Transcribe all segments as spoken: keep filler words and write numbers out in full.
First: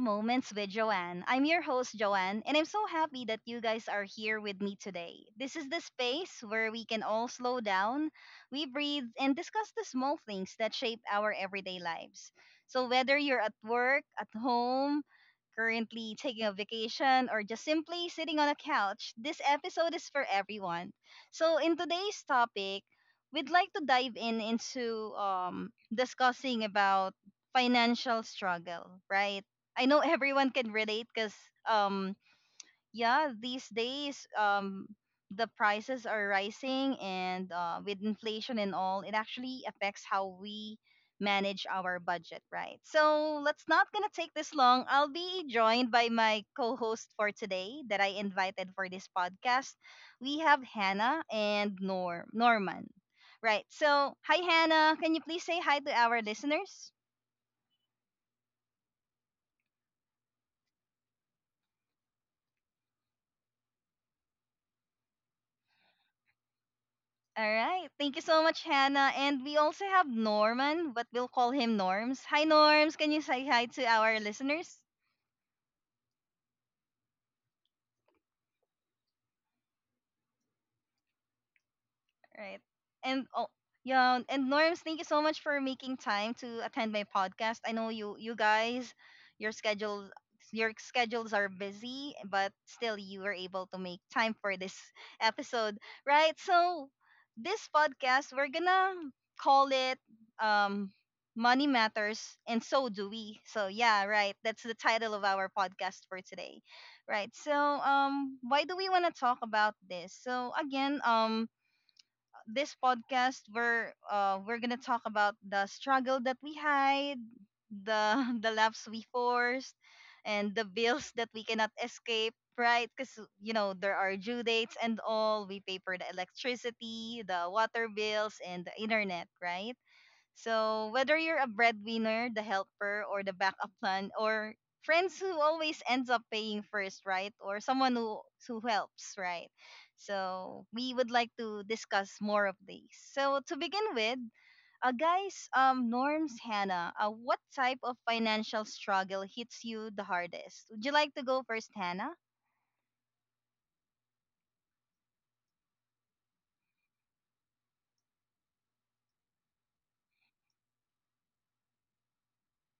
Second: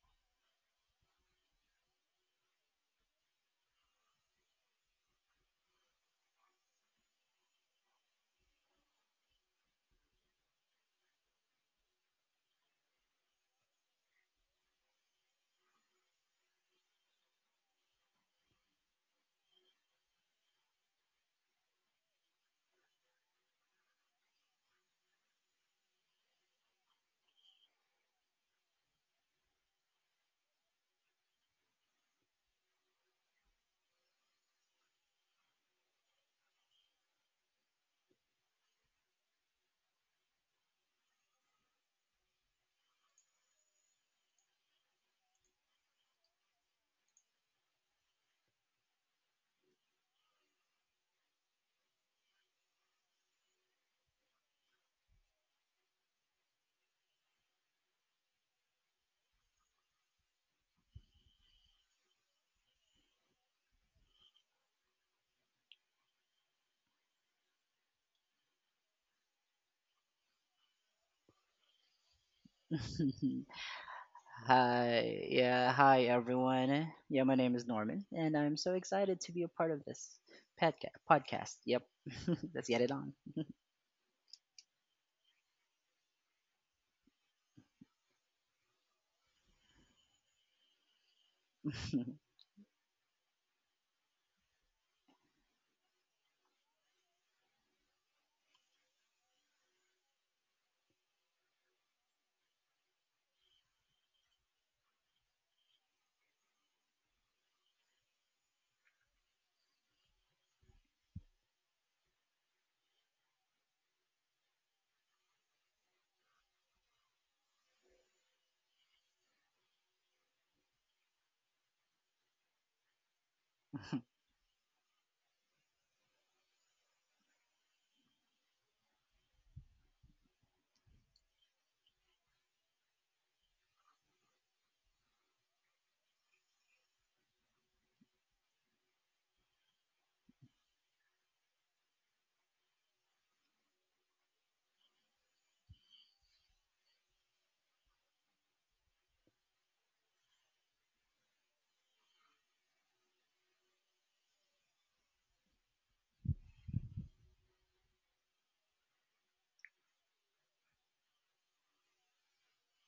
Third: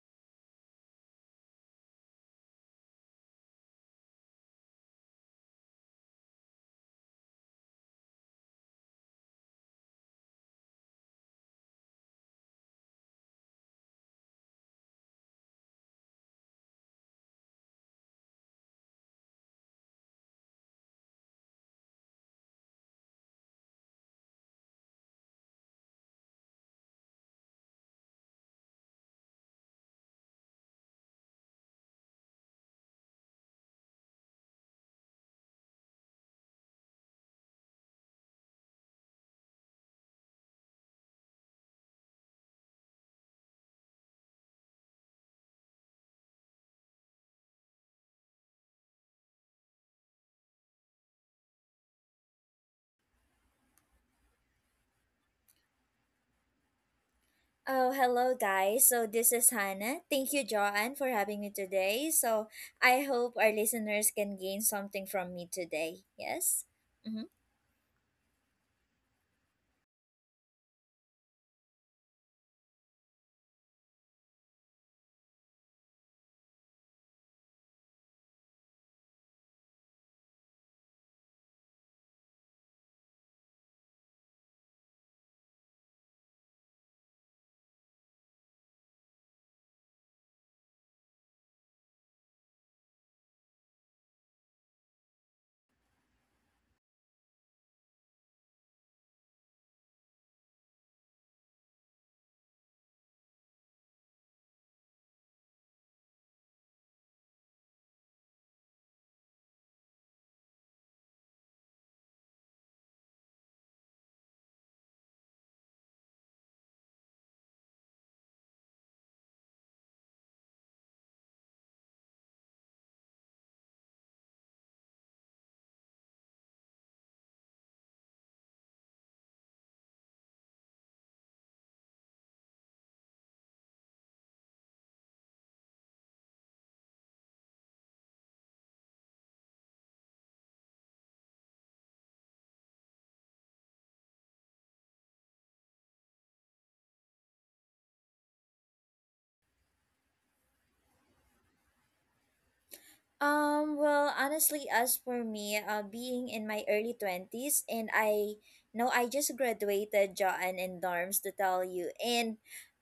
Moments with Joanne. I'm your host, Joanne, and I'm so happy that you guys are here with me today. This is the space where we can all slow down, we breathe, and discuss the small things that shape our everyday lives. So, whether you're at work, at home, currently taking a vacation, or just simply sitting on a couch, this episode is for everyone. So, in today's topic, we'd like to dive in into um, discussing about financial struggle, right? I know everyone can relate because um yeah, these days um the prices are rising and uh, with inflation and all, it actually affects how we manage our budget, right? So let's not gonna take this long. I'll be joined by my co-host for today that I invited for this podcast. We have Hannah and Nor Norman. Right. So, hi Hannah, can you please say hi to our listeners? Oh, hello, guys. So, this is Hannah. Thank you, Joanne, for having me today. So, I hope our listeners can gain something from me today. Yes? Mm-hmm. All right. Thank you so much, Hannah. And we also have Norman, but we'll call him Norms. Hi, Norms. Can you say hi to our listeners? hi, yeah, hi everyone. Yeah, my name is Norman, and I'm so excited to be a part of this podca- podcast. Yep. Let's Right. get it on. And oh yeah, and Norms, thank you so much for making time to attend my podcast. I know you you guys, your schedules your schedules are busy, but still you were able to make time for this episode. Right? So this podcast we're gonna call it um Money Matters and So Do We. So yeah, right. That's the title of our podcast for today. Right. So um why do we wanna talk about this? So again, um this podcast we're uh we're gonna talk about the struggle that we hide, the the laughs we forced, and the bills that we cannot escape, right? Because you know there are due dates and all, we pay for the electricity, the water bills, and the internet, right? So whether you're a breadwinner, the helper, or the backup plan, or friends who always ends up paying first, right? Or someone who who helps, right? So we would like to discuss more of these. So to begin with, uh, guys, um, Norms, Hannah, uh, what type of financial struggle hits you the hardest? Would you like to go first, Hannah? Um, well, honestly, as for me, uh, being in my early twenties, and I know I just graduated, John and Norms, to tell you. And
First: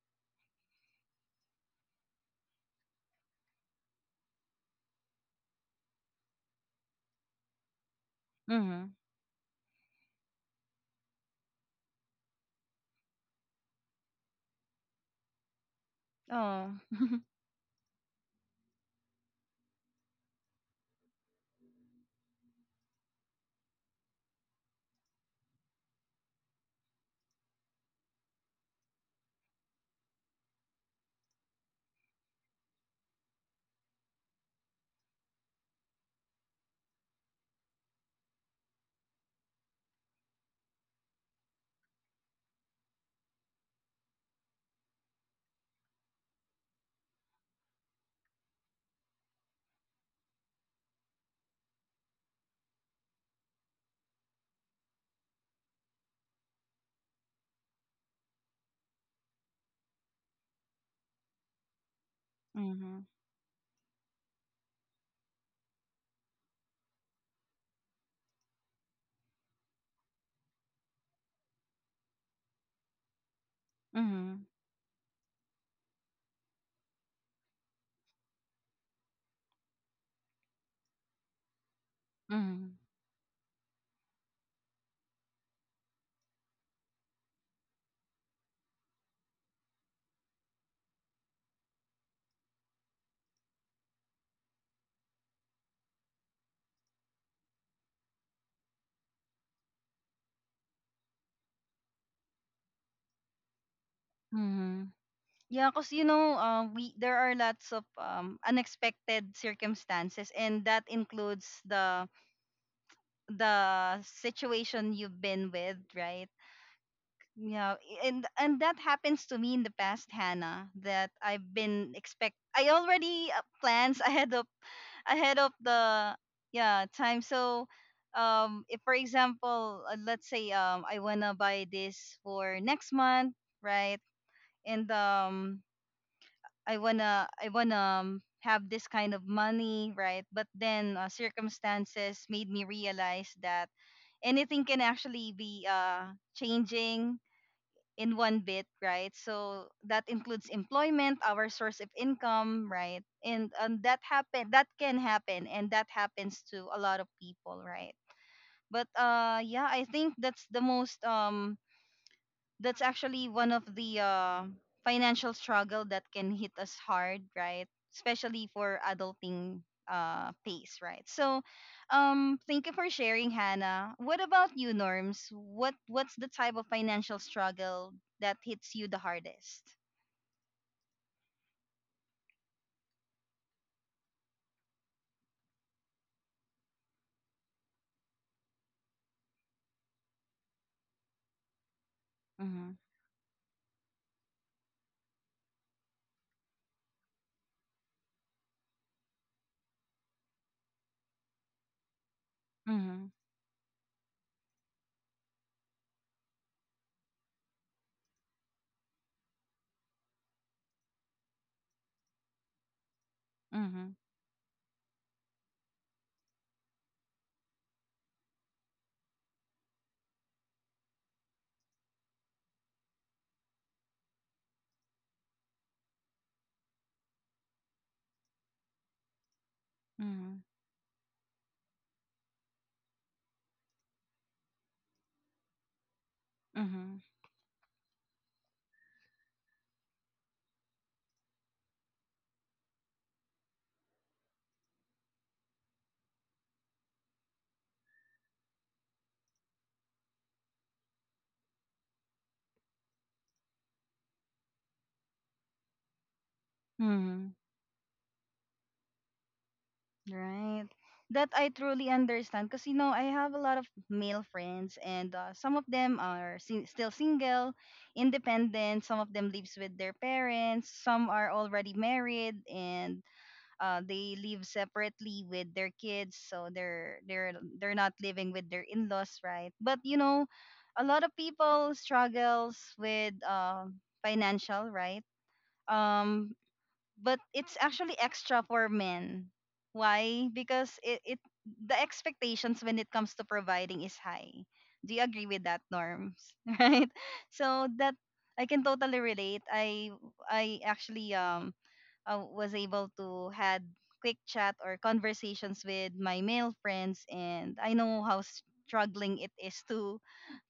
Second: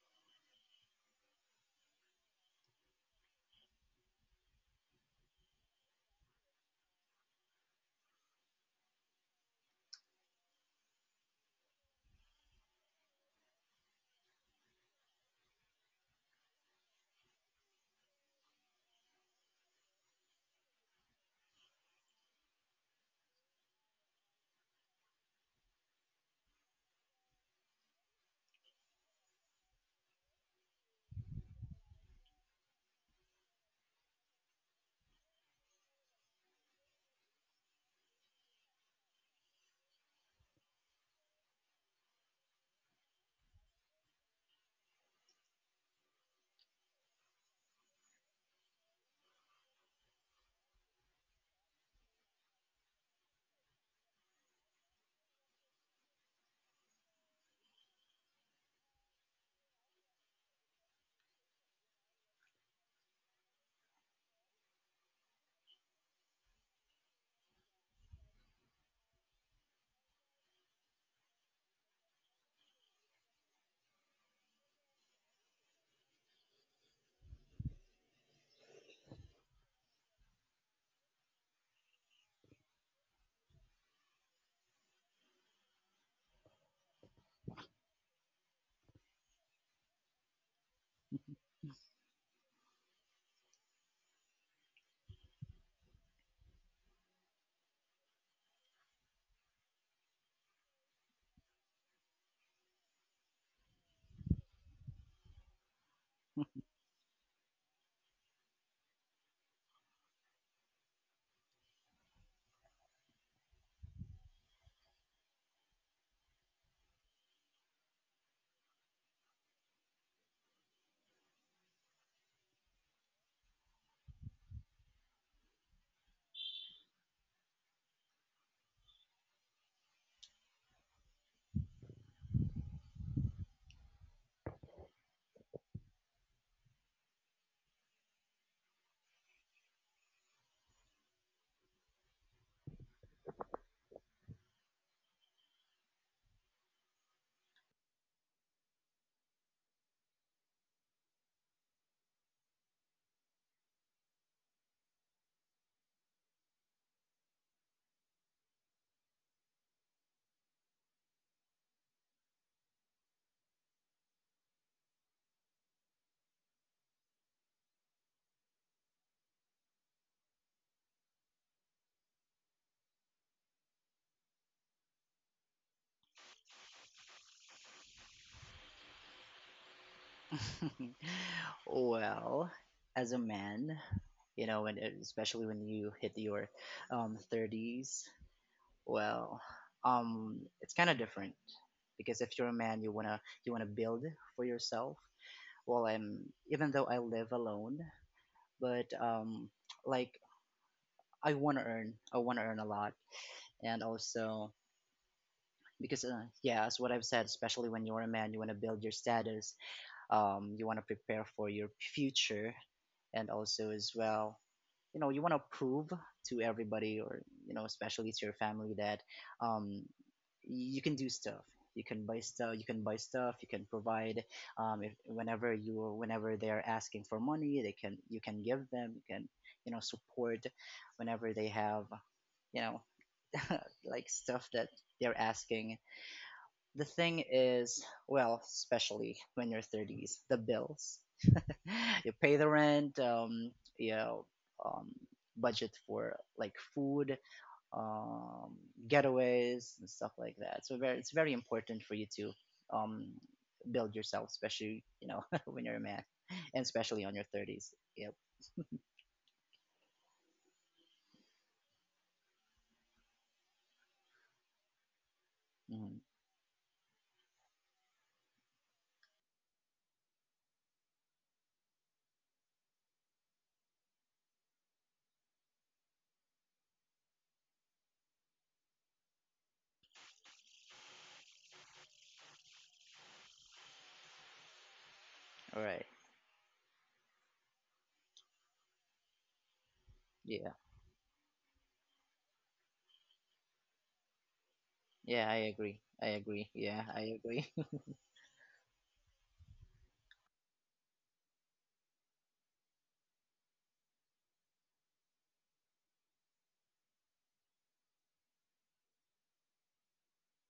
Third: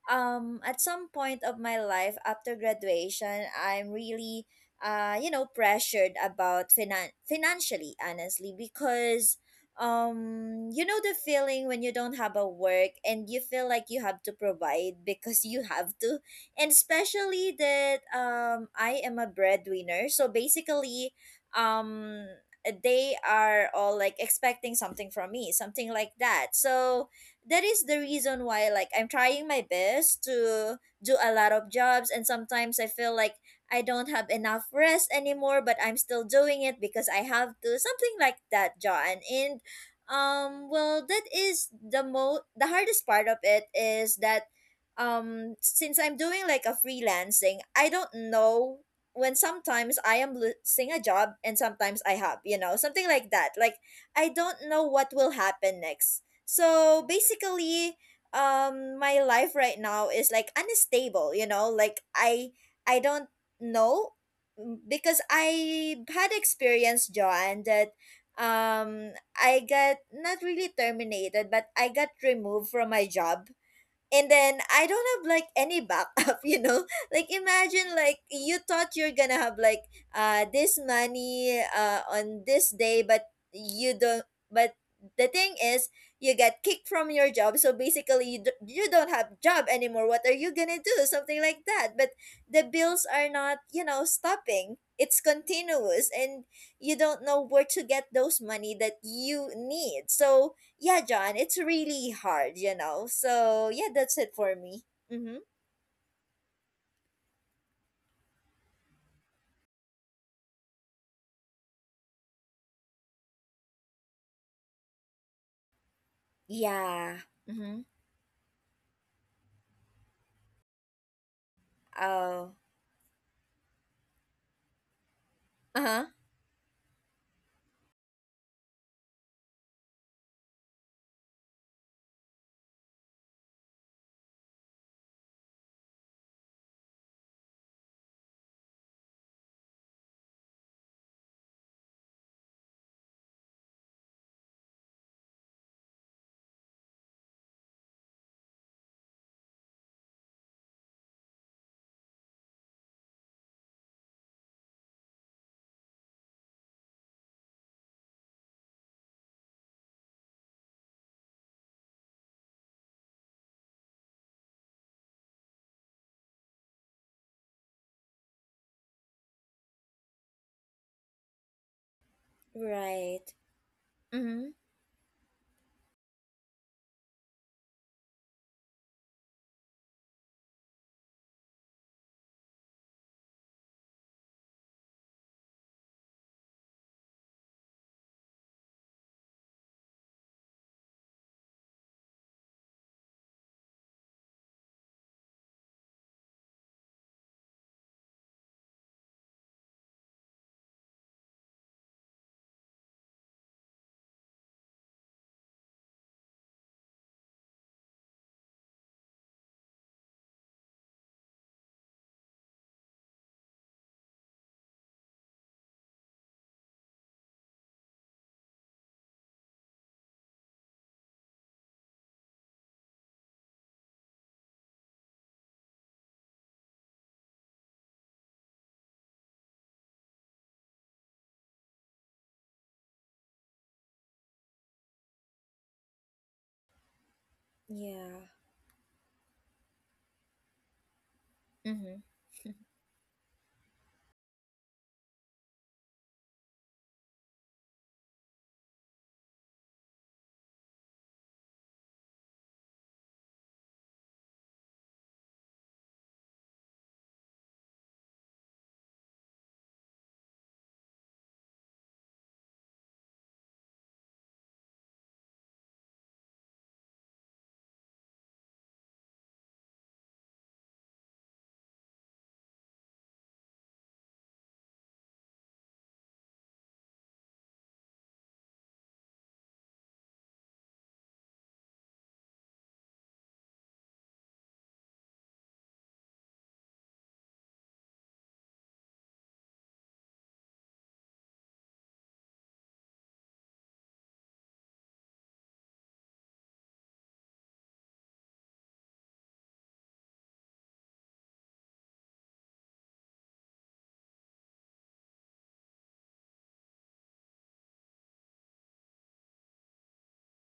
um, at some point of my life after graduation, I'm really, uh, you know, pressured about finan- financially, honestly. Mm-hmm. Because um you know the feeling when you don't have a work and you feel like you have to provide because you have to. And Oh. especially that um I am a breadwinner. So basically, um they are all like expecting something from me, something like that. So that is the reason why like I'm trying my best to do a lot of jobs, and sometimes I feel like I don't have enough rest anymore, but I'm still doing it because I have to, something like that, John. And um well, that is the mo the hardest part of it, is that um since I'm doing like a freelancing, I don't know when sometimes I am losing a job, and sometimes I have, you know, something like that. Like, I don't know what will happen next. So basically, um my life right now is like unstable, you know, like i i Mm-hmm. don't know. Mm, because I had experience, John, that um I got not really terminated, but I got removed from my job, and Mm-hmm. then I don't have like any backup, you know. Like imagine, like, you thought you're gonna have like uh this money uh on this Mm-hmm. day, but you don't. But the thing is, you get kicked from your job, so basically you do, you don't have job anymore. What are you gonna do? Something like that. But the bills are not, you know, stopping. It's continuous, and you don't know where to get those money that you need. So yeah, John, it's really hard, you know. So yeah, that's it for me. Mm-hmm. Mm-hmm. Yeah, because you know, uh, we there are lots of um, unexpected circumstances, and that includes the the situation you've been with, right? Yeah. Yeah, Mm-hmm. and and that happens to me in the past, Hannah. That I've been expect. Oh. I already uh, plans ahead of ahead of Uh-huh. the yeah time. So, um, if for example, uh, let's say um, I wanna buy this for next month, right? And um, I wanna I wanna um, have this kind of money, right? But then uh, circumstances made me realize that anything can actually be uh, changing in one bit, right? So that includes employment, our source of income, right? And and that happen that can happen, and that happens to a lot of people, right? But uh, yeah, I think that's the most um that's actually one of the uh, financial struggle that can hit us hard, right? Especially for adulting uh, pace, right? So, um, thank you for Right. sharing, Hannah. What Mm-hmm. about you, Norms? What What's the type of financial struggle that hits you the hardest? Well, as a man, you know, when especially when you hit your um, thirties, well, um, it's kind of different because if you're a Mm-hmm. man, you wanna you wanna build for yourself. Well, I'm even though I live alone, but um, like I want to earn. I want to earn a lot, Mm-hmm. and also because uh, yeah, as what I've said, especially when you're a man, you want to build your status. Um, you want to prepare for your future, and also as Mm-hmm. well, you know, you want to prove to everybody, or you know, especially to your family that um, you can do stuff. You can buy stuff. You can buy stuff. You can provide. Um, if, whenever you, Whenever they're asking for money, they can. You can give them. You can, you know, Mm-hmm. support whenever they have, you know, like stuff that they're asking. The Mm-hmm. thing is, Yeah. well, especially when you're thirties, the bills. Mm-hmm. You pay the rent, um, you know, um, budget for like food, um, getaways, and stuff like that. So very, it's very important for you to um, build yourself, especially, you know, when you're a man, and especially on your Mm-hmm. thirties. Yep. Right. That I truly understand because you know I have a lot of male friends and uh, some of them Mhm. are si- still single, independent, some of them lives with their parents, some are already married and uh, they live separately with their kids, so they're they're they're not living with their in-laws, right? But you know a lot of people struggles with uh, financial, right? All right. Um, but it's actually extra for men. Why? Yeah. Because it, it the expectations when it comes to providing is high. Do you agree Yeah, I with that, agree. I Norms? agree. Yeah, Right? I agree. So that I can totally relate. I I actually um I was able to had quick chat or conversations with my male friends, and I know how struggling it is to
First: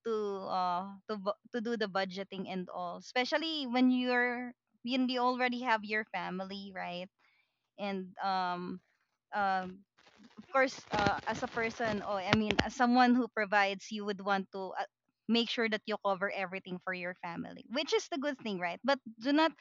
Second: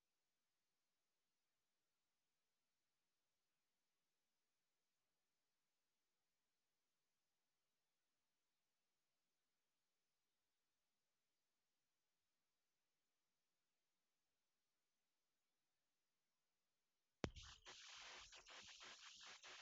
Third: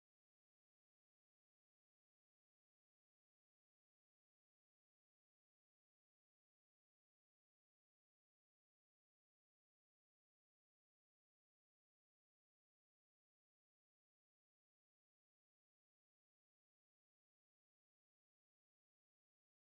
to uh to bu- to do the budgeting and all, especially when you're when you already have your family, right? And um um of course, uh, as a person, or I mean as someone who provides, you would want to uh, make sure that you cover everything for your family, which is the good thing, right? But do not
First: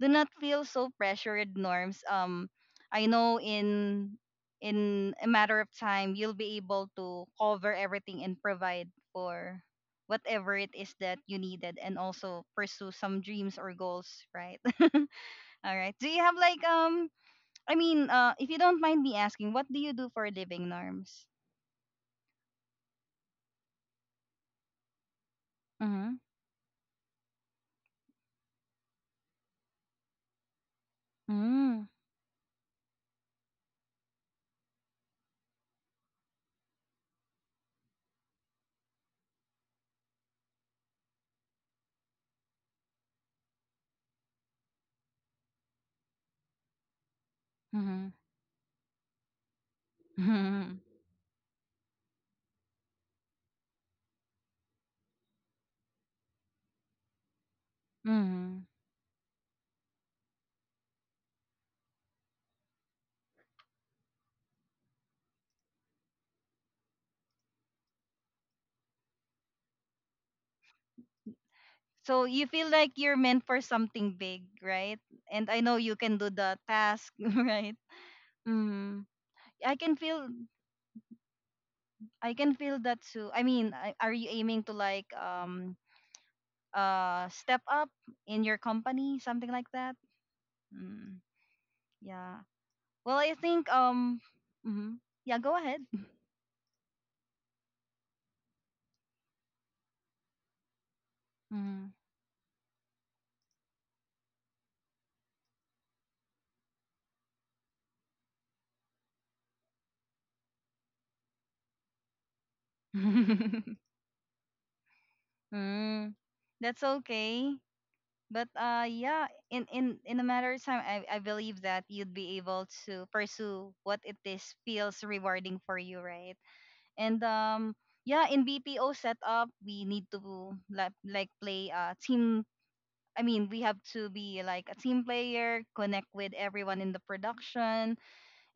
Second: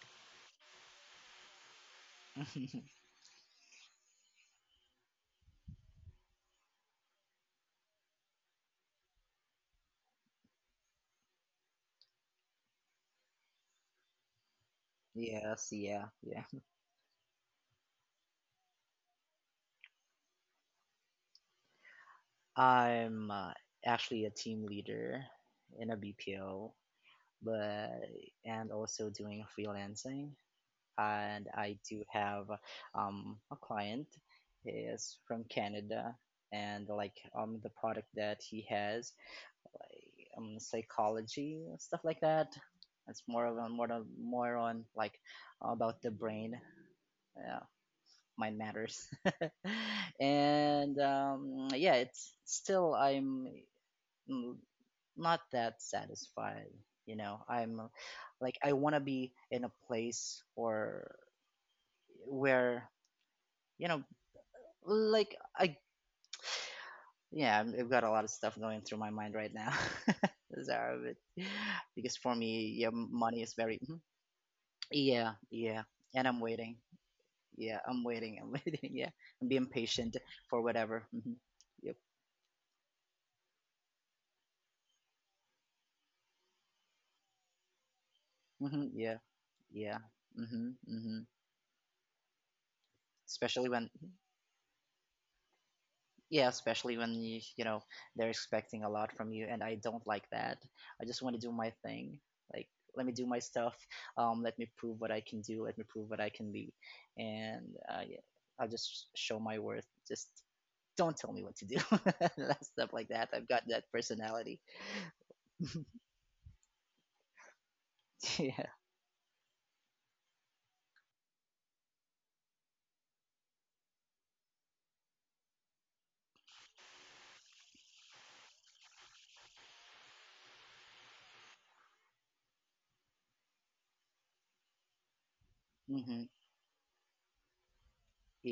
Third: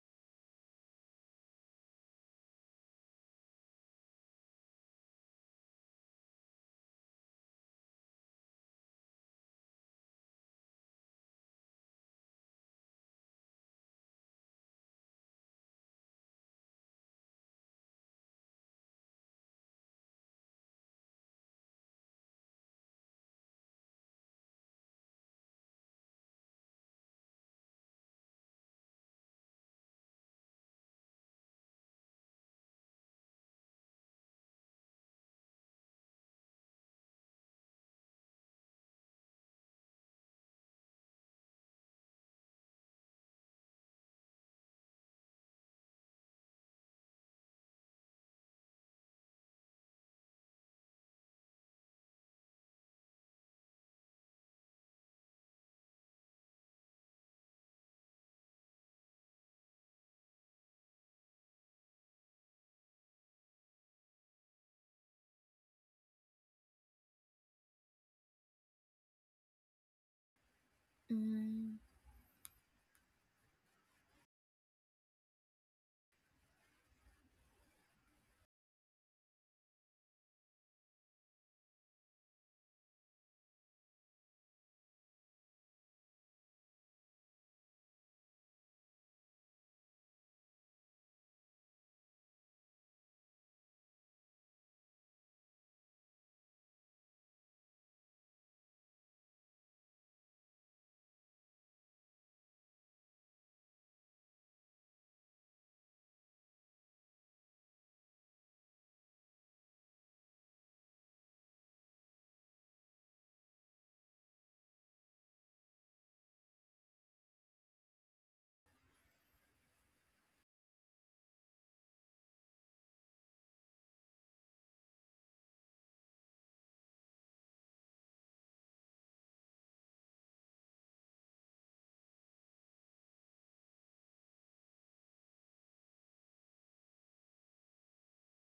do not feel so pressured, Norms. Um, I know in in a matter of time you'll be able to cover everything and provide for whatever it is that you needed, and also pursue some dreams or goals, right? Yes. All right. Yeah. Do you have Yeah. like um I mean, uh if you don't mind me asking, what do you do for a living, Norms? I'm uh, actually a team leader in a Mhm. B P O, but and also doing freelancing. And I Mm. do have um, a client is from Canada, and like um the product that he has, um psychology stuff like that. It's more of a, more of, more on like about the brain, uh, Mhm. mind matters, Mhm. and um yeah, it's still I'm mm, not that satisfied, you know, I'm uh, like Mhm. I want to be in a place or where, you know, like I, yeah, I'm- I've got a lot of stuff going through my mind right now, Zara, but, Mm-hmm. because So for you feel me, yeah, like m- you're money meant is for very, mhm. something big, right? Yeah, And I know yeah. you can And do I'm the waiting. task, right? Yeah, I'm waiting. I'm waiting. Mm. Yeah, I'm being I can patient feel for whatever. Hmm. Yep. I can feel that too. I mean, I- are you aiming to like um uh step up in your Hmm. company, Yeah, something like that? yeah. Hmm. Mm. Hmm. Yeah. Well, I think Especially when. um mhm. yeah, go ahead. Yeah, especially when you you know they're expecting a lot from you, and I don't like that. I just want to do my Mm. thing. Like, let me do my stuff. Um, let me prove what I can do. Let me prove what I can be, and uh, yeah, I'll just show my worth. Just don't tell me what to do. That Stuff like that. I've got that personality. Mm. That's okay. But Yeah. uh, yeah, in in in a matter of time, I I believe that you'd be able to pursue what it is feels rewarding for you, right? And um, yeah, in B P O setup, we need to like like play uh team. I mean, we have to be like a team player, connect Hmm. with everyone in the production,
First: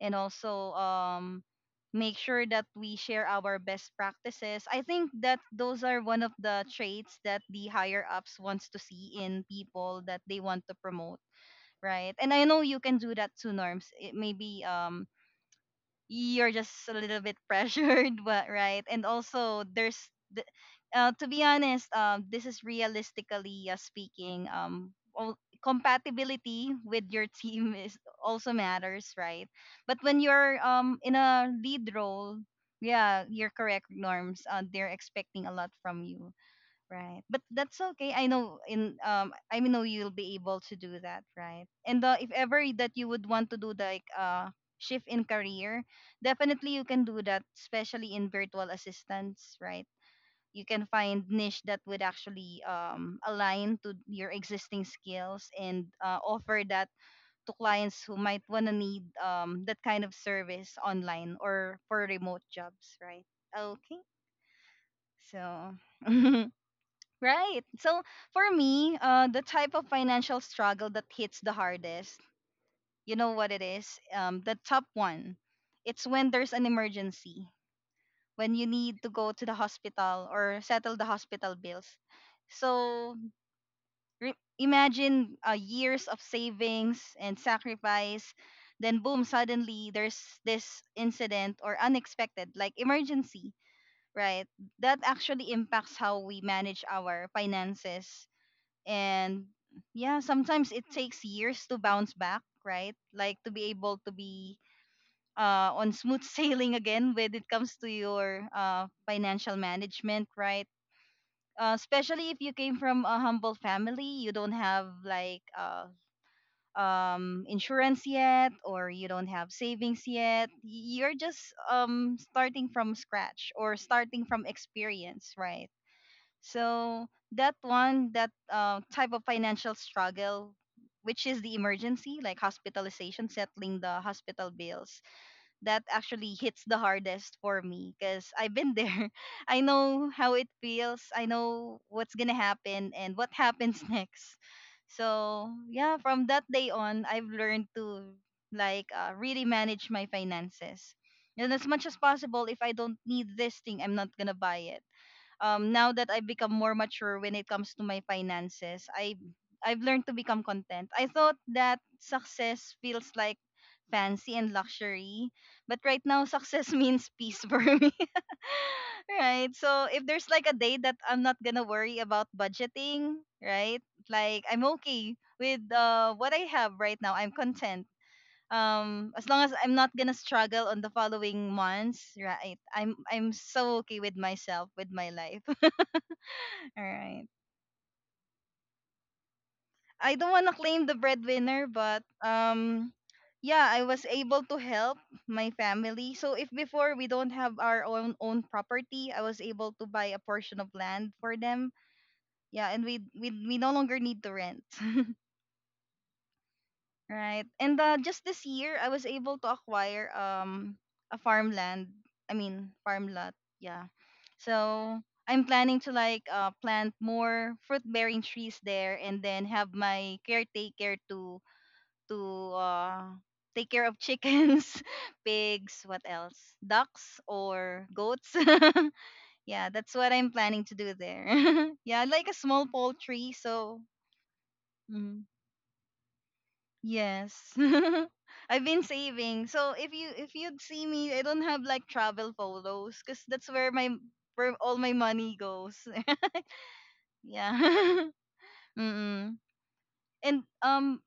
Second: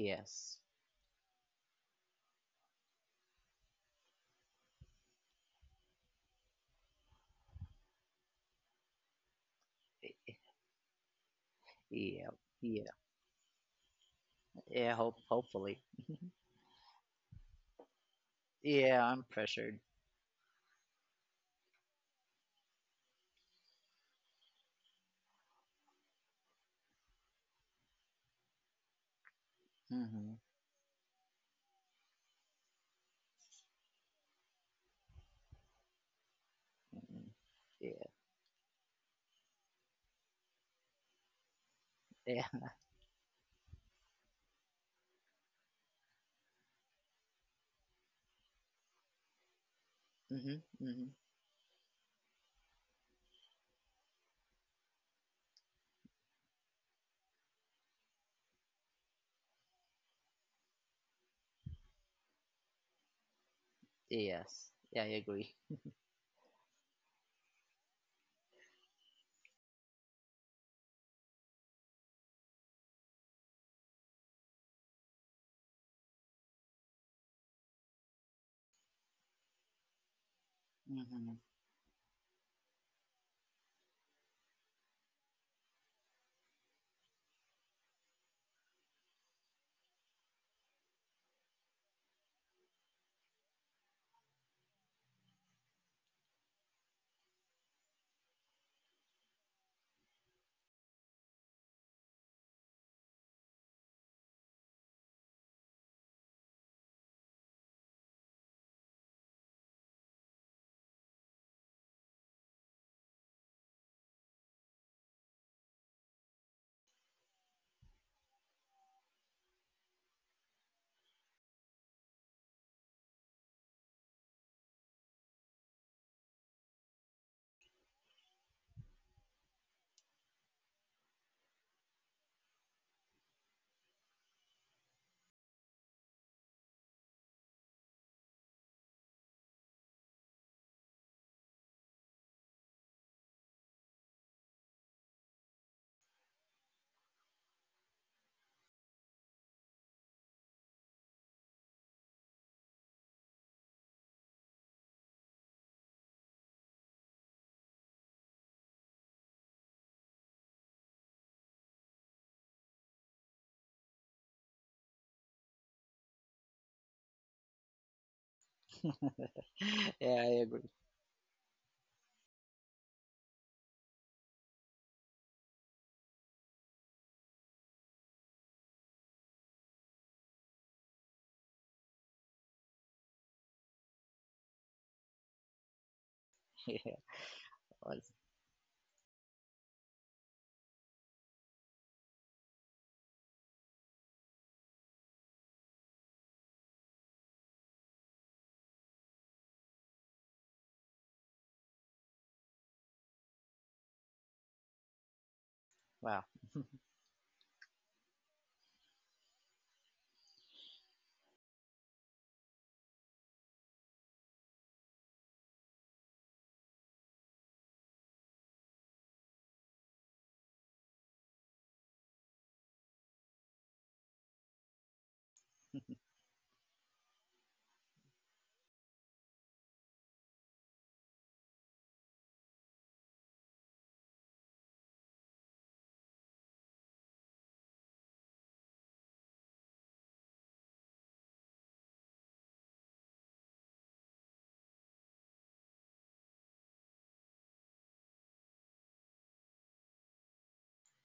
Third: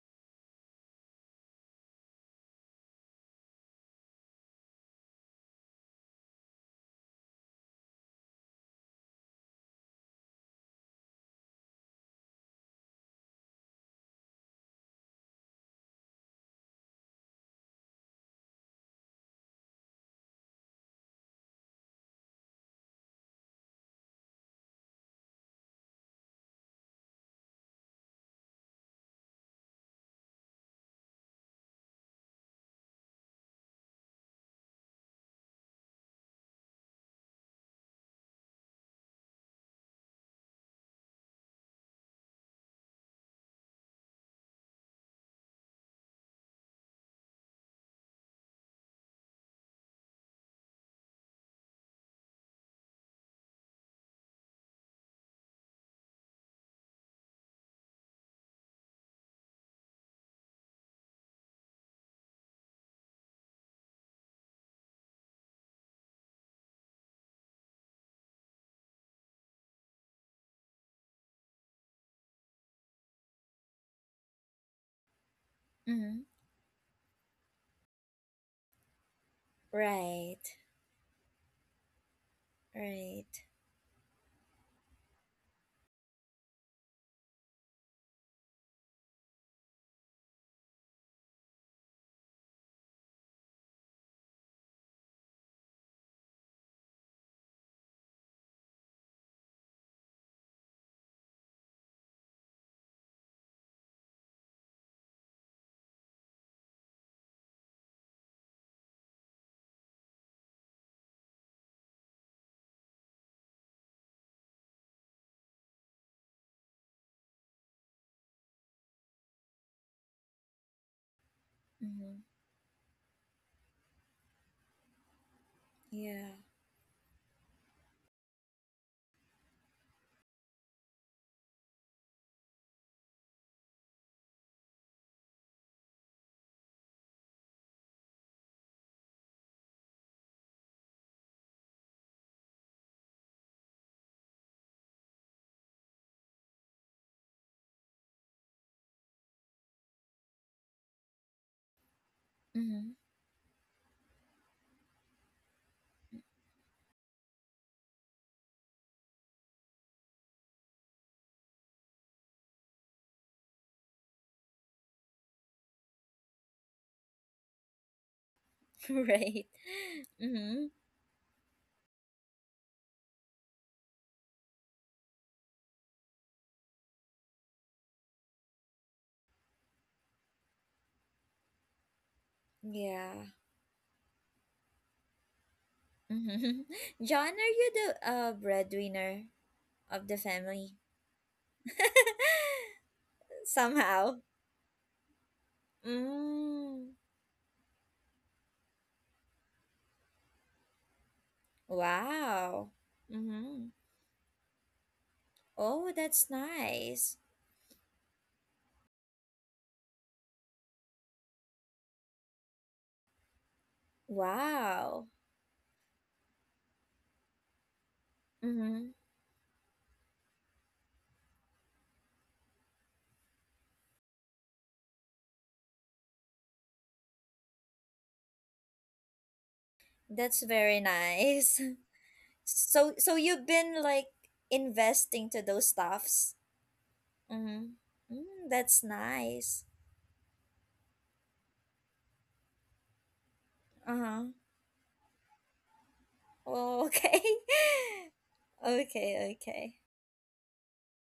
and also um make sure that we share our best practices. I think that those are one of the traits that the higher ups wants to see in people that they want to promote, right? Yeah. And I know you Yeah. can do that too, Norms. It maybe Yeah. um Hope. Hopefully. you're just a little bit pressured, but right. Yeah. And I'm also, pressured. there's the, uh, to be honest, um, this is realistically uh, speaking, um, all, compatibility with your team is also matters, right? But when Hmm. you're um in a lead role, yeah, you're correct, Norms. Uh, they're expecting a lot from you. Right. Hmm. But that's Yeah. okay. I know in um I know you'll be able to do that, right? And uh, if ever Yeah. that you would want to do like uh shift in career, definitely you can do that, especially in virtual assistants, right? Hmm. You can Hmm. find niche that would actually um align to your existing skills and uh, offer that to clients who might want to need um that kind of service online or for remote jobs, right? Okay. Yes. Yeah, I agree. So right. So for me, uh, the type of financial struggle that hits the hardest, you know what it is? Um, the top one. It's Mm-hmm. when there's an emergency, when you need to go to the hospital Right. or settle the Hmm. hospital bills. So Right. re- imagine uh, years of savings and sacrifice. Then, boom, suddenly there's this incident or unexpected, like emergency, right? That actually impacts how we manage our finances, and yeah, sometimes it takes years to bounce back, right? Like to be able to be uh, on smooth sailing again when it comes to your uh, financial management, right? uh, especially if you came from a humble family, you don't have like uh, um, insurance yet, or you don't have savings yet, you're just Mm-hmm. um, starting from scratch or starting from experience, right? Yeah. So that one, that uh, type of financial struggle, which is the emergency, like hospitalization, settling the hospital bills, that actually hits the hardest for me because I've been there. I know how it feels. I know what's gonna happen and what happens next. So yeah, from that day on, I've learned to like uh, really manage my finances. And as much as possible, if I Mm-hmm. don't need this thing, I'm not gonna buy it. um now that I've become more mature when it comes to my finances, I I've learned to become content. I thought that success feels like fancy and luxury, but right now success means peace for me. Right. Right? So if Yeah, I there's like a Mm-hmm. agree. day that I'm not gonna worry about budgeting, right? Like I'm okay with uh, what I have right now. I'm content. Um, as long as I'm not gonna struggle on the following months, right? I'm Yeah. I'm so okay with myself, with my life. All Yeah, Mm-hmm. John, right. are you the was- uh, breadwinner of the I don't want to family? claim the breadwinner, but um yeah, I was Somehow. able to help my family. So if Mm. before we don't have our own own property, I was able to buy a portion of land for them. Wow. Yeah, and we we we Mm-hmm. no longer need to rent. Oh, wow. that's nice. Right. And uh, just this year, I was able to acquire um a farmland. I mean, farm lot. Yeah. So Wow. I'm planning to like uh, plant more fruit bearing trees Mm-hmm. there, and then have my caretaker to to uh, take care of chickens, pigs, what else? Ducks or goats. Yeah, that's what I'm That's planning to very do there. nice. Yeah, I like a small So, so poultry, you've so been like mm, investing to those stuffs. yes. Mm-hmm. Mm, I've been that's saving. nice. So if you if you'd see me, I don't have like travel photos cuz that's where my Uh-huh. where all my money goes. Oh, okay. Yeah. mm Okay, okay. And um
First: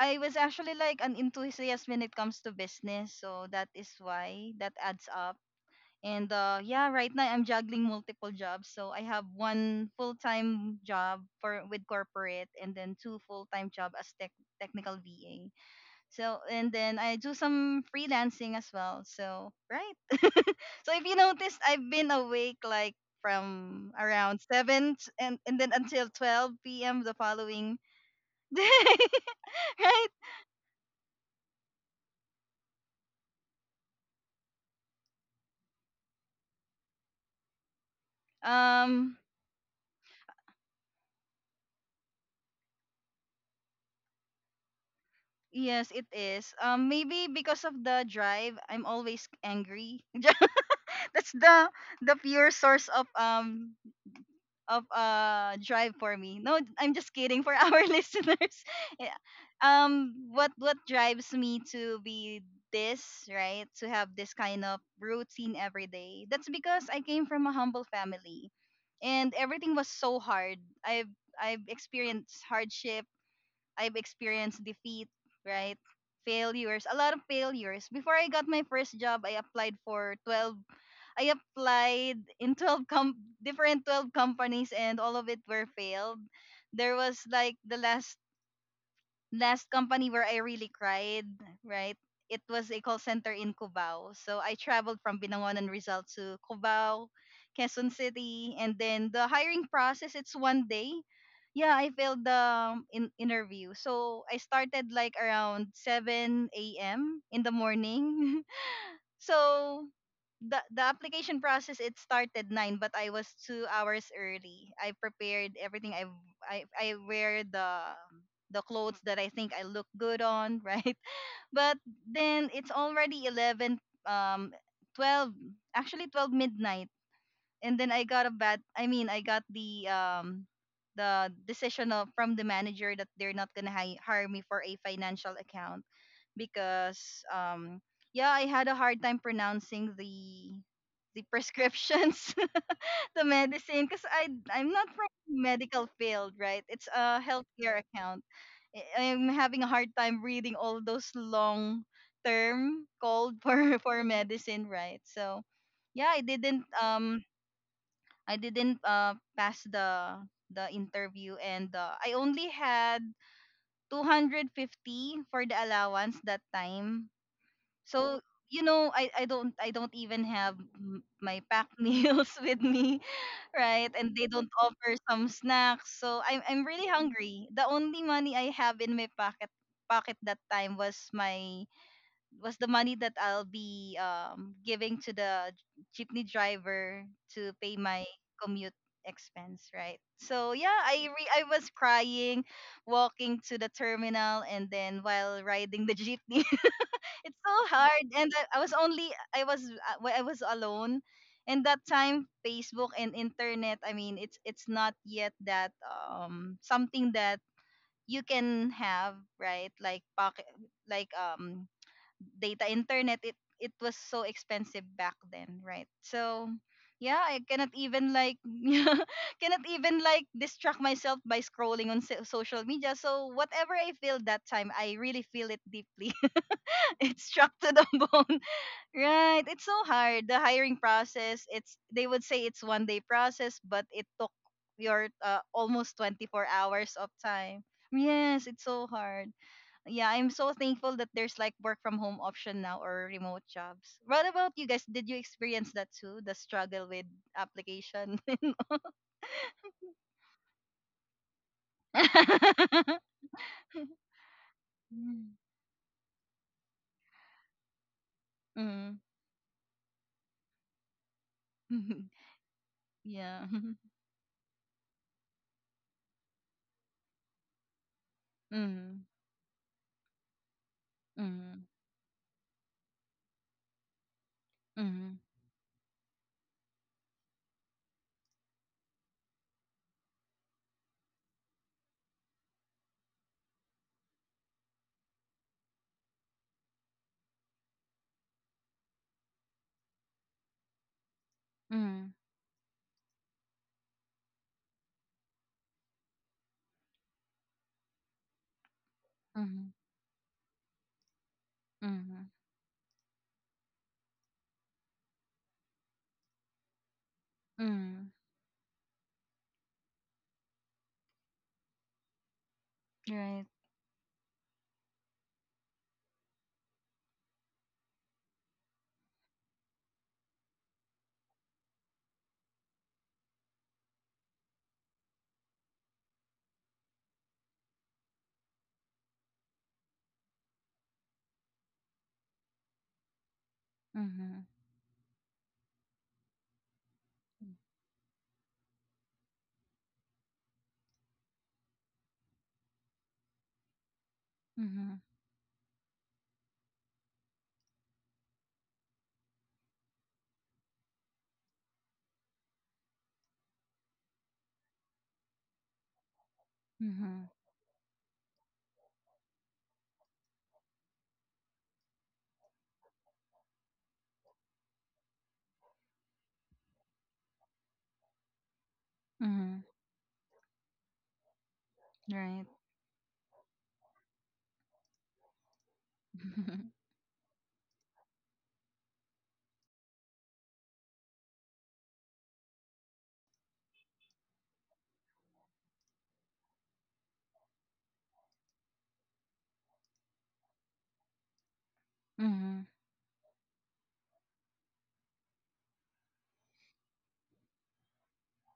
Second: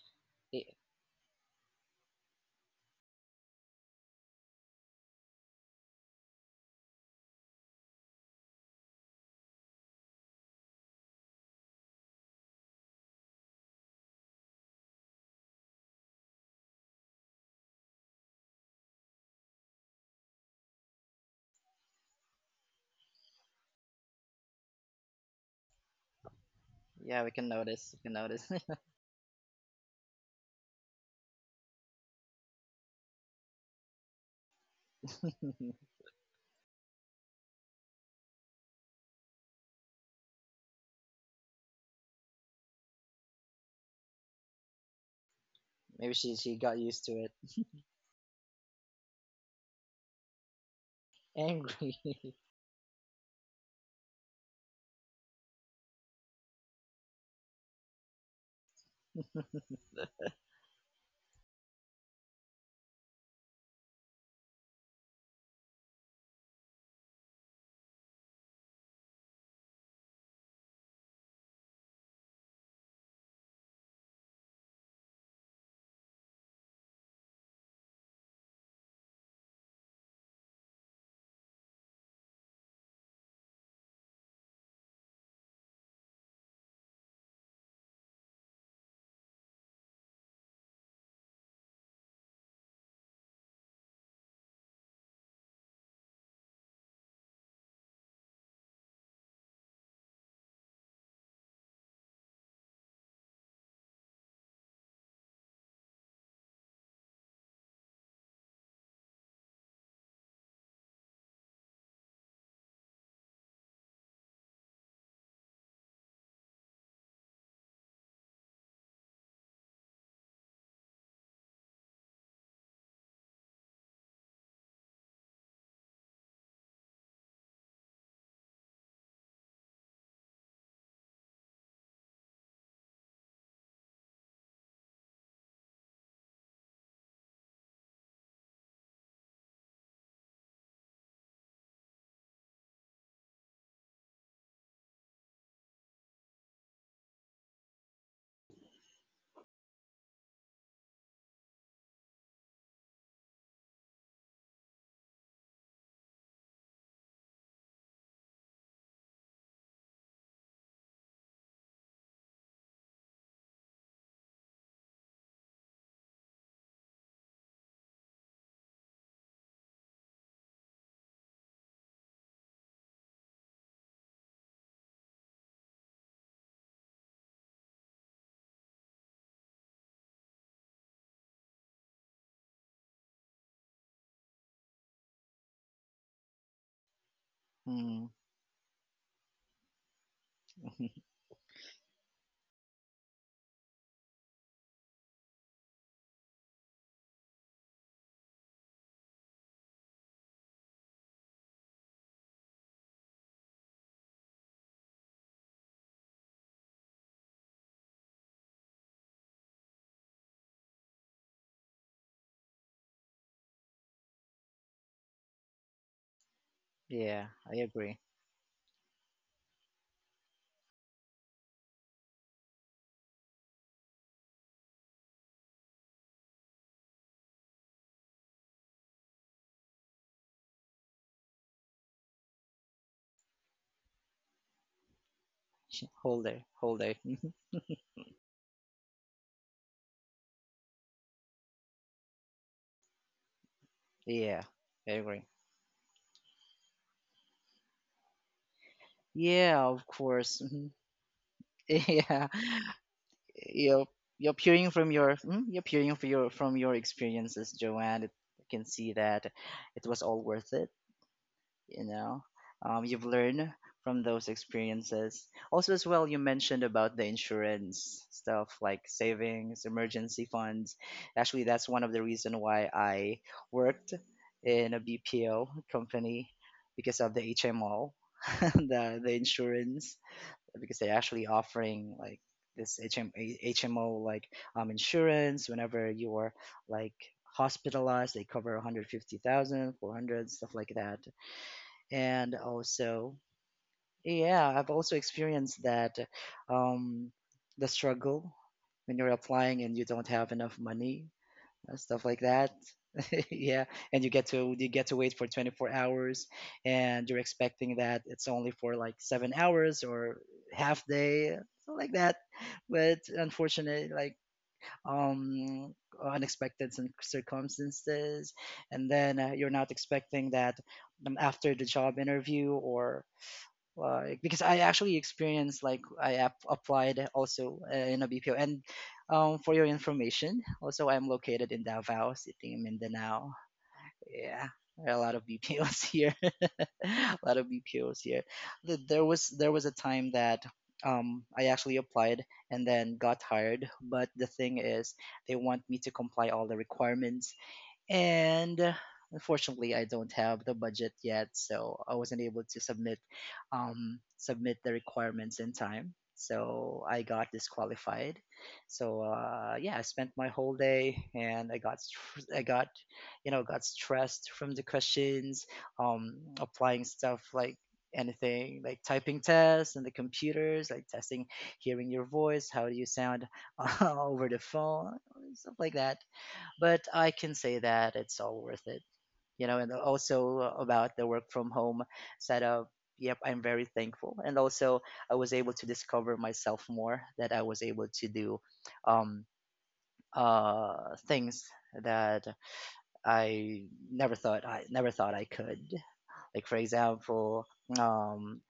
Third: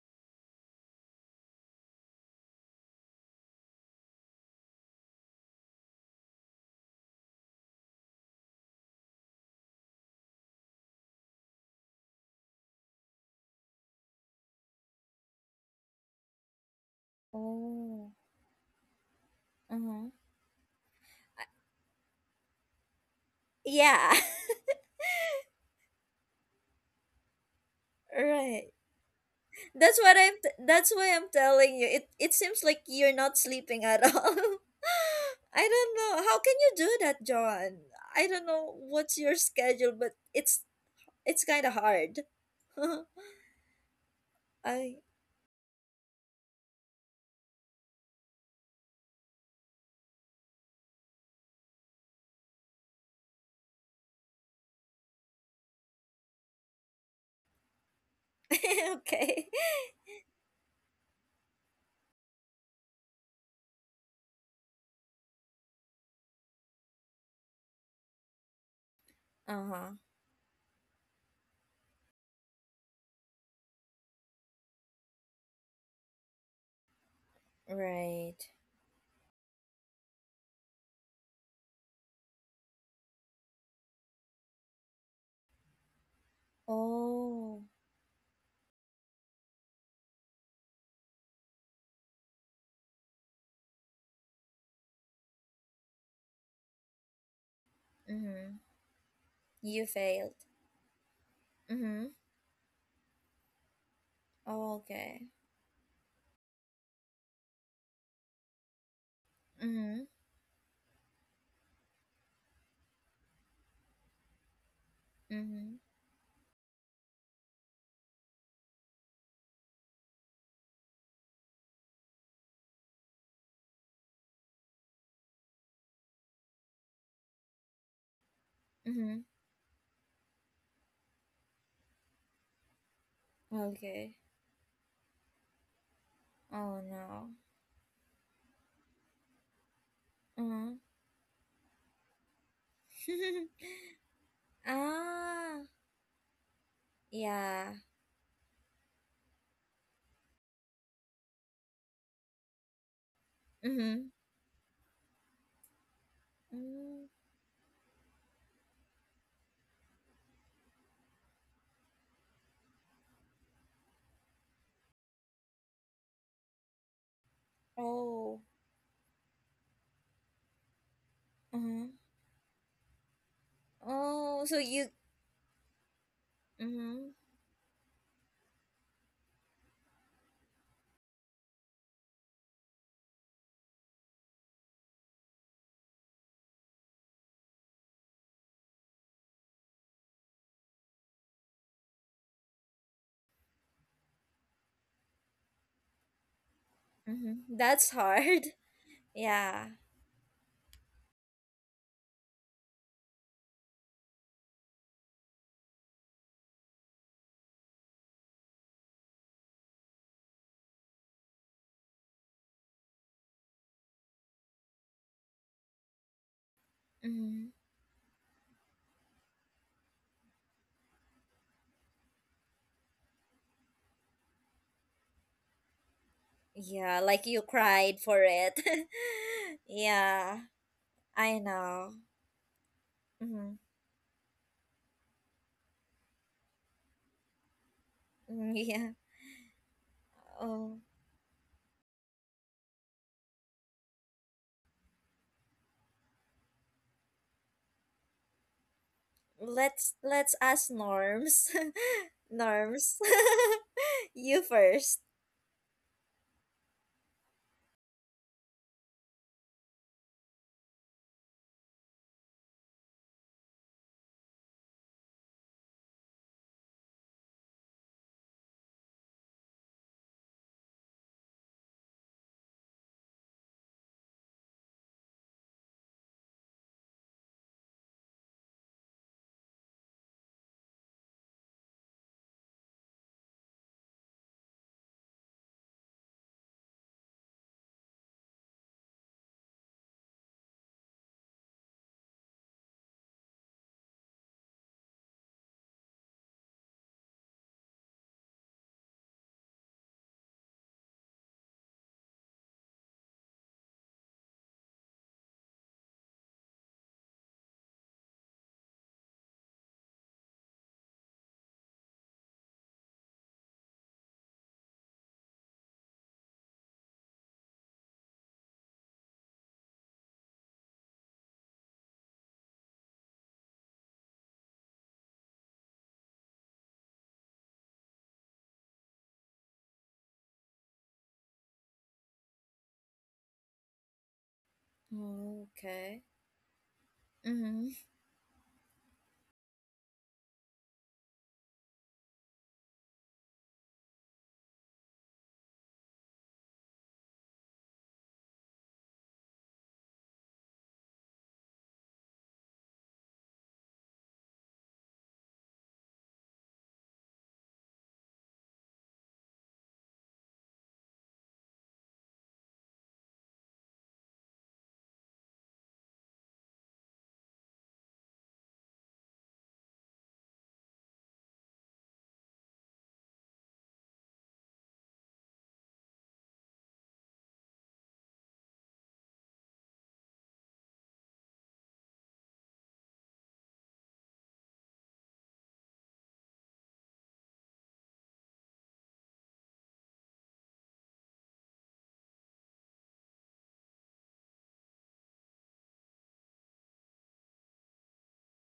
I was Y- actually like an enthusiast when it comes to business, so that is why that adds up. And uh, Yeah, right now I'm juggling multiple jobs. So I have one full-time job for with corporate, and then two full-time job as tech technical V A. So and then I do some Oh. freelancing as well. So right. Uh-huh. So if you noticed, I've been awake like from Yeah. around seven and and then until twelve p m the Yeah, we can following notice. We can notice. Right. day, That's right? what I'm T- that's why I'm telling you. It it seems like you're not sleeping at all. I don't know. How can you do that, John? I don't know what's Um, your schedule, but it's it's kind of hard. I. Yes, it Maybe she is. she got Um, used to Maybe it. because of the drive, I'm always angry. That's the Angry. the pure source of um of uh drive for me. No, I'm just kidding for our listeners. Yeah. Okay. Um, what what drives me to be this right to have this kind of routine every day? That's because I came from a humble family, and everything Uh-huh. was so hard. I've I've experienced hardship, I've experienced defeat, right? Failures, a lot of failures. Before I Right. got my first job, I applied for twelve. I applied in twelve com- different twelve companies and all of it were failed. There was like Oh. the last last company where I really cried, right? It was a call center in Cubao. So I traveled from Binangonan Rizal to Cubao, Quezon Mhm. City, and then the hiring You process, failed. it's one day. Yeah, I Mhm. failed the um, in- interview. So I Oh, started like okay. around seven a m in the morning. So Mhm. the the application process it started nine, but I was two hours early. I prepared Mhm. everything. I I I wear the the clothes that I think I look good on, right? But then it's already eleven, um, twelve, actually twelve midnight, and then I got a bad. I mean, Mhm. I got the um the decision of, from the manager that they're not gonna hi- Okay. hire me for a financial account Oh because no. um yeah, I had a hard time pronouncing the Mhm. the prescriptions, the medicine, because I I'm not from the Ah. medical field, right? It's a Yeah. healthcare account. I- I'm having a hard time reading all those long term called for for Mhm. medicine, right? So yeah, I didn't Mm. um I didn't uh pass the the interview, and uh, I only had two hundred fifty for the allowance that time, so Oh. you know, I, I don't I don't even have m- my packed Mm-hmm. meals with me, right? And they Oh, don't so you. offer some snacks, so I'm I'm really Mm-hmm. hungry. The only money I have in my pocket pocket that time was my was the money that I'll be um giving to the jeepney driver to pay my Mm. commute expense, right? So yeah, I re- I was crying, walking to the terminal, and then while riding the jeepney, it's Mm-hmm. so That's hard, and hard. i I was only I was Yeah. uh, when i was alone. And that time Facebook and internet, i mean it's it's not yet that, um, something that you can have right, like pocket, like, um data internet, it it was so expensive back then, right? So yeah, Yeah, i Mm-hmm. I cannot agree. even like cannot even like distract myself by scrolling on so- social media, so whatever i feel that time i really feel it deeply. Yeah, It's like you struck to the cried for bone. it. Right. It's so hard. The Yeah, hiring I process, it's know. they would say it's one day Mm-hmm. process, but it took your uh, Sh- almost Hold twenty-four there. Hold hours there. of time. Yes, Mm-hmm, it's so yeah. hard. Yeah, I'm so Oh, thankful that there's like work from home option now or remote jobs. What Yeah, about you guys? I Did you agree. experience that too? The struggle with application? Yeah, of let's let's course. ask Mhm. Norms. Yeah. Norms, You're you're you peering from first. your mm, you're peering from your from your experiences, Joanne. I can Mm-hmm. see that it was all worth it. You know, um, you've Yeah. learned from those experiences also, as well you mentioned about the insurance stuff, like Mm-hmm. savings, emergency funds. Actually, Mm-hmm. that's one of the reason why I worked in a mm BPO company because of the H M O, the, the insurance, because they're actually offering like this H M HMO, like, um, insurance whenever you are like hospitalized. They cover one hundred fifty thousand, four hundred, stuff like that. mm And also, yeah, I've also experienced that, um the struggle when you're applying mm and you don't have enough money and stuff like Mm. that. Yeah, and you get to you get to wait for twenty-four hours, and you're expecting that Mm. it's only for like seven hours or half day, something like that. But Right. unfortunately, like, um unexpected cir- circumstances, and then, uh, you're not expecting that, um, after the job interview, or like, because I actually experienced like I ap- applied also, uh, in a B P O. And um, for your information, also I'm located in Davao City, in Mindanao. Mm-hmm. Yeah, there are a lot of B P Os Okay. here. A lot of Mm-hmm. B P Os here. Th- There was there was a time that um, I actually applied and then got hired, but the thing Mm-hmm. is, they want me to comply all the requirements, and uh, unfortunately, I don't have the budget yet, so I wasn't able to submit um, submit the requirements in time, so I Mhm. got disqualified. So, uh, yeah, I spent my whole day, and I got str- i got you know got stressed from the questions, um, applying stuff, like, anything like typing Mhm. tests, and the computers, like, testing, hearing your Right. voice, how do you sound over the phone, stuff like that. But I can say that it's all worth it. You know, and also about the work from home setup. Yep, I'm very thankful, and also I was able to discover myself more. That I was able to do um, uh, things that Mhm. I never thought I never thought I could. Like for example, um,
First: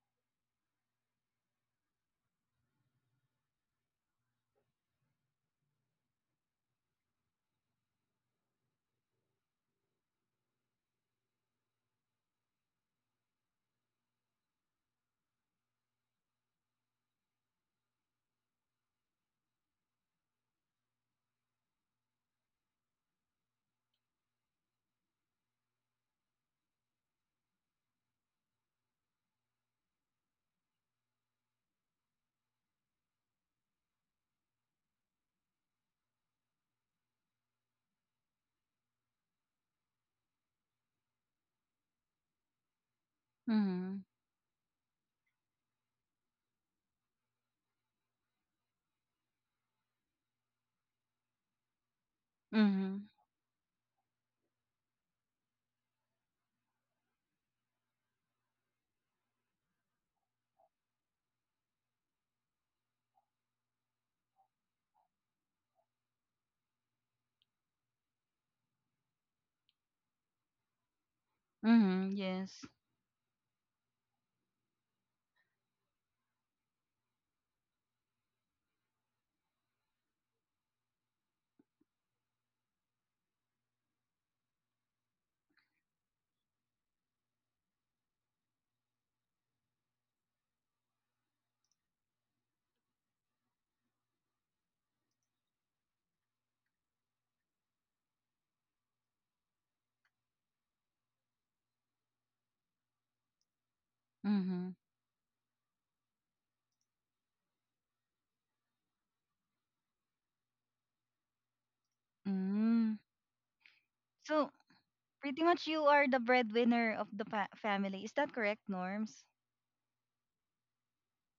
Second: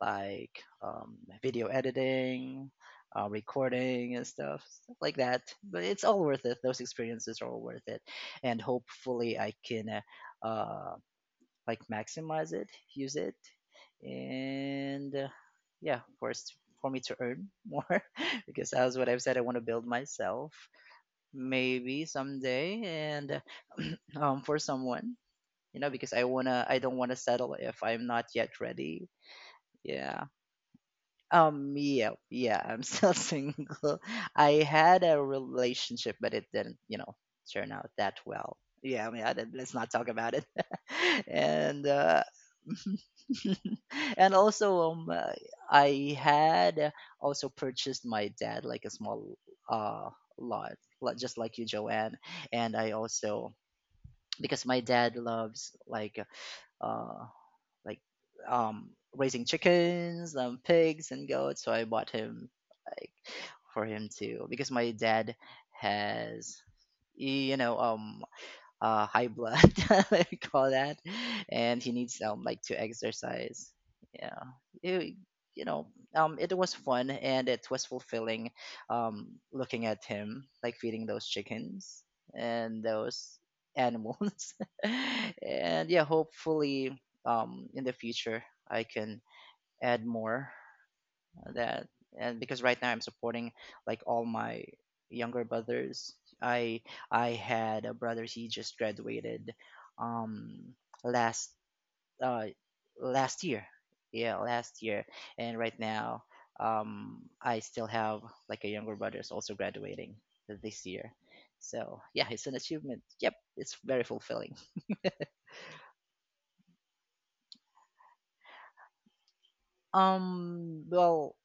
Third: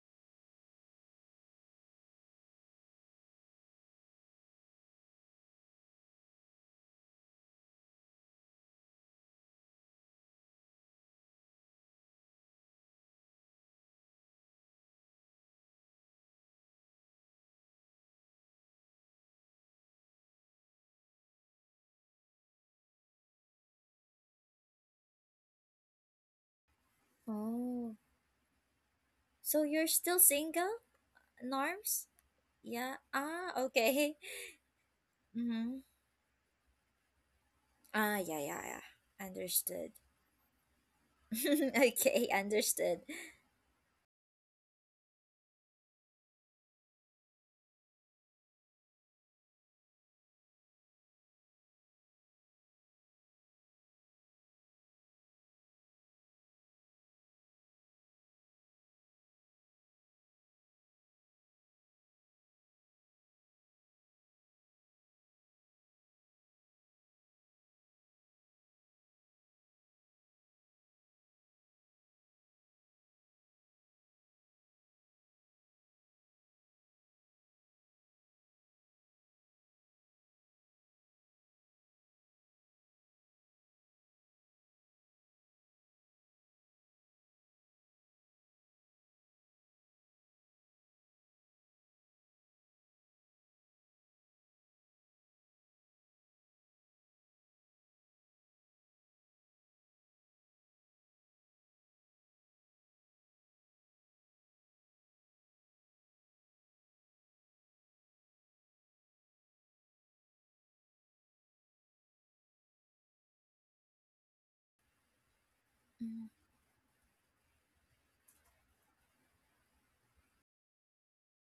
like, um, video editing, uh, recording, and stuff, stuff like that. But it's all worth it. Those experiences are all worth it, and hopefully I can uh, uh, like maximize it, use it, and uh, yeah, of course, for me to earn more because as what I've said, I want to build myself maybe someday, and um, for someone, you know, because I wanna, I don't wanna settle if Oh, I'm not yet ready. so you're still Yeah. single, Um, Norms? yeah, yeah, I'm Yeah. still Ah, single. okay. I had a Mm-hmm. relationship, but it didn't, you know, turn out that Ah, yeah, well. yeah, Yeah, I mean, yeah. I did, let's not Understood. talk about it. and uh, Okay, understood. Mhm. And also, um, uh, I had also purchased my dad like a small uh lot, lot- just like you, Joanne. And I Mhm. also, because my dad loves, like, uh like, um raising chickens, um pigs and goats. So I bought him, like, for him to, because my dad has, you know um uh, high blood, what we call that, and he Mhm. needs um like Yes. to exercise. Yeah, it, you know, um, it was fun, and it was fulfilling, um, looking at him like feeding those chickens and those animals, and yeah, hopefully, um, in the future I can add more that, and because right now I'm supporting like all my younger brothers. I I had a brother. He just graduated um last uh last year. Yeah, Mhm. last year. And right now, um I still have like a younger brother is also graduating this year. So, yeah, it's an Mm. achievement. Yep, it's very fulfilling. So pretty much you are the Mm. breadwinner of the pa- family. Is that correct, Norms? Um, well,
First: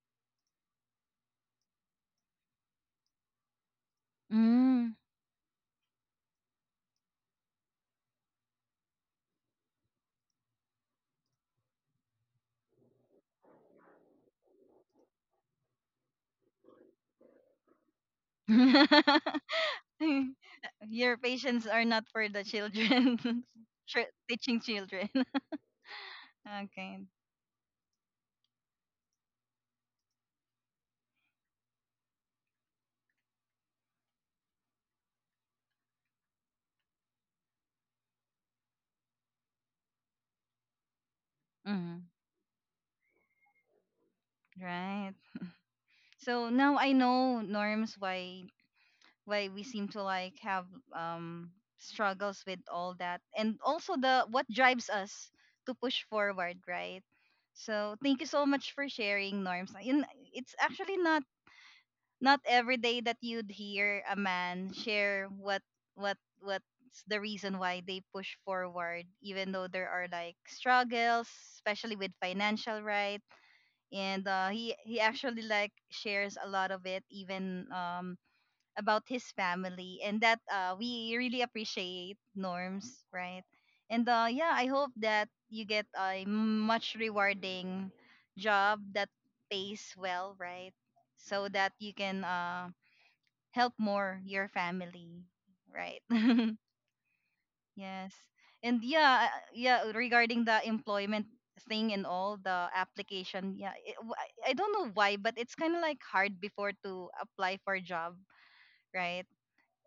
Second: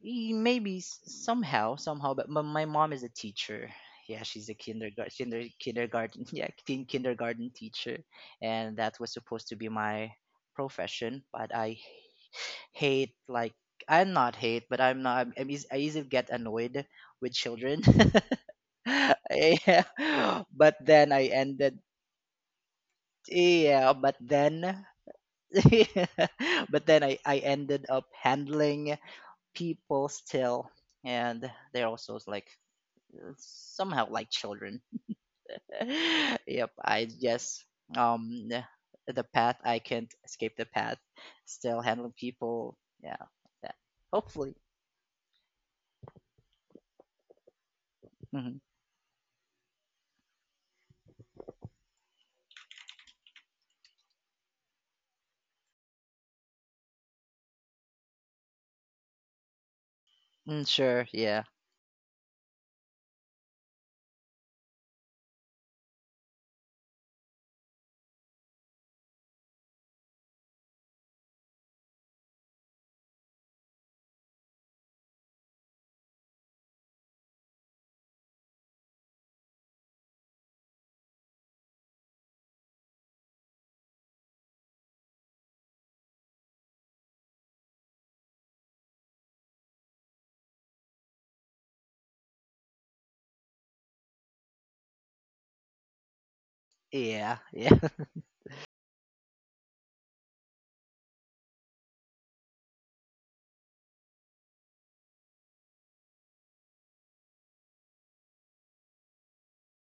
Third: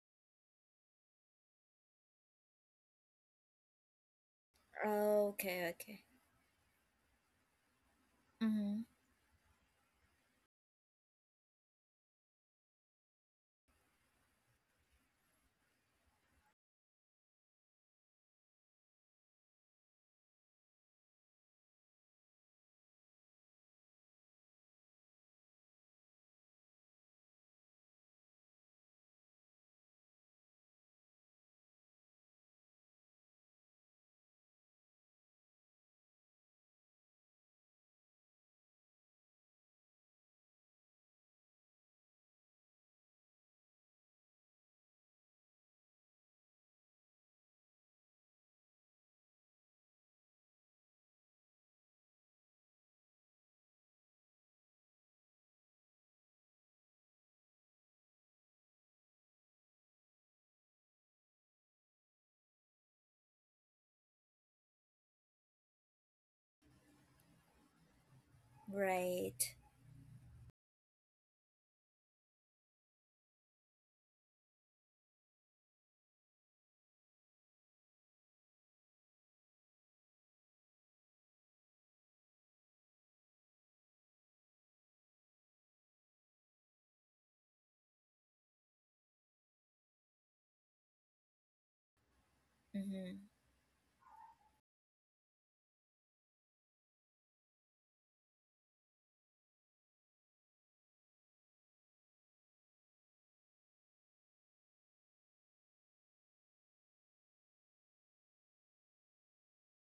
y- maybe s- somehow, somehow, but my, my mom is a teacher. Yeah, she's a Mm. kindergarten, kinder, Okay, okay. kindergarten, yeah, teen kindergarten teacher, and Mm-hmm. that was supposed to be my profession. But I hate, like, I'm not hate, but I'm not. I'm, I'm eas- I easily get annoyed with children. Yeah, but then Your I patients ended. are not for the children. Yeah, Tr- but teaching then, children. but Okay. then I I ended up handling people still, and they're also like somehow like children. Yep, I just, um the path, I can't escape the path. Still Mhm. handling people. Yeah, that, hopefully. Right. So now I know, Norms, why Hmm. why we seem to like have, um, struggles with all that, and also the what drives us to push forward, right? So thank you so much for sharing, Norms, and it's Mm, actually sure. not Yeah. not every day that you'd hear a man share what what what's the reason why they push forward Right. even though there are like struggles, especially with financial, right? And uh, he he actually like shares a lot of it, even um about his family, and that uh, we really appreciate Norms, right? And uh, yeah, I hope that you get a much rewarding job that pays well, right? So that you can uh, Mm-hmm. help more your family, right? Yeah. Yeah. Yes. And yeah uh, yeah, regarding the employment thing and all the application, yeah, it, w- I I don't know why, but it's kind of like hard before to apply for a job, right?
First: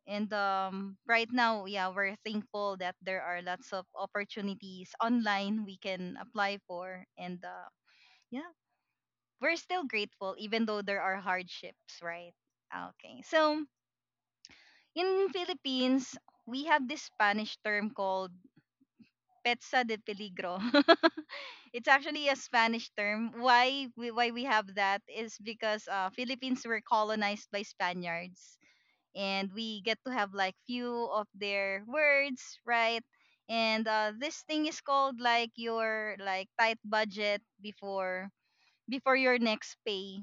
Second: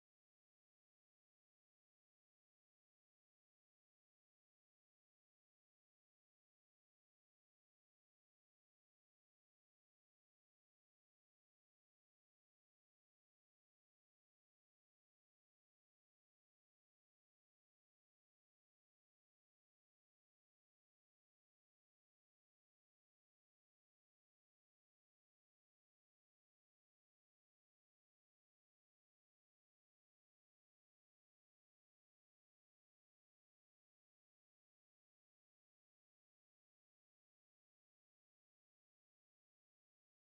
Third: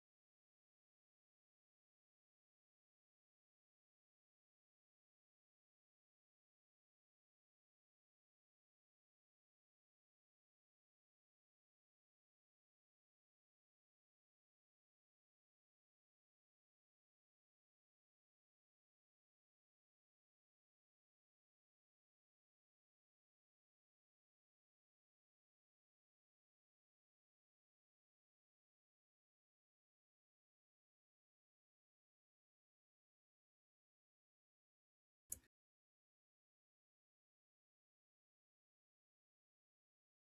And um, right now, yeah, we're thankful that there are lots of opportunities online we can apply for. And uh, yeah, we're still grateful even though there are hardships, right? Okay. So in Philippines, we have this Spanish term called petsa de peligro. It's actually a Spanish term. Why we, why we have that is because uh, Philippines were colonized by Spaniards, and we get to have like few of their words, right? And uh, this thing is called like your like tight budget before before your next pay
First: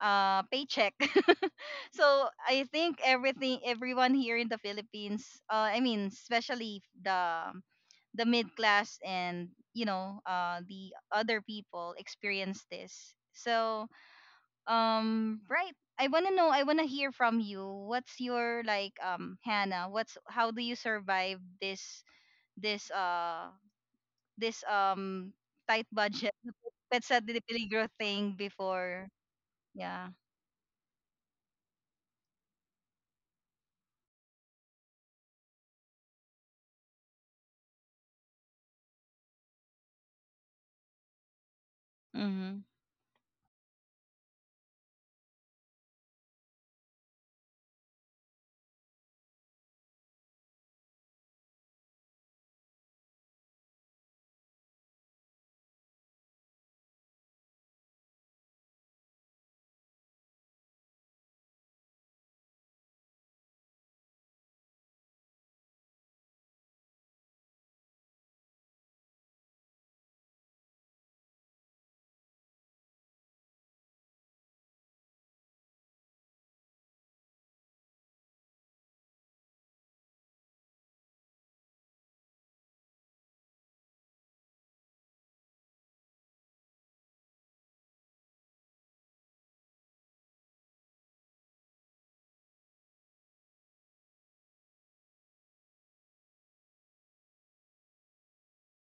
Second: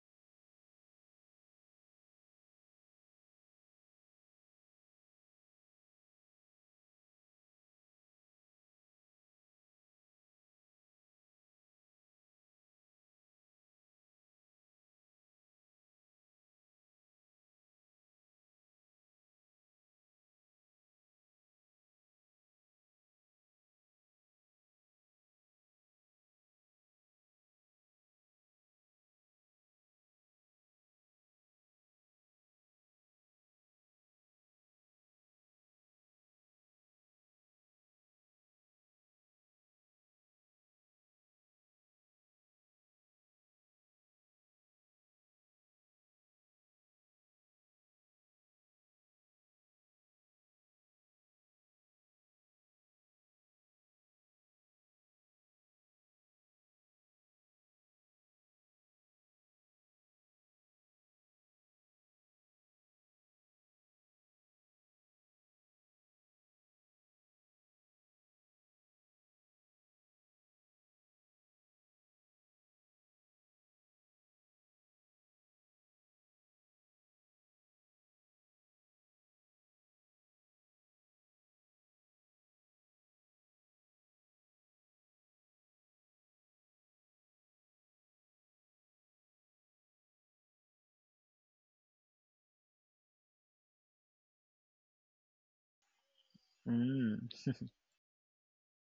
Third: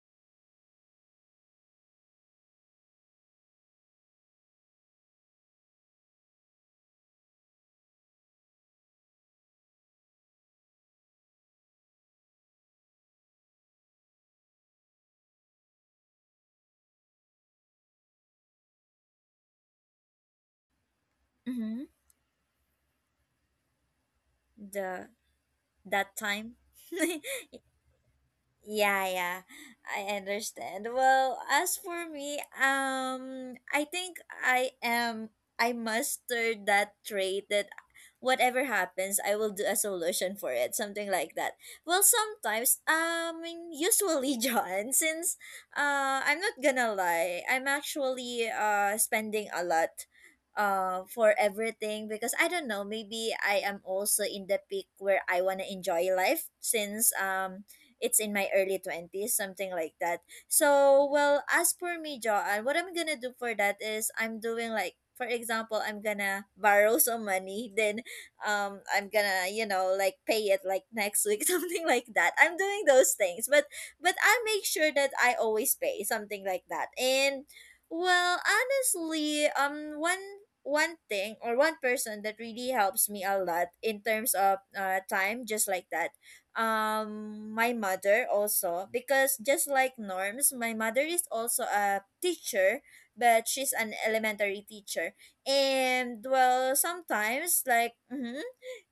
uh paycheck. So I think everything everyone here in the Philippines, uh, I mean especially the the mid class, and you know uh, the other people experience this. So um right, i want to know I want to hear from you, what's your like, um, Hannah, what's how do you survive Mm-hmm. this this uh this The, um tight that budget time. petsa de peligro thing Yeah, before? yeah, I Yeah. understand. Well, as for me, um, I think I am I mastered that trait, that whatever happens, I will do a solution for it, something like that. Well, Mm-hmm. sometimes, um, usually, John, since uh, I'm not gonna lie, I'm actually uh spending a lot uh for everything, because I don't know, maybe I am also in the peak where I wanna enjoy life, since um it's in my early twenties, something like that. So, well, as for me, Joanne, what I'm gonna do for that is I'm doing like, for example, I'm gonna borrow some money, then um, I'm gonna, you know, like pay it like next week, something like that. I'm doing those things, but but I make sure that I always pay something like that. And well, honestly, um, one one thing or one person that really helps me a lot in terms of uh, time, just like that, um my mother also, because just like Norms, my mother is also a teacher, but she's an elementary teacher. And well, Mm. sometimes like, mhm,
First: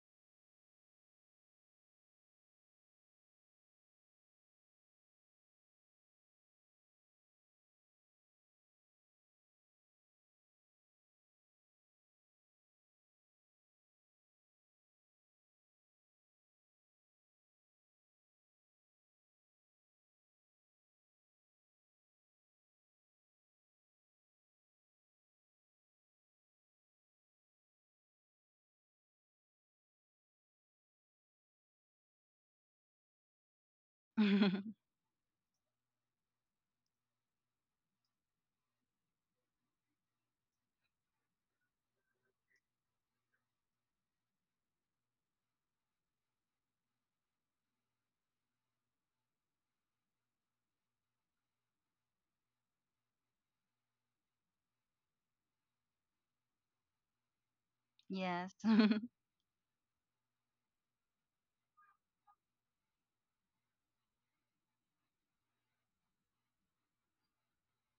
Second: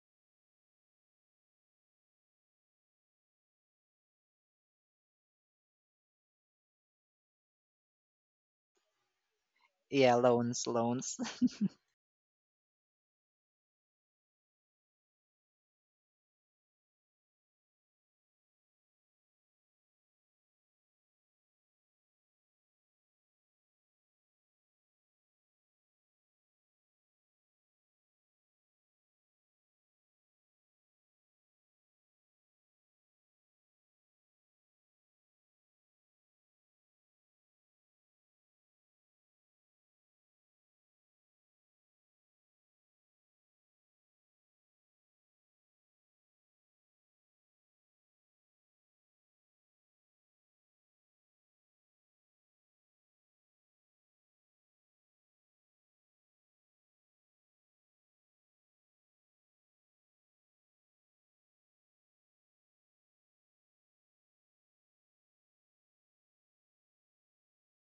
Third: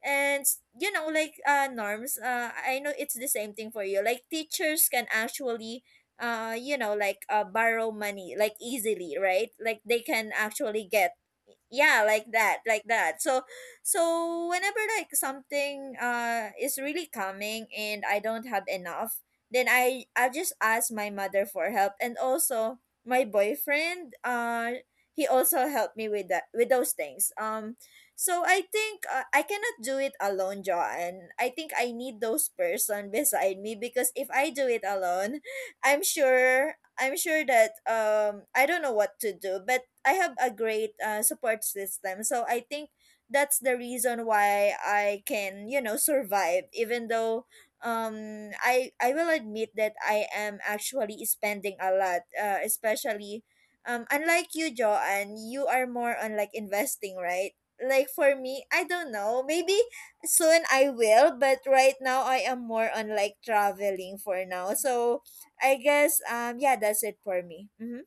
and you know, like, uh Norms, uh I know it's the same thing for you. Like, teachers can actually uh you know, like, uh borrow money like easily, right? Like they Yeah. can Loans. actually get, Loans. yeah, like that, like that. So so whenever like something uh is really coming and I don't have enough, then i i just ask my mother for help, and also my boyfriend, uh he also helped me with that, with those things. Um so I think uh, I cannot do it alone, John. I think I need those person beside me, because if I do it alone, I'm sure, I'm sure that um I don't know what to do. But I have a great uh, support system. So I think that's the reason why I can, you know, survive, even though um I I will admit that I am actually spending a lot, uh, especially um unlike you, Joanne, you are more on like investing, right? Like for Yes. me, I don't know. Maybe soon I will, but right now I am more on like traveling for now. So I guess um yeah, that's it for me. Mhm.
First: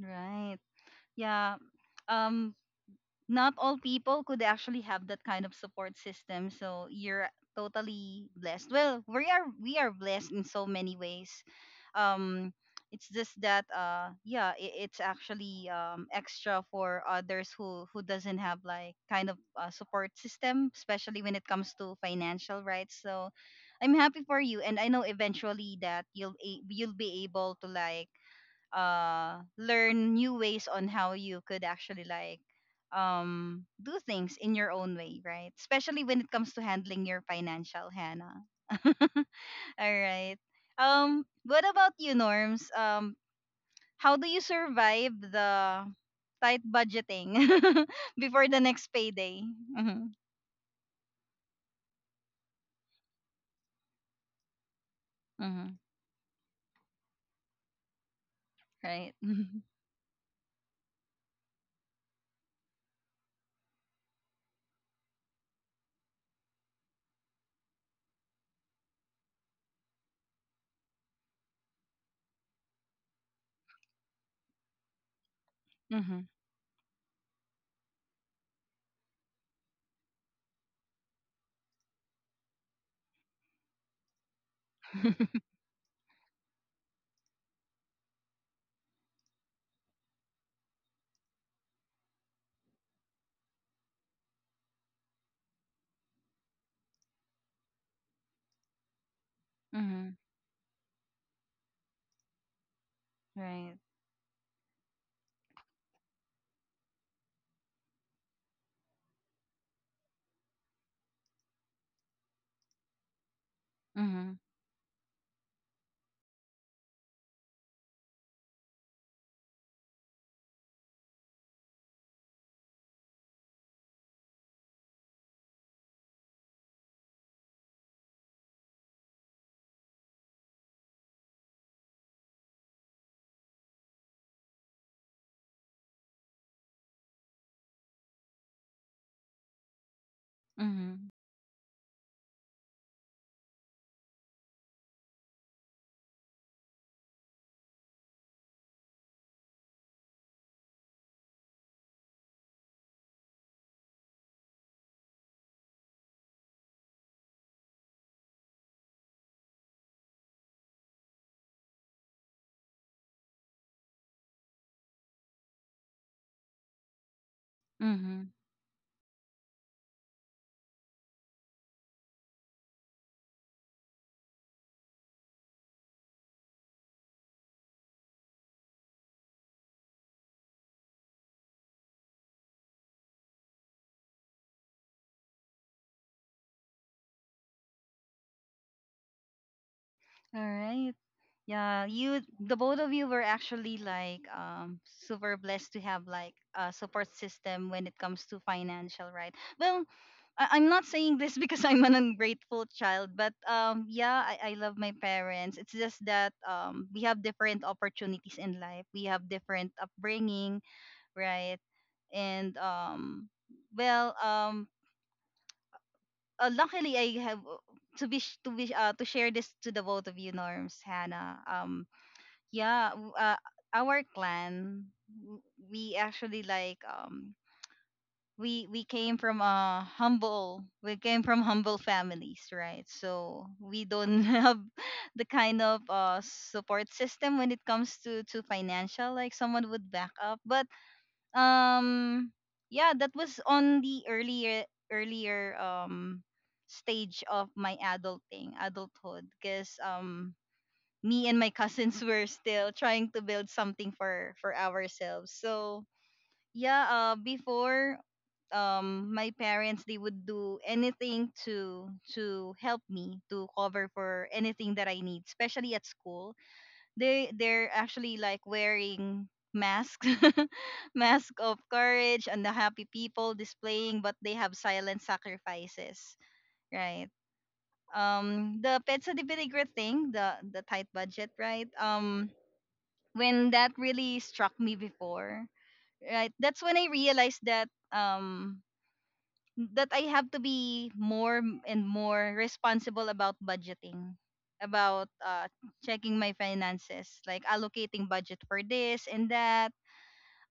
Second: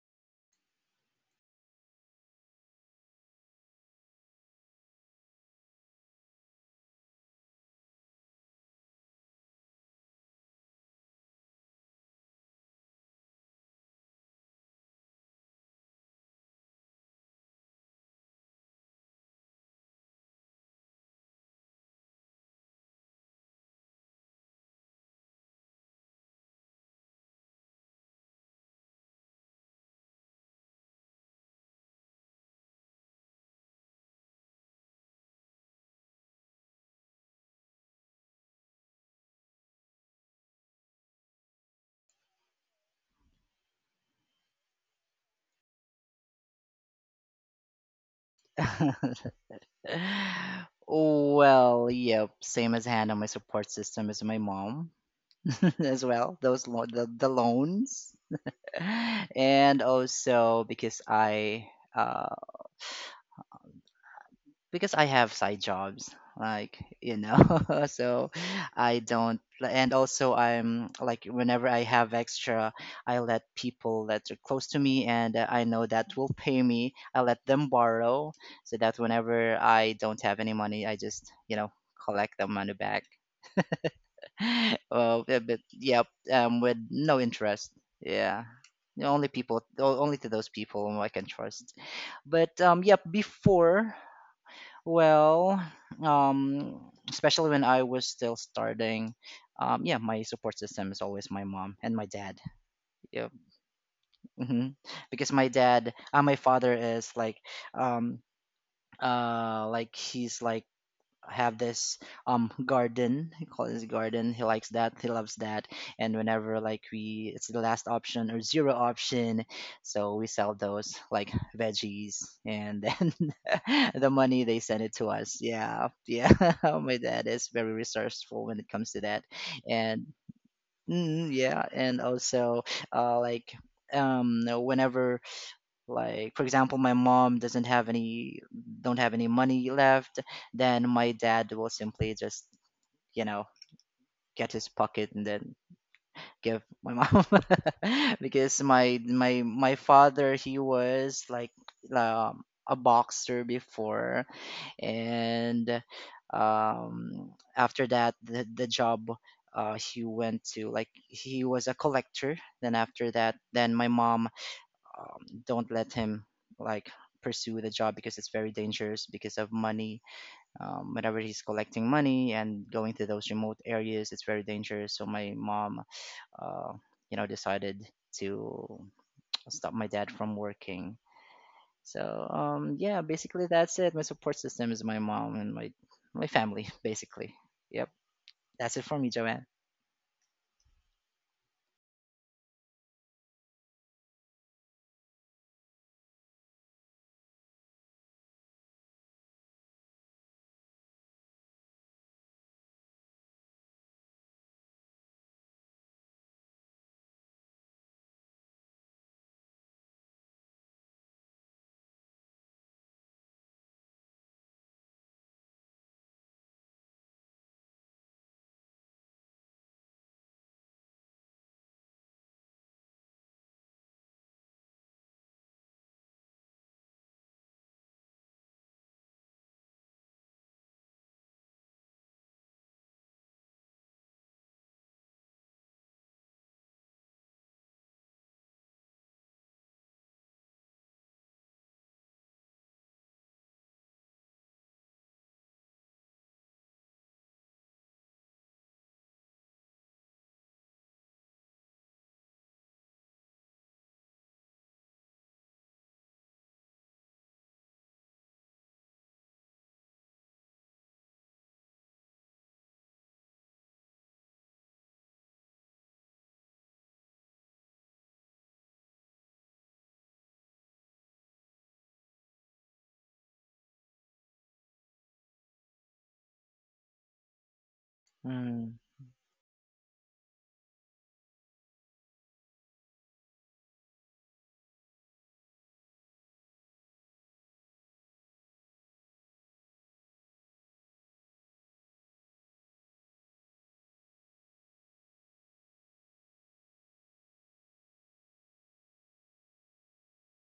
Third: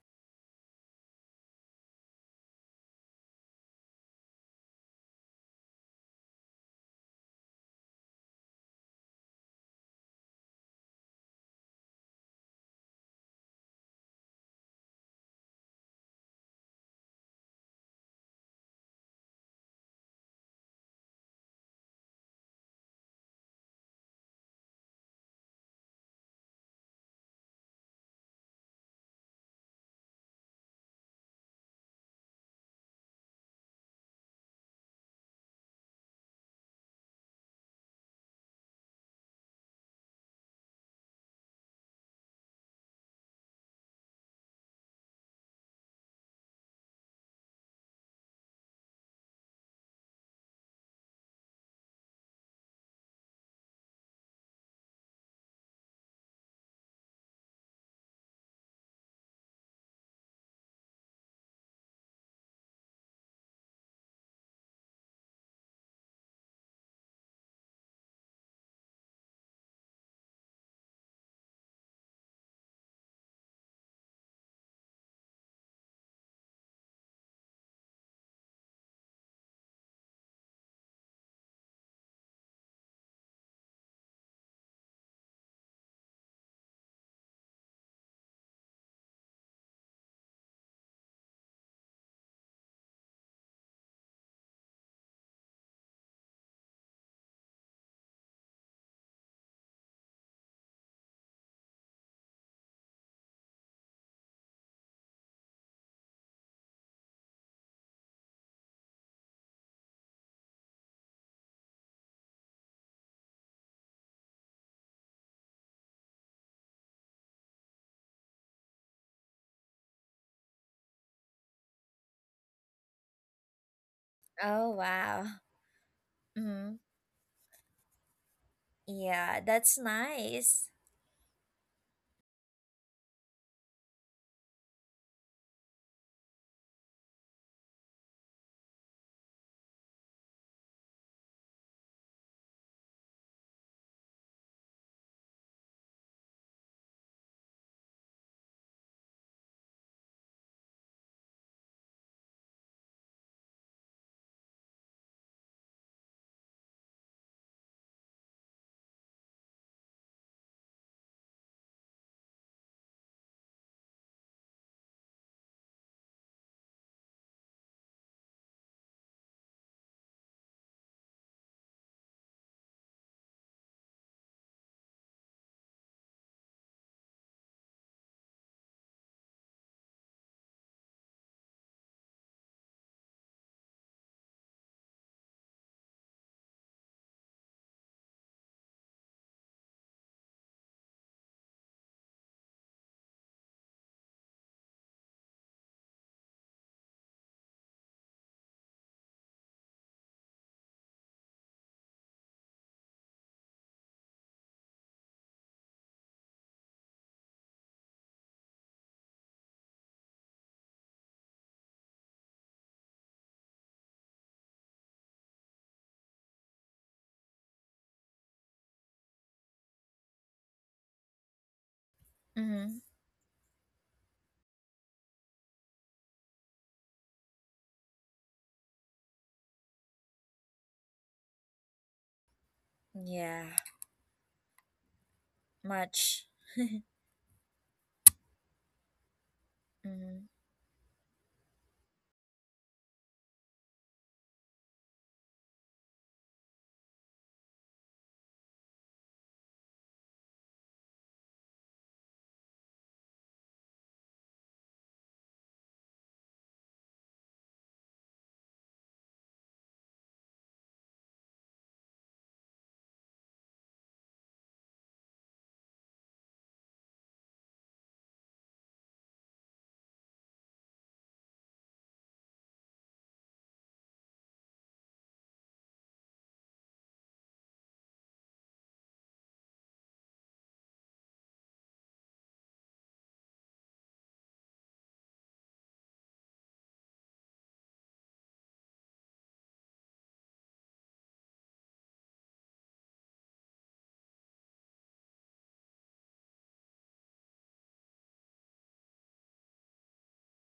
Right. Yeah. um Not all people could actually have that kind of support system, so you're totally blessed. Well, we are, we are blessed in so many ways. um it's just that uh yeah, it, it's actually um extra for others who who doesn't have like kind of uh, support system, especially when it comes to financial, right? So I'm happy for you, and I know eventually that you'll a- you'll be able to like uh learn new ways on how you could actually like um do things in your own way, right? Especially when it comes to handling your financial, Hannah. All right. Um what about you, Norms? Um how do you survive the tight budgeting before the next payday? Mm-hmm. Well, yep. Same as hand my support system is my mom, Mm-hmm. as well. Those lo- the, the loans. Right. Mm-hmm. And also, because I uh because I have side jobs, like, you know, so I don't, and also I'm, like, whenever I have extra, I let people that are close to me, and, uh, I know that will pay me, I let them borrow, so that whenever I don't have any money, I just you know collect the money back. Well, Mm-hmm. but but, yep, um with no interest, yeah. The only people, o- only to those people whom I can trust. But um, yeah, before, well, um, especially when I was still starting, um, yeah, my support system is always my mom and my dad. Yeah, Right. hmm because my dad, uh, my father is like, um, uh, like he's like have this um garden. He calls his garden, Mm-hmm. he likes that, he loves that. And whenever like we it's the last option or zero option, so we sell those like veggies, and then the money, they Oh, send it to wow. us, yeah, yeah. Mhm. My dad is very resourceful when it comes to that. Yeah, that's And nice. mm, yeah, and also uh like um whenever, like for example, my mom doesn't have any don't have any money left, then Mm-hmm. my dad will simply just you know get his pocket and then give my mom. Because my my my father, he was like um, a boxer before. And um after that, the, the job uh he went to, like he was a collector. Then after that, then my mom, um, don't let him like pursue the job because Mm-hmm. it's very dangerous because of money. Um, whenever he's collecting money and going to those remote areas, it's very dangerous. So my mom, uh, you know decided to stop my dad from working. So um, yeah, basically that's it. My support system is my mom and my my family. Basically, yep, that's it for me, Joanne. All right. Yeah, you, the both of you were actually like um super blessed to have like a support system when it comes to financial, right? Well, I- I'm not saying this because I'm an ungrateful child, but um yeah, I, I love my parents. It's just that um we have different opportunities in life. We have different upbringing, right? And um well, um uh, luckily I have uh, to be sh- to be uh, to share this to the both of you, Norms, Hannah. Um Mm-hmm. Yeah w- uh, our clan w- we actually like um we we came from a humble we came from humble families, right? Yeah, So we don't have the kind of uh much. support system when it comes to to financial, like someone would back Mm-hmm. up. But um yeah, that was on the earlier earlier um stage of my adulting adulthood because um me and my cousins were still trying to build something for for ourselves. So yeah uh, before, um my parents they would do anything to to help me, to cover for anything that I need, especially at school. They they're actually like wearing masks, mask of courage, and the happy people displaying, but they have silent sacrifices, right? Um mm. The petsa de peligro thing, the the tight budget, right? Um when that really struck me before, right? That's when I realized that um that I have to be more m- and more responsible about budgeting, about uh, checking my finances, like allocating budget for this and that,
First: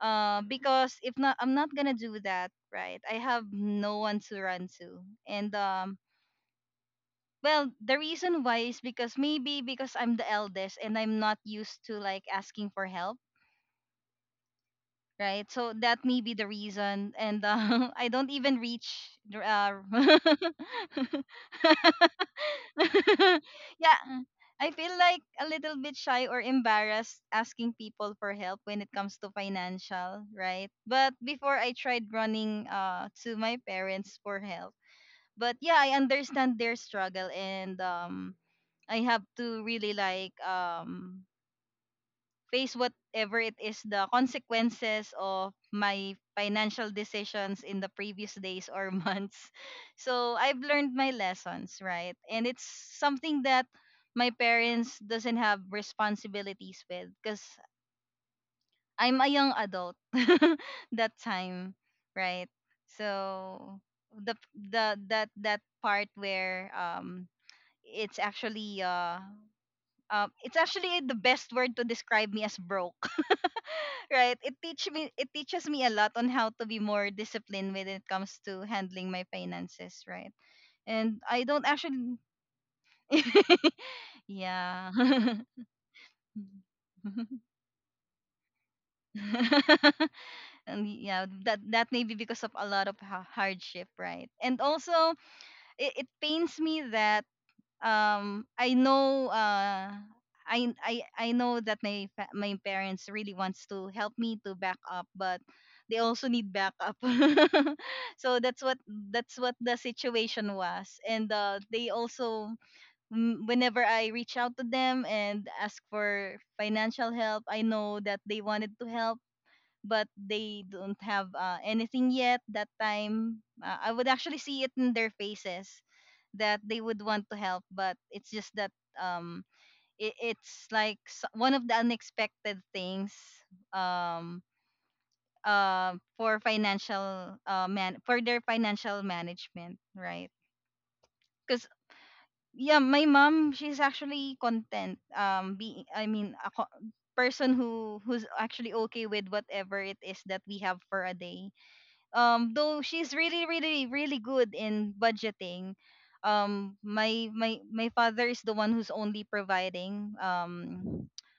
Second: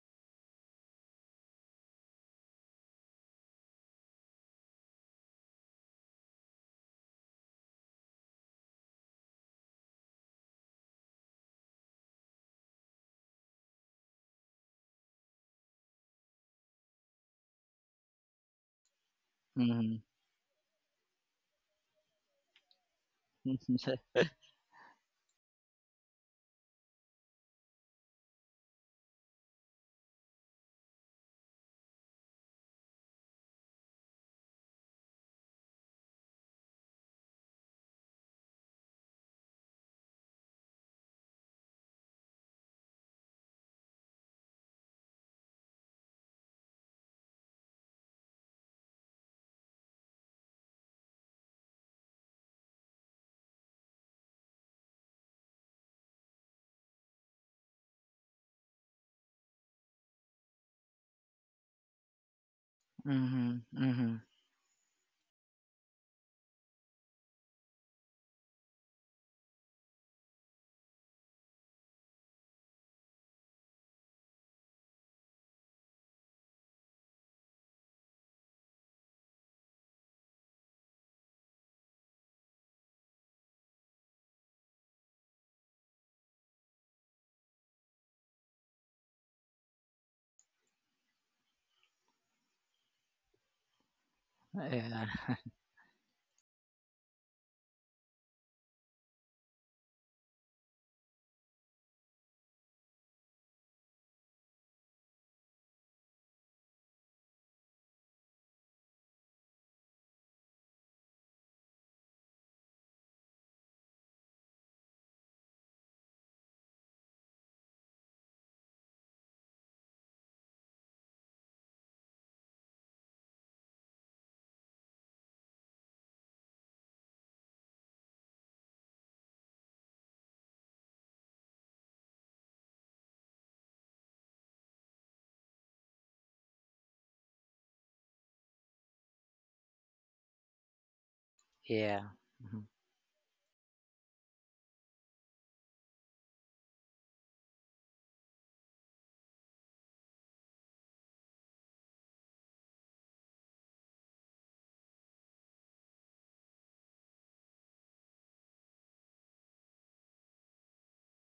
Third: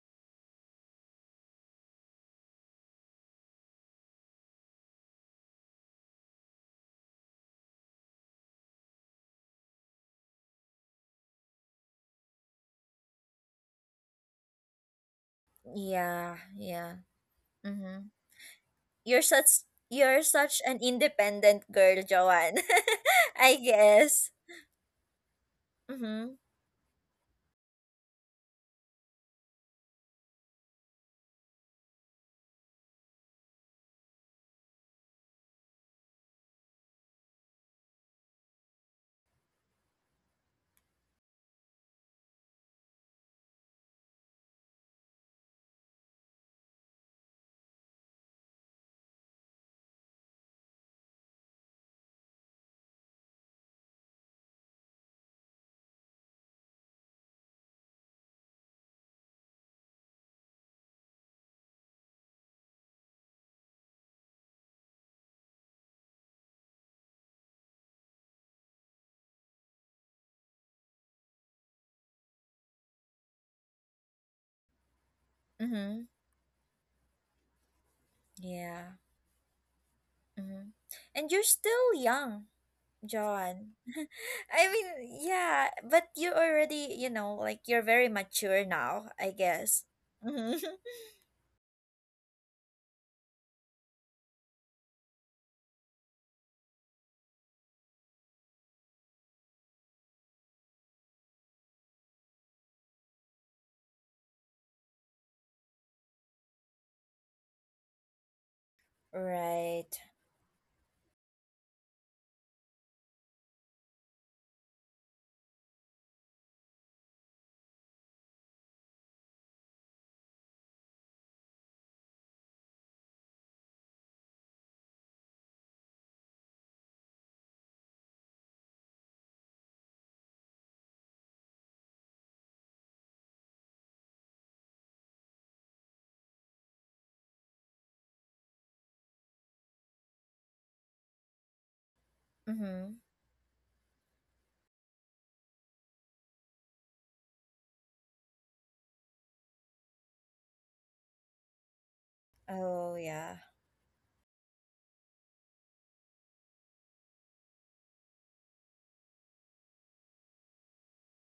uh, because if not, I'm not gonna do that, right? I have no one to run to. And um well the reason why is because maybe because I'm the eldest and I'm not used to like asking for help, right? So that may be Yeah, the yeah. reason, and uh, I Mm-hmm. don't even reach. You're the, such, Uh, mm-hmm. you're such an independent girl, Joanne. I Yeah, guess. I feel like a little bit shy Mm-hmm. or embarrassed asking people for help when it comes to financial, right? But before I tried running uh to my parents for help, but yeah, I understand their struggle, and um, I have to really like um face whatever it is the consequences of my financial decisions in the previous days or months. So I've learned my lessons, right? And it's something that my parents doesn't have responsibilities with because I'm a young adult that time, right? Mm-hmm. So Mm-hmm. the the that that part where um it's actually uh, uh it's actually the best word to describe me as broke, right? It teach me, it teaches me a Mm-hmm. lot on how to be more disciplined when it comes to Yeah. handling my finances, right? Mm-hmm. And And you're I don't still actually young, Joanne. I mean, yeah yeah, but you already, you know, like you're very mature now, I guess. Mm-hmm. and yeah, that that may be because of a lot of ha- hardship, right? And Yeah. also it, it pains me that um I know uh I I I know that my fa- my parents really wants to help me to back up, but they also need backup. So that's what, that's what the Right. situation was, and uh they also mm, whenever I reach out to them and ask for financial help, I know that they wanted to help, but they don't have uh, anything yet that time. uh, I would actually see it in their faces that they would want to help, but it's just that um it, it's like s- one of the unexpected things um uh for financial uh man for their financial management, right? Because Yeah. yeah, Mm-hmm. my mom, she's actually content um be I mean a co- person who who's actually okay with whatever it is that we have for a day. Um though Oh, she's yeah. really really really good in budgeting. um my my my father is the one who's only providing, um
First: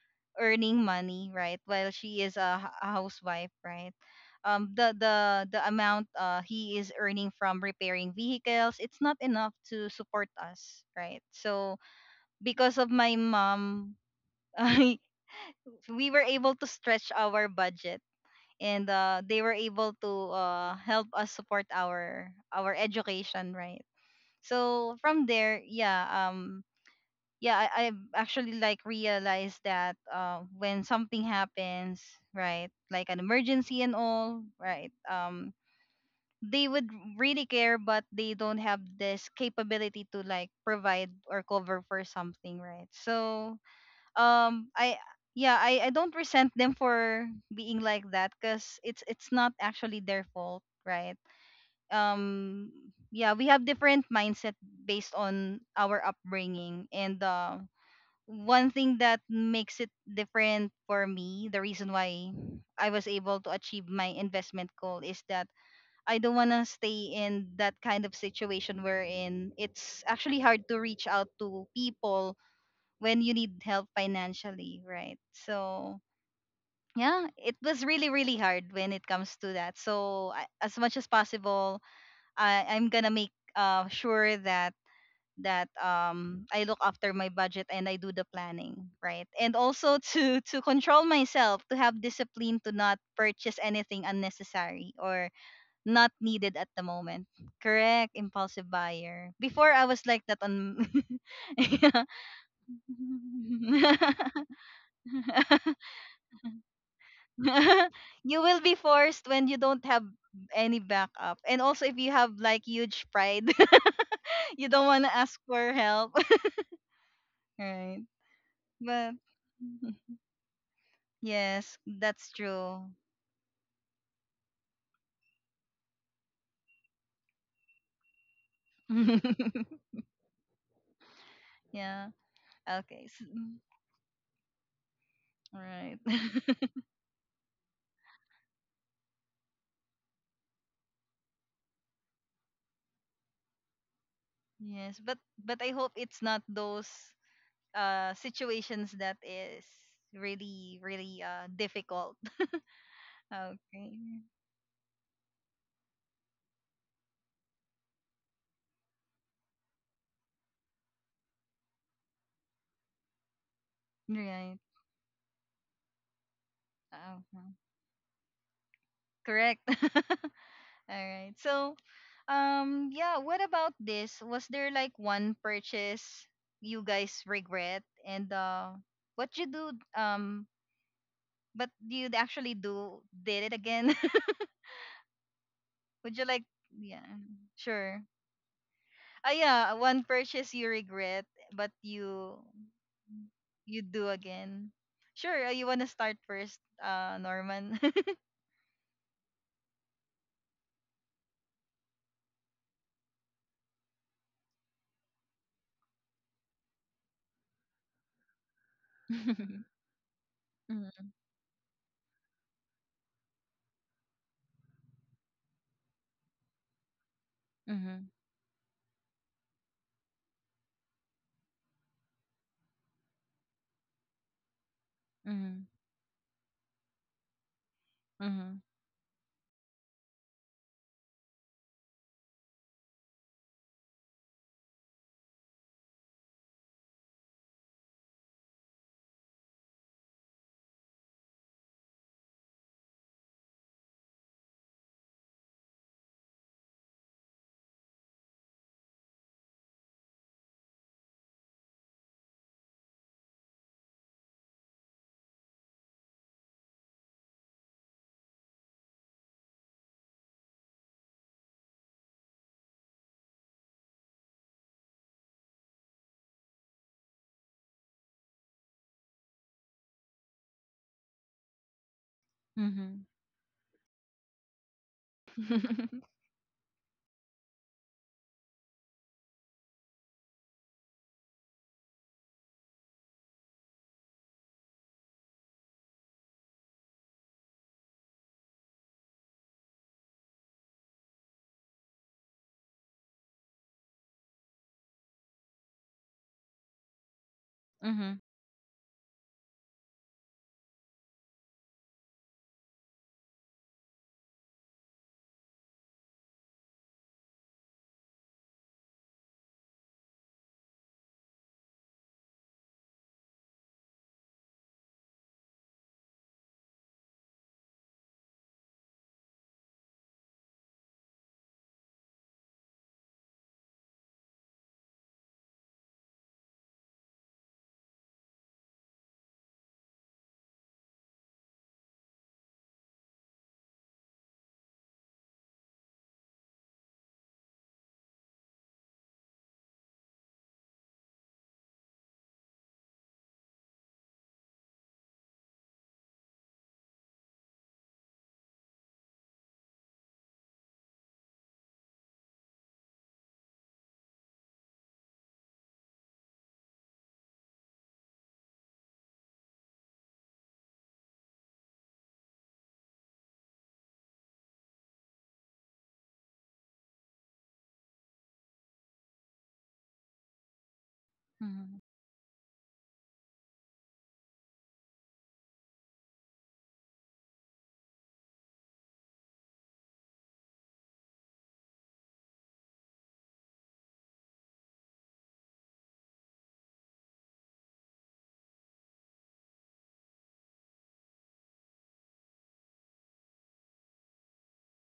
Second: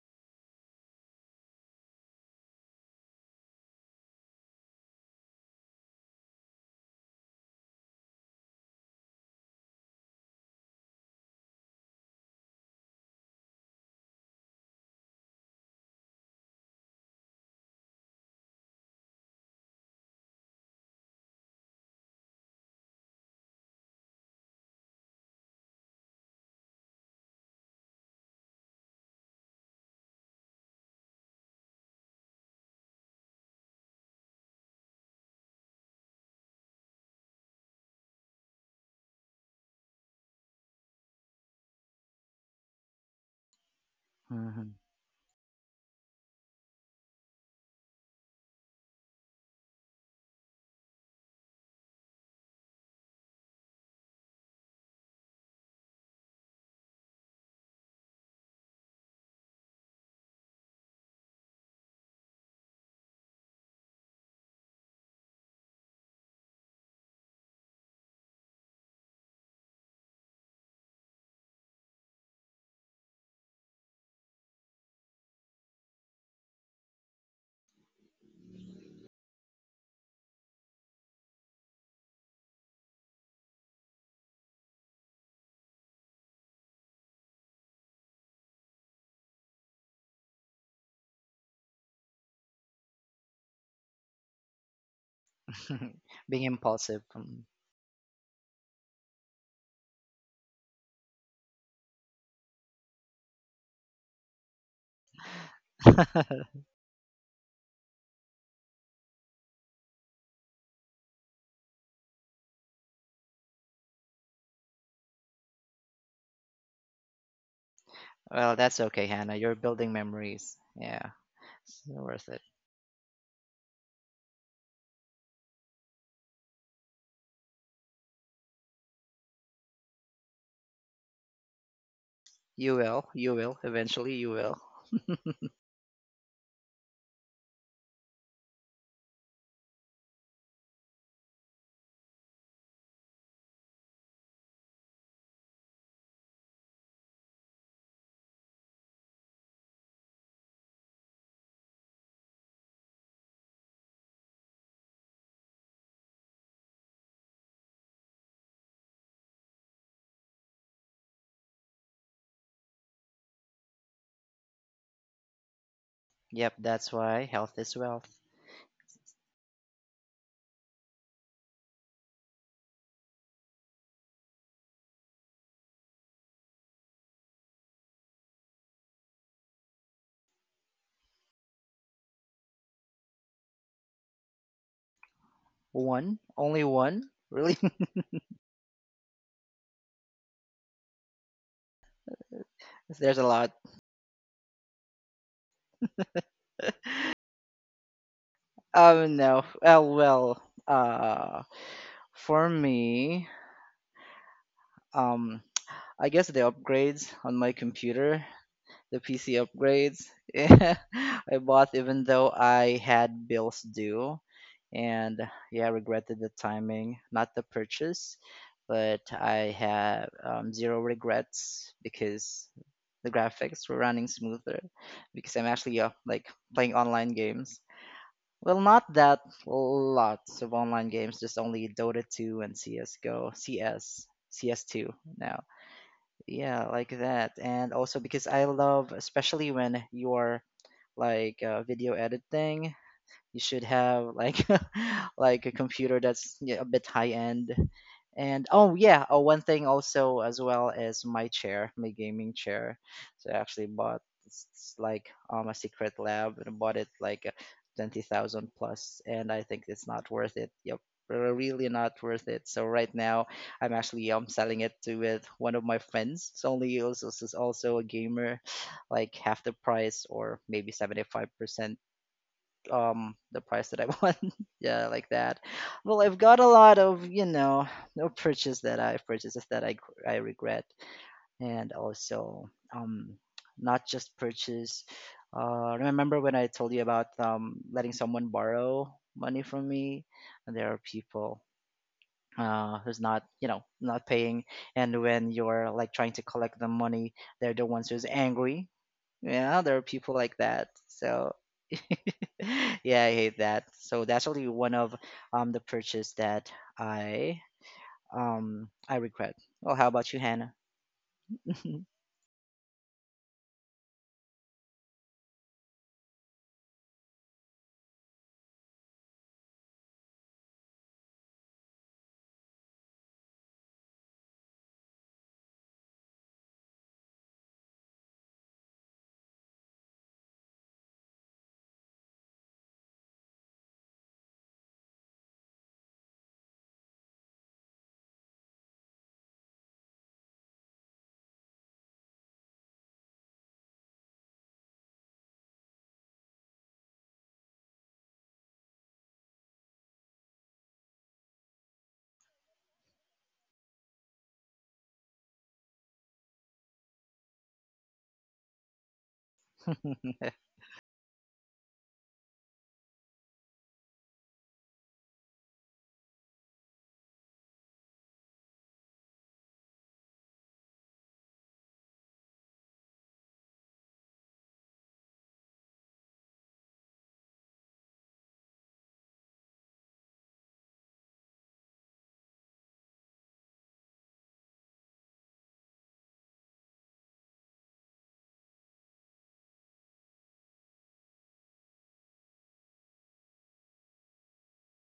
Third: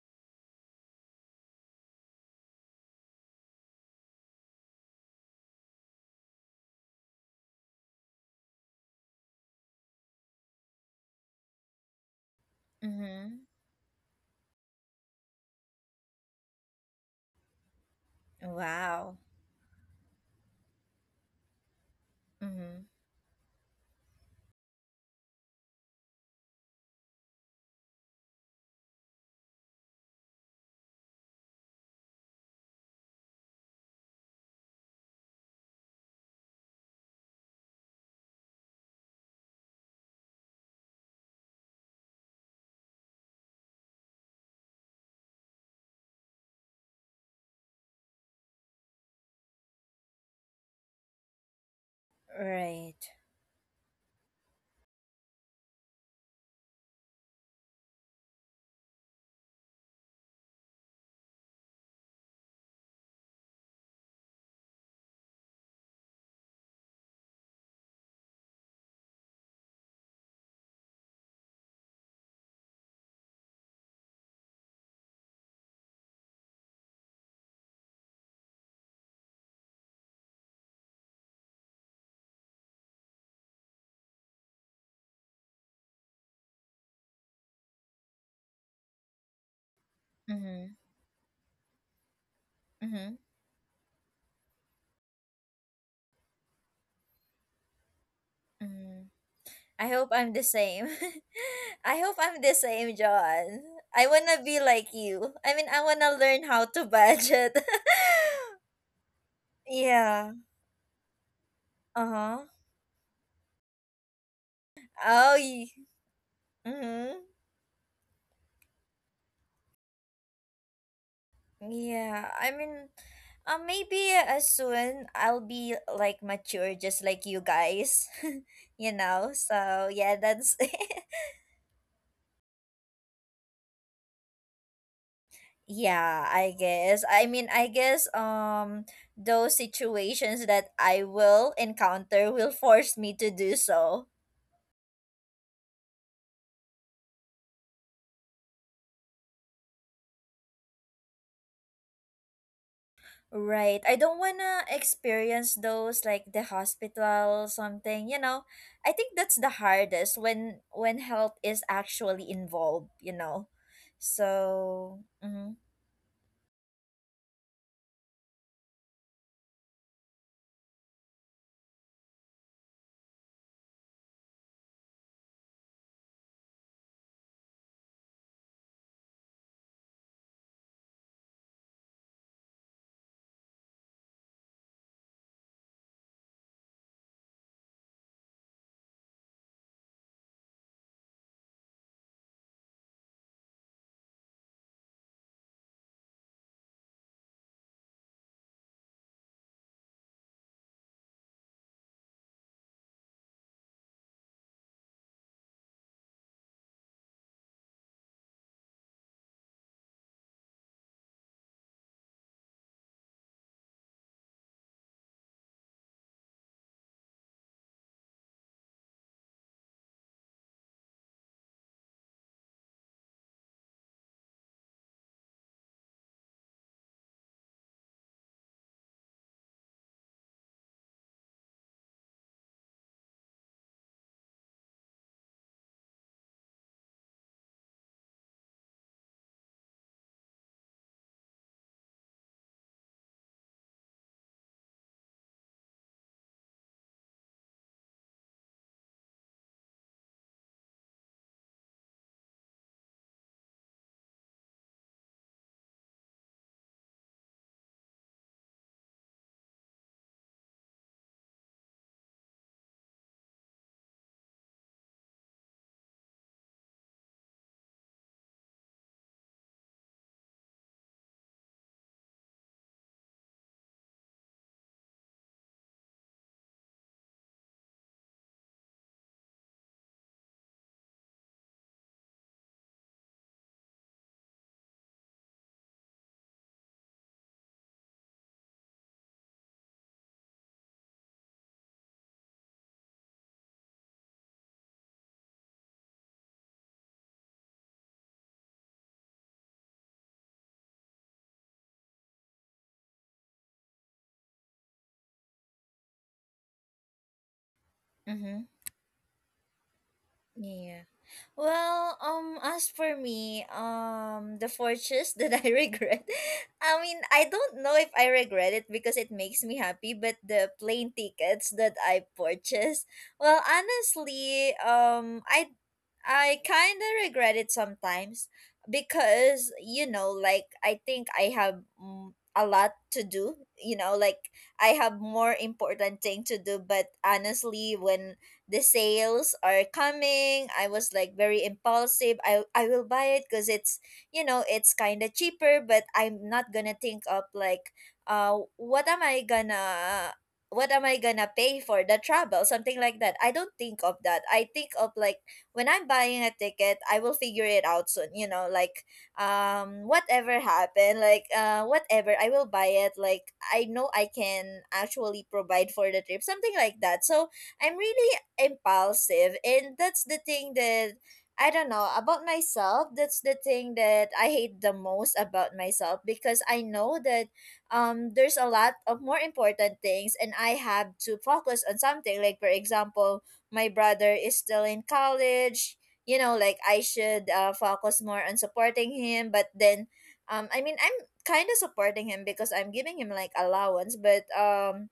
earning money, right? While she is a, h- a housewife, right? um the the the amount uh he is earning from repairing vehicles, it's not enough to support us, right? So because of my Mm-hmm. mom, I, we were able to stretch our budget, and Wow. uh, they were able to uh, help us support our our Mhm. education, right? So from there, yeah, um yeah, I, i actually like realized that uh, when something happens, right? Like an emergency and all, right? Um they would really care, but they don't have this capability to like provide or cover for something, right? So um Mm-hmm. I yeah, I I don't resent them for being like that, because it's it's not actually their fault, right? um Right. yeah, we have different mindset based on our upbringing, and uh, one thing that makes it different for me, the reason why I was able to achieve my investment goal, is that I don't want to stay in that kind of situation wherein it's actually hard to reach out to people when you need help financially, right? So yeah, it was really, really hard when it comes to that. So, I- as much as possible, I, I'm gonna make uh, sure that that um I look after my budget and I do the planning, right? And also to to Mhm. control myself, to have discipline to not Mhm. purchase anything unnecessary or not Being needed at the impulsive. moment. Mm. Correct, impulsive Mhm. buyer. Before I I was hope like I'm that the on same. I hope I'm the same, John. yeah. I wanna be like you. I mean, I wanna learn how to budget. You will be forced when you don't have Yeah. any backup. And also if Uh you have huh. like huge pride, you don't want to Oh. ask y- for help. Mhm. Right. Well, that's okay, But Hannah. You're building memories. Yeah, yes, it's worth that's Yeah. it. I mean, true. uh, maybe uh, soon I'll be like mature, just like you guys. You know. So yeah, that's Yeah. You Okay. will. s- You mm, will. Eventually, you will. all right. yeah, I guess. I mean, I guess um those situations that I will encounter will force me to do so. Yes, but but I hope it's not those uh situations that is really really uh difficult. Right. Okay. I don't want to experience those, like the hospital something, you know. I think that's the hardest, when when health is actually involved, you know. Right. So, mhm. Yep, that's why uh health is wealth. Correct. All right. So um, yeah, what about this? Was there like one purchase you guys regret, and uh what you do um but you actually do did it again? Would One? you like Only yeah, one? Really? sure. Ah yeah, one purchase you regret but you There's a lot. you do again. Sure, uh, you want to start first, uh Norman. Oh, no. Well, well. Uh, for me, um, I guess the upgrades on my computer, the P C upgrades. Yeah, Mhm, I bought even though I had bills due, and yeah, regretted the timing, not the mhm, purchase, but I have um, zero regrets because the graphics were running smoother because I'm mhm, actually uh, like playing online games. Well, mhm, not that lots of online games, just only Dota two and C S:GO, C S, C S two now. Yeah, like that. And also because I love, especially when you're like uh, video editing, you should have like like a computer that's, yeah, a bit high end. And oh, yeah, oh, one thing also as well is my chair my gaming chair. So I actually bought, it's, it's like um a secret lab, and I bought it like uh, twenty thousand plus, and I think it's not worth it. Yep, re- really not worth it. So right now, I'm actually um selling it to with one of my friends. It's only also is also a gamer. Like half the price, or maybe seventy-five percent mhm, um the price that I want. Yeah, like that. Well, mhm, I've got a lot of, you know, no purchase that I purchases that I I regret. And also, um not just purchase. Uh remember when I told you about um letting someone borrow money from me, and there are people uh, who's not you know not paying, and when you're like trying to collect the money, they're the ones who's mhm, angry. Yeah, there are people like that. So yeah, I hate that. So that's only one of um the purchase that I Mhm. um I regret. Well, how about you, Hannah? Yeah. Well, um, as for me, um, the fortress that I regret, I mean, I don't know if I regret it because it makes me happy, but the plane tickets that I purchased, well, honestly, um, I I kind of regret it sometimes, because, you know, like I think I have, mm, a lot to do, you know, like I have more important thing to do. But honestly, when the sales are coming, I was like very impulsive. I I will buy it, cuz it's, you know, it's kind of cheaper. But I'm not going to think of like uh what am I gonna, what am I gonna pay for the travel? Something like that. I don't think of that. I think of like, when I'm buying a ticket, I will figure it out soon. You know, like, um, whatever happened, like uh, whatever, I will buy it. Like I know I can actually provide for the trip, something like that. So I'm really impulsive, and that's the thing that. I don't mhm, know about myself. That's the thing that I hate the most about myself, because I know that um there's a lot of more important things, and I have to focus on something, like, for example, my brother is still in college, you know, like I should uh, focus more on supporting him. But then, um I mean, I'm kind of supporting him because I'm giving him like allowance, but um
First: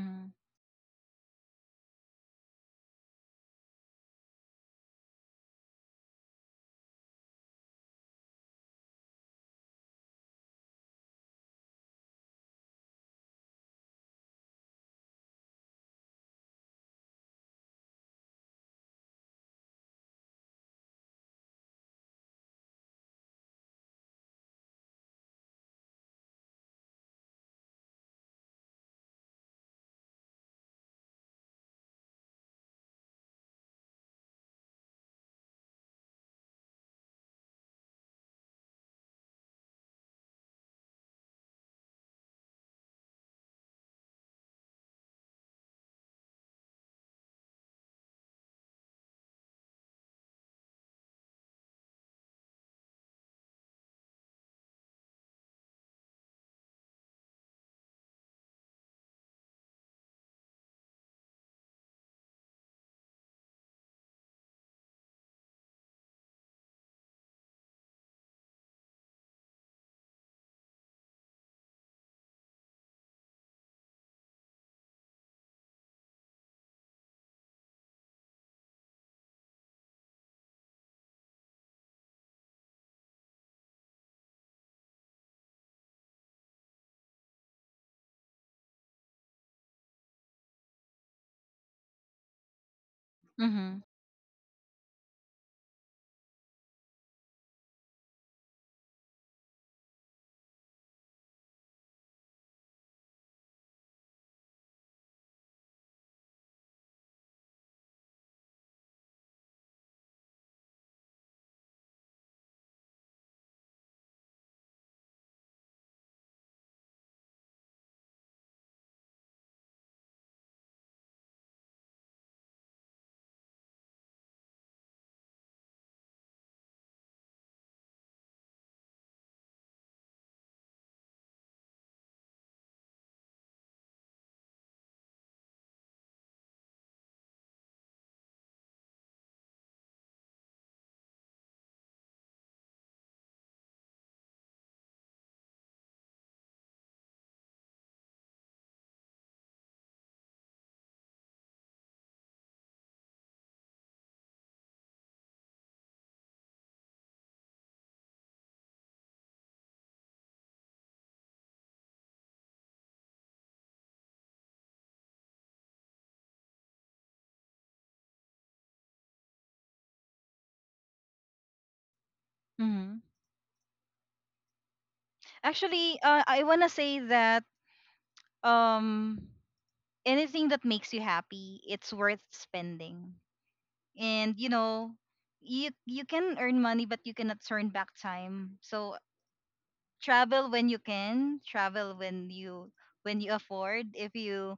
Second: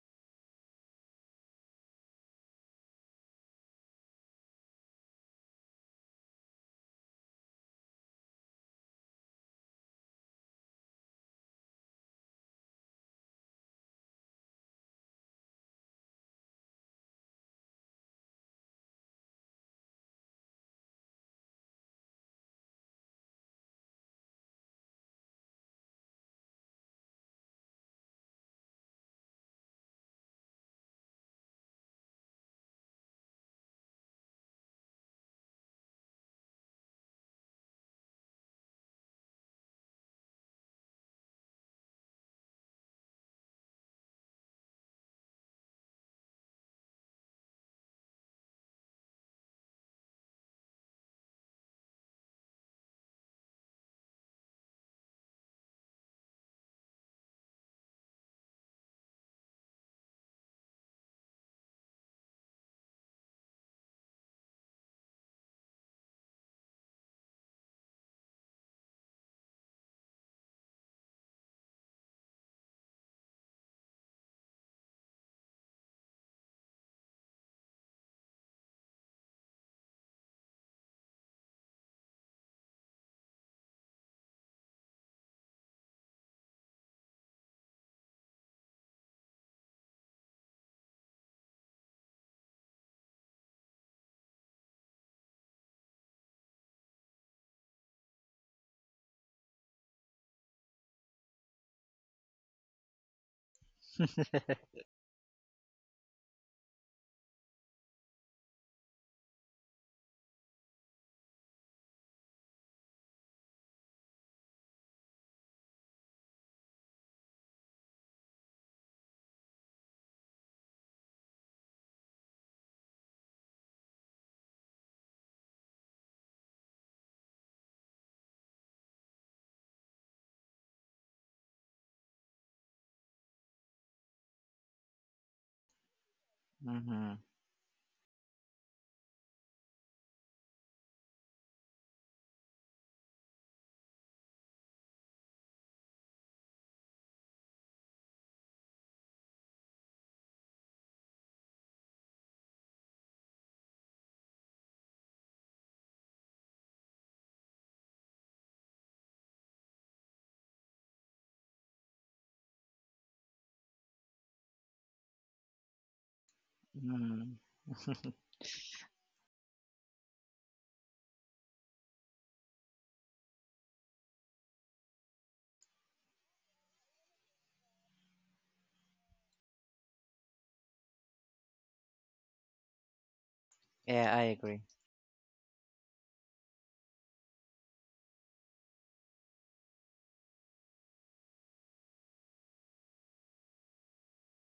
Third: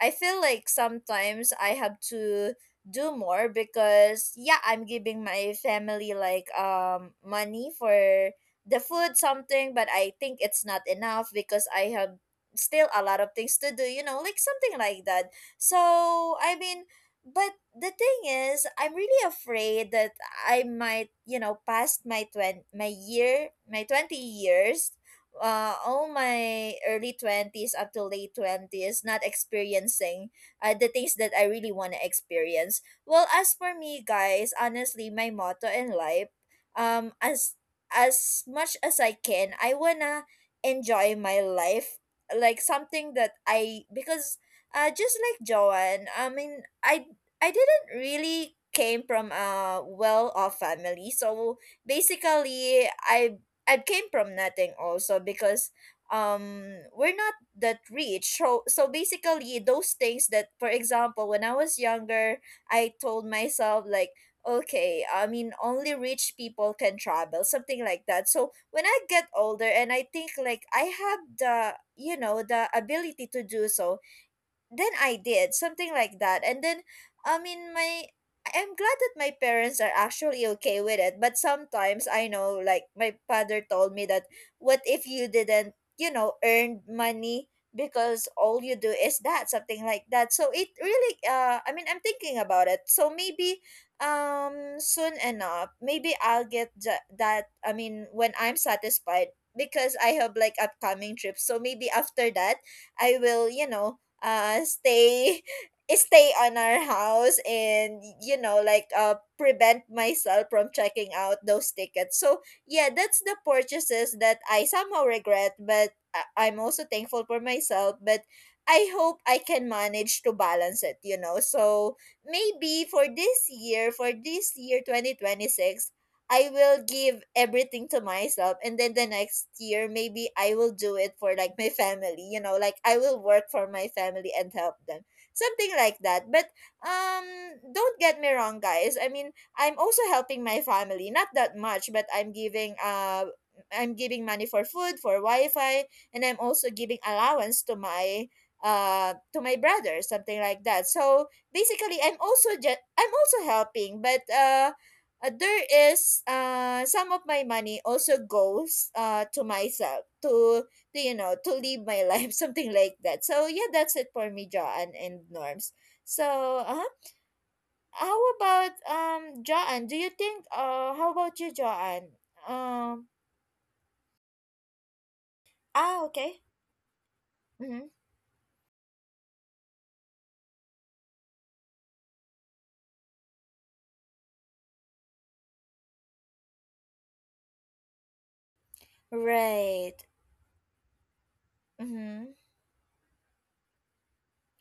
I feel like sometimes I have to do more, because yeah, I'm giving my family like um money for the food, something, but I think it's not enough, because I have still a lot of things to do, you know, like something like that. So I mean, but the thing is, I'm really afraid that I might, you know, past my twenty, my year, my twenty years, uh, all my early twenties up to late twenties, not experiencing uh, the things that I really want to experience. Well, as for me, guys, honestly, my motto in life, um, as as much as I can, I wanna enjoy my life, like something that I, because uh, just like Joanne, I mean, I I didn't really came from a well-off family. So basically, I I came from nothing also, because um we're not that rich. So so basically, those things that, for example, when I was younger, I told myself like. Okay, I mean, only rich people can travel, something like that. So when I get older and I think like I have the, you know, the ability to do so, then I did something like that, and then I mean my I- am glad that my parents are actually okay with it. But sometimes I know, like my father told me that what if you didn't, you know, earn money because all you do is that, something like that. So it really, uh, I mean, I'm thinking about it. So maybe, mhm, um, soon enough, maybe I'll get tha- that. I mean, when I'm satisfied because I have like upcoming trips. So maybe after that, I will, you know, Hmm. uh stay stay on our house, and you know like uh prevent myself from checking out those tickets. So yeah, that's the purchases that I somehow regret, but I- I'm also thankful for myself, but I hope I can manage to balance it, you know. So maybe for this year, for this year twenty twenty-six, I will give everything to myself, and then the next year maybe I will do it for like my family, you know, like I will work for my family and help them. Something like that. But um don't get me wrong, guys. I mean, I'm also helping my family, not that much, but I'm giving uh I'm giving money for food, for Wi-Fi, and I'm also giving allowance to my uh to my brother, something like that. So basically I'm also just I'm also helping, but uh uh, there is uh some of my money also goes uh to myself, to to you know, to live my life something like that. So yeah, that's it for me, Joanne and norms. So uh-huh. Hmm. How about um Joanne, do you think uh how about you, Joanne? hmm. Um, ah, Actually, uh, okay. I want to say that Mm-hmm. um, anything that makes you happy, it's worth spending. Yeah, I And you agree. know, you you can earn money, but you cannot turn back time. So Right. travel when you can, travel Mm-hmm. when you when you afford. If you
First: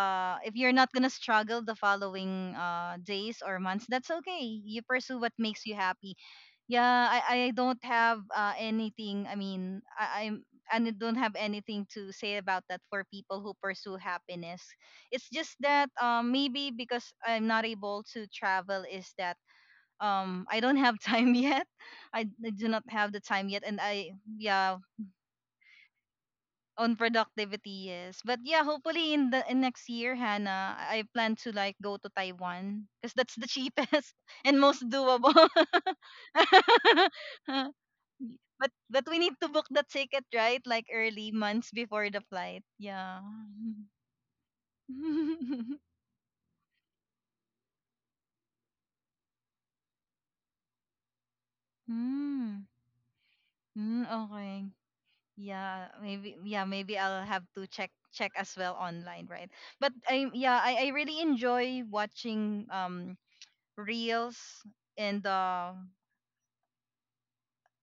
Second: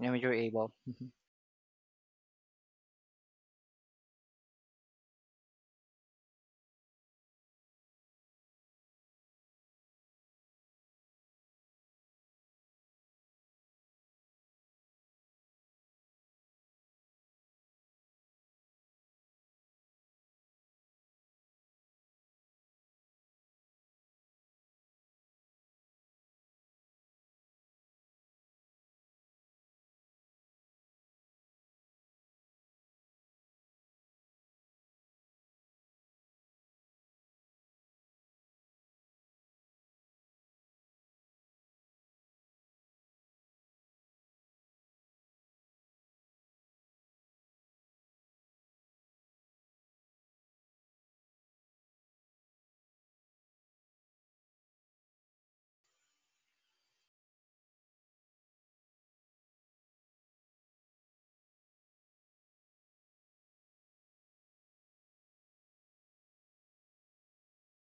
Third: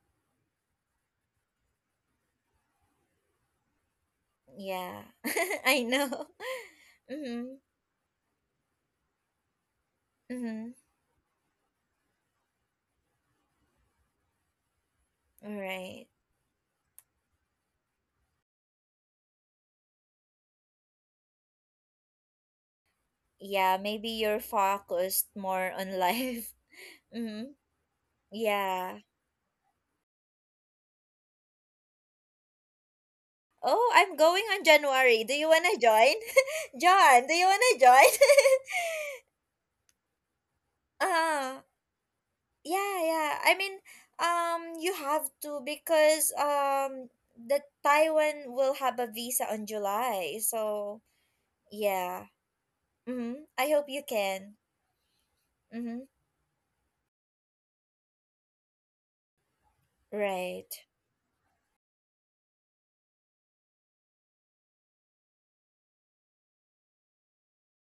I mean, you're if able. you're not gonna struggle the following uh, days or months, that's okay. You Yeah. pursue what makes you I know. happy. Yeah, I, I Mm-hmm. don't have uh, anything. I mean, I, I'm Mm-hmm. and I don't have anything to say about that for people who pursue happiness. It's just that Right. um, maybe because I'm not able to travel is that um I don't have time yet. I, I do not have the time yet, and Yeah, I maybe you're yeah focused more on life. on Mm-hmm. productivity, yes. But yeah, Yeah. hopefully in the in next year, Hannah, I I plan to like go to Taiwan, because that's the Oh, cheapest I'm going and on most January. doable. Do you wanna join? John, do you wanna join? But but we need to book the ticket, right? Like early Uh, months before the flight. yeah, Yeah. yeah. I mean, um, you have to, because um the Taiwan will have a visa on July. So, yeah. Mm. Mm-hmm. I hope you Mm, can. okay. Yeah, Mm-hmm. maybe yeah, maybe I'll have to check check as well online, right? But I yeah, Right. I, I really enjoy watching um reels and uh